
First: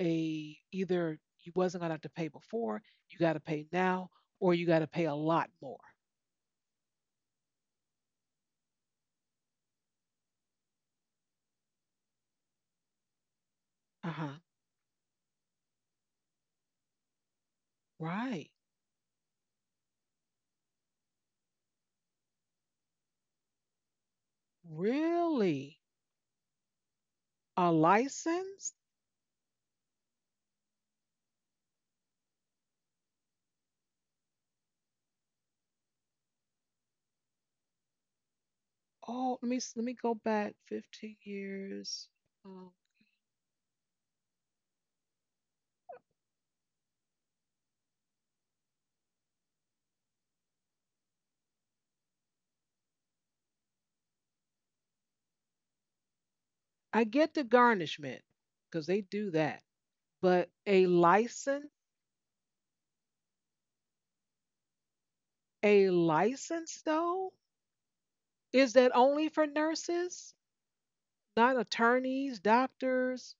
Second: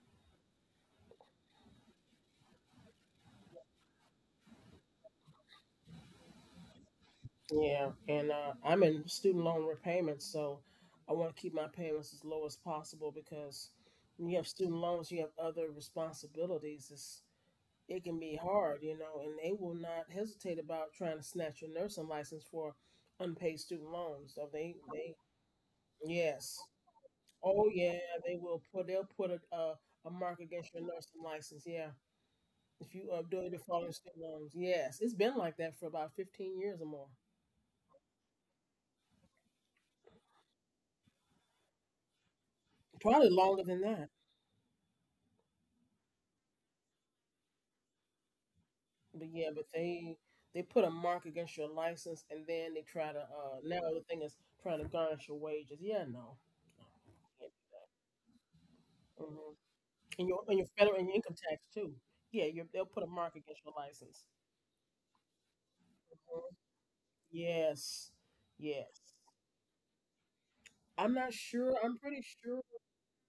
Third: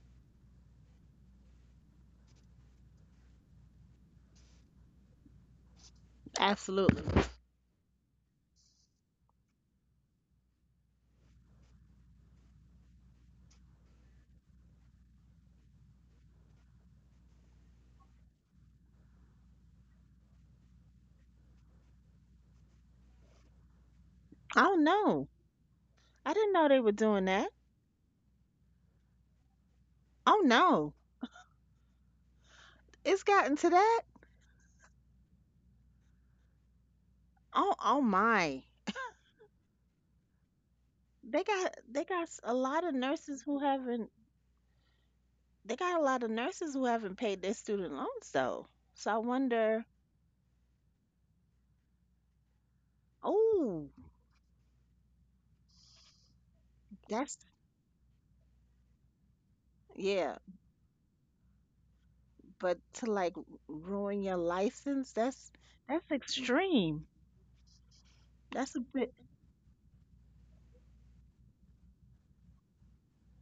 a, either you wasn't gonna have to pay before, you gotta pay now, or you gotta pay a lot more. absolutely. Yeah, and I'm in student loan repayments, so I want to keep my payments as low as possible because when you Uh-huh. have student loans, you have other responsibilities. It's, it can be Right. hard, you know, and they will not hesitate about trying to snatch your nursing license for unpaid student loans. Oh no, Really? I didn't Yes, know they were doing that. oh A yeah, they will license? put they'll put a Oh mark against your no, nursing license. Yeah, if you it's do gotten to default on that. student loans, yes, it's been like that for about 15 years or more, Oh, oh my. Oh, let me let me go back 15 They got years. A Um, lot of probably nurses who longer than haven't that. they got a lot of nurses who haven't paid their student loans though. So I But yeah, but wonder. they put a mark against your license, and then they try to now Oh, the thing is trying to garnish your wages. Yeah, no, no, I get that's the can't garnishment because they do do that. Hmm. that, yeah. But And your federal and your income tax too. Yeah, you But they'll to put a like mark against your ruin license. your license, a that's Mhm. license extreme. though, Yes, is That's a that bit. yes. only for nurses, I'm not not sure. I'm pretty attorneys, sure. doctors?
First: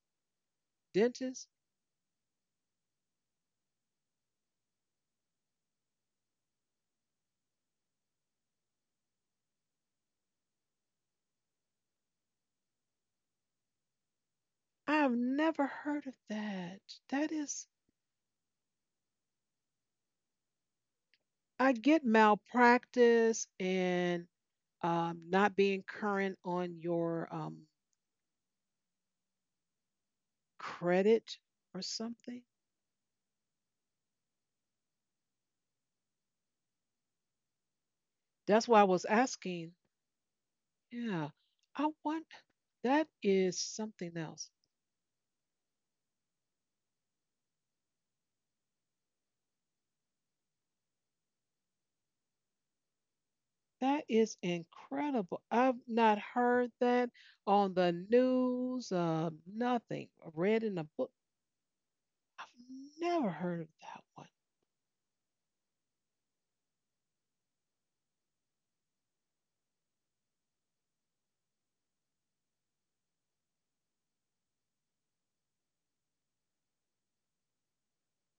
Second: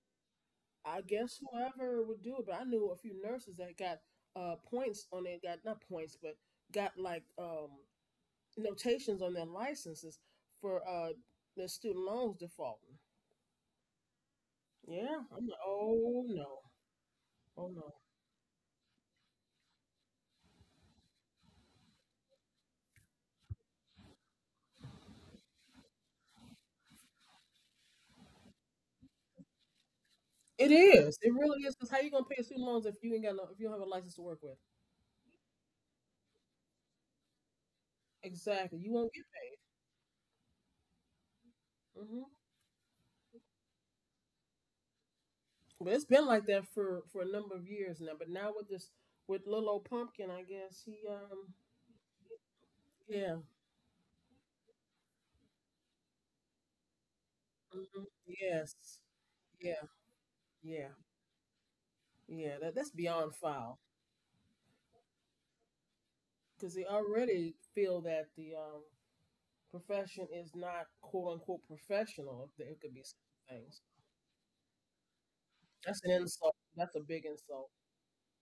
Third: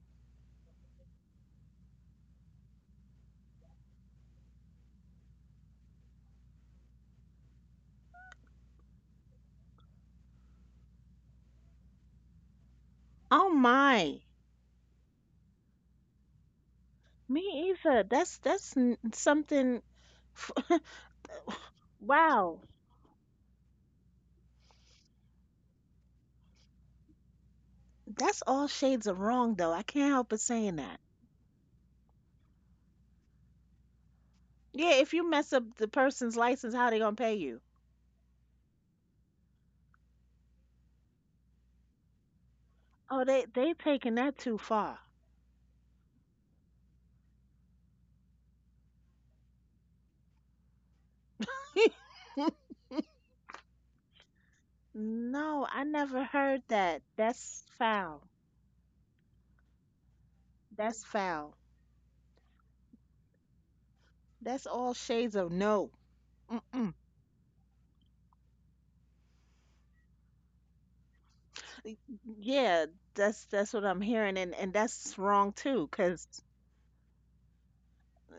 I guess Dentist? whoever would do it, but I knew a few nurses that got points on it. Got not points, but got like notations on their licenses for their student loans defaulting. Oh my, I've Yeah, I'm like, never heard of oh no, that. That me is, oh no. either. That's something. f- I get Wow, malpractice and not being current on your that's all shades of wrong though. I can't help but saying It that. is. credit It really or is. Cause how you gonna something. pay student loans if you ain't got no, if you don't have a license to work with? Yeah, if you mess up the person's license, how they gonna pay you? That's why I Exactly. You was won't get asking. Yeah, I paid. want, Hmm. that Oh, is they taking something that else. too far. But it's been like that for a number of years now. But now with this with little old pumpkin, I guess he yeah. That is incredible. No, I've I not never heard heard that. that That's on the Hmm. foul. Yes. news, Yeah, nothing. Read in a yeah, That's book. foul. I've yeah, that's never beyond heard of foul that one. That's all shades of no. because they already feel that the profession is not quote unquote professional. If there- It Yeah, could be certain that's things. what I'm hearing, and that's wrong too, That's an 'cause insult. That's a big insult.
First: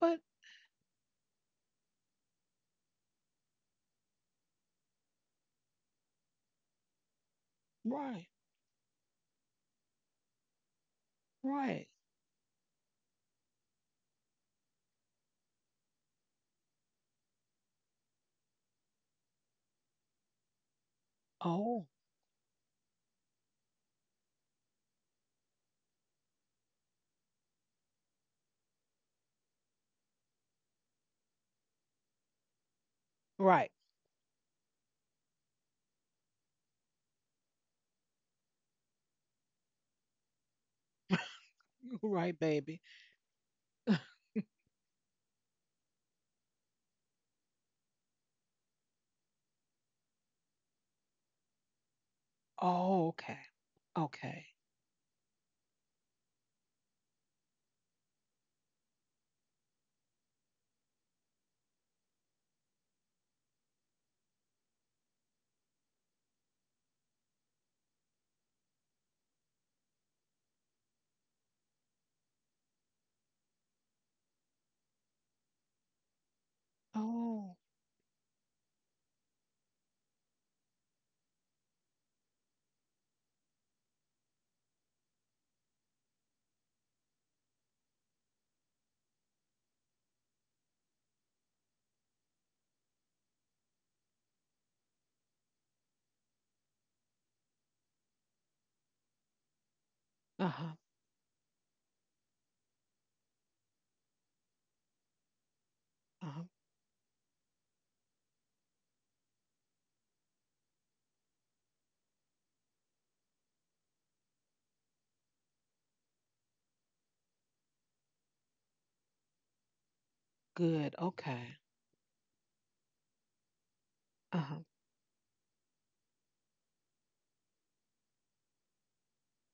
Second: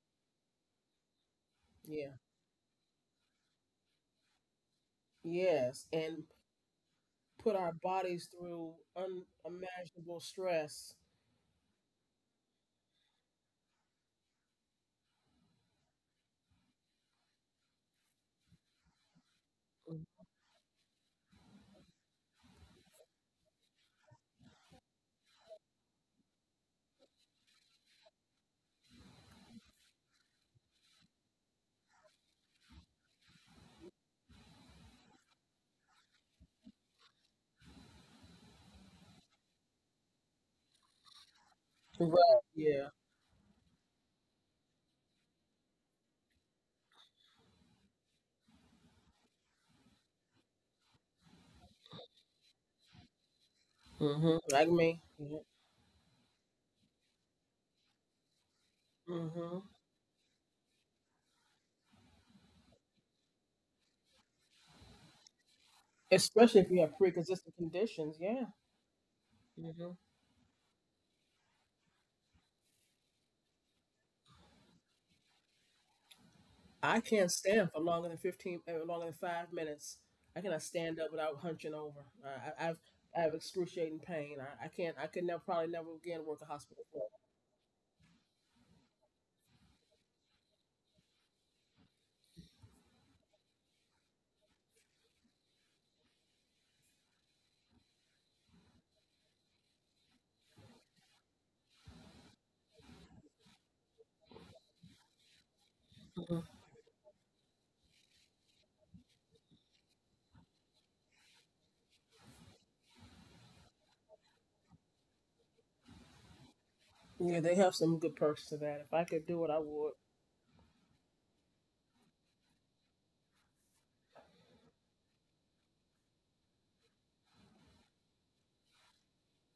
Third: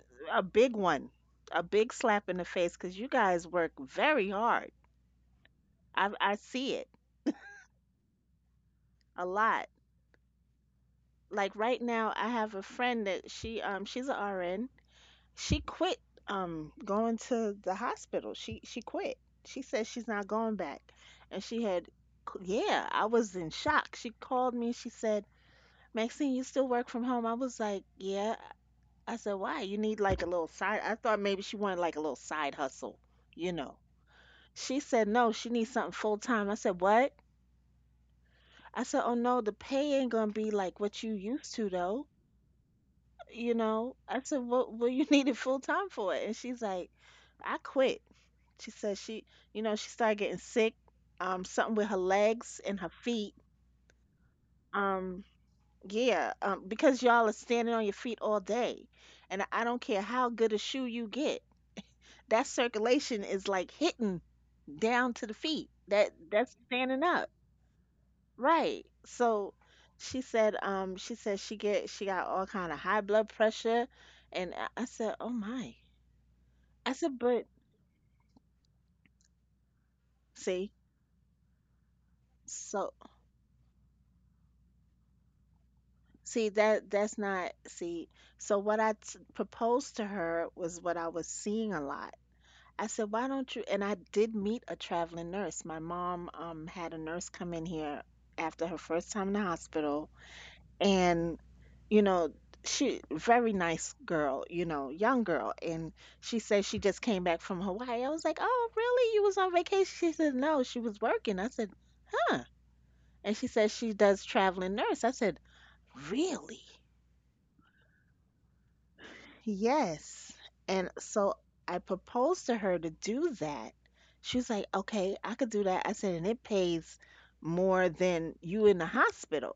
But a big one, a big Yeah. slap in the face, 'cause you guys work very hard. Yes. And I see it put our right, bodies through a lot. unimaginable stress. Like right right. now, I have a friend that she's a RN. She quit going to the hospital. She quit. She says she's not going back, and she Oh. had yeah, I was in shock. She called me. She said, "Maxine, you still work from home?" I was like, "Yeah." I said, why? You need like a little side. I thought maybe she wanted like a little side hustle, you Right. know. She said, no, she needs something full time. I said, what? I said, oh no, the pay ain't gonna be like what you used to though. Right. Right, baby. Yeah. You know, I said, what you needed full time for? And she's like, I quit. She said she, you know, she started getting sick, something with her legs and her Oh, feet. okay. Hmm. Okay. Like me. Um, yeah, because y'all are standing on your feet all day. And Mm-hmm. I don't care how good a shoe you get. That circulation is like hitting down to the feet. That that's Especially if you have standing up. pre-existing conditions. Yeah. Right. So Hmm. she said she said she got all kind of high blood pressure and I said, "Oh my." I I said, can't "But Oh. stand for longer than longer than 5 minutes. I cannot see, stand up without hunching over. I've so I have excruciating pain. I can't. I could never, probably never again work a see hospital. that that's not see. So what I proposed to her was what I was seeing a lot. I said, "Why don't you?" And I did meet a traveling nurse. My mom had a nurse come in here after her first time in the hospital Uh-huh. and you know she very nice girl you know young girl and Mm-hmm. she Uh-huh. said she just came back from Hawaii. I was like oh really you was on vacation. She said no, she was working. I said huh. And she said she does traveling nurse. I said really? Yeah, they have some good perks to that. If I could do it, I would. Yes. And Good. so Okay. I proposed to her to do that. She was Uh-huh. like okay I could do that. I said and it pays more than you in the hospital.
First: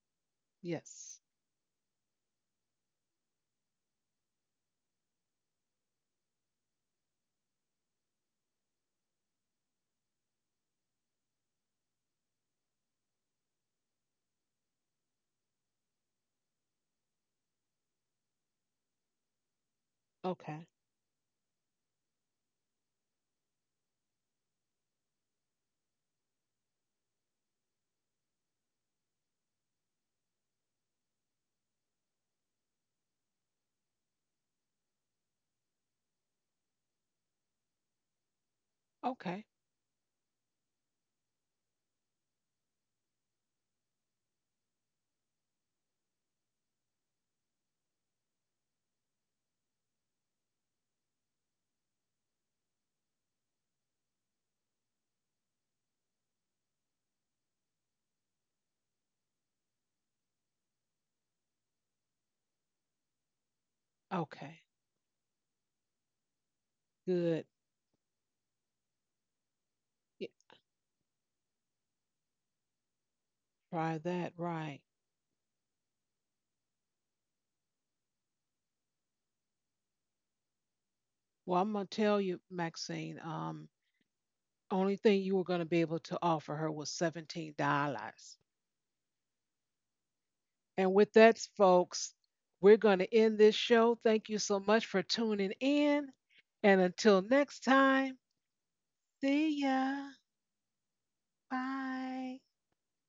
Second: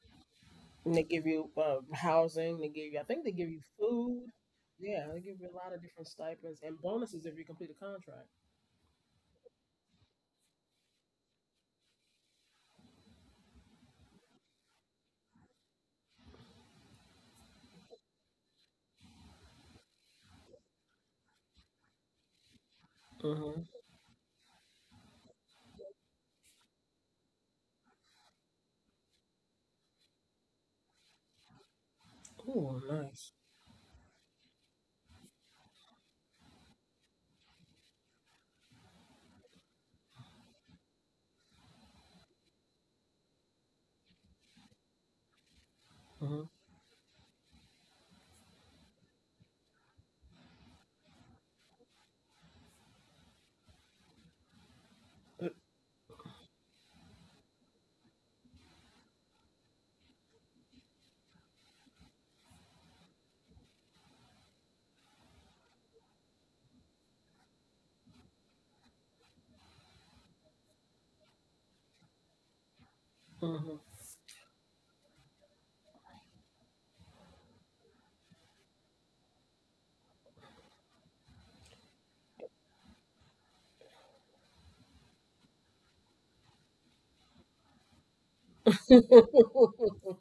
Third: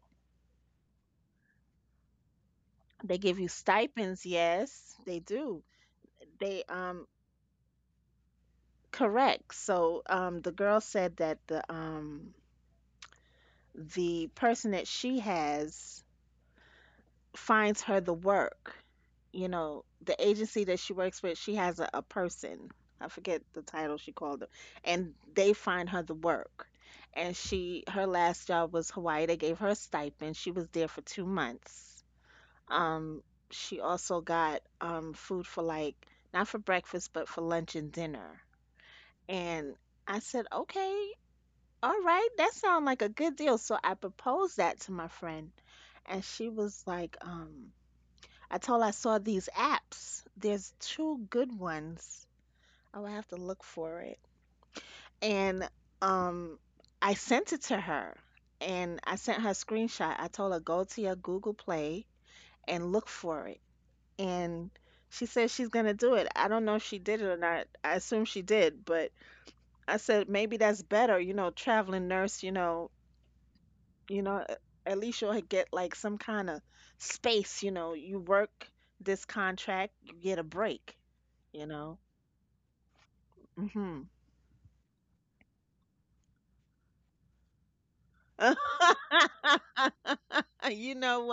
And they Yes. give you housing. They give you, I They think they give give you you food. stipends, yes Yeah, they they give you a do. lot of different stipends They and bonuses if you complete a contract. correct. So, the girl said that the person that she has finds her the work. You know, the agency Okay. that she works with, she has a person. I forget Mm-hmm. the title she called them, and they find her the work. And she, her last job was Hawaii. They gave her a stipend. She was there for 2 months. Oh, Um, nice. she also got food for like not for breakfast, but for lunch and dinner. Okay. And I said, okay, all right, that sounds like a good deal. So I proposed that to my friend, and Mm-hmm. she was like, I told her I saw these apps. There's two good ones. Oh, I have to look for it. And um, I sent it to her, and I sent her a screenshot. I told her go to your Google Play and look for it. Okay. And she said she's gonna do it. I don't know if she did it or Good. not. I assume she did, but I Yeah, said maybe that's better, you know, traveling nurse, try you that. know Right. at least you'll get like some kind of space you know you work this contract you get a break Well, you I'm gonna know tell you, Maxine, mhm only thing you were gonna be able to offer her was $17. Mm-hmm. And you with know that, folks, we're gonna end this show. Thank you so much for tuning in. And until next time, see ya. Bye.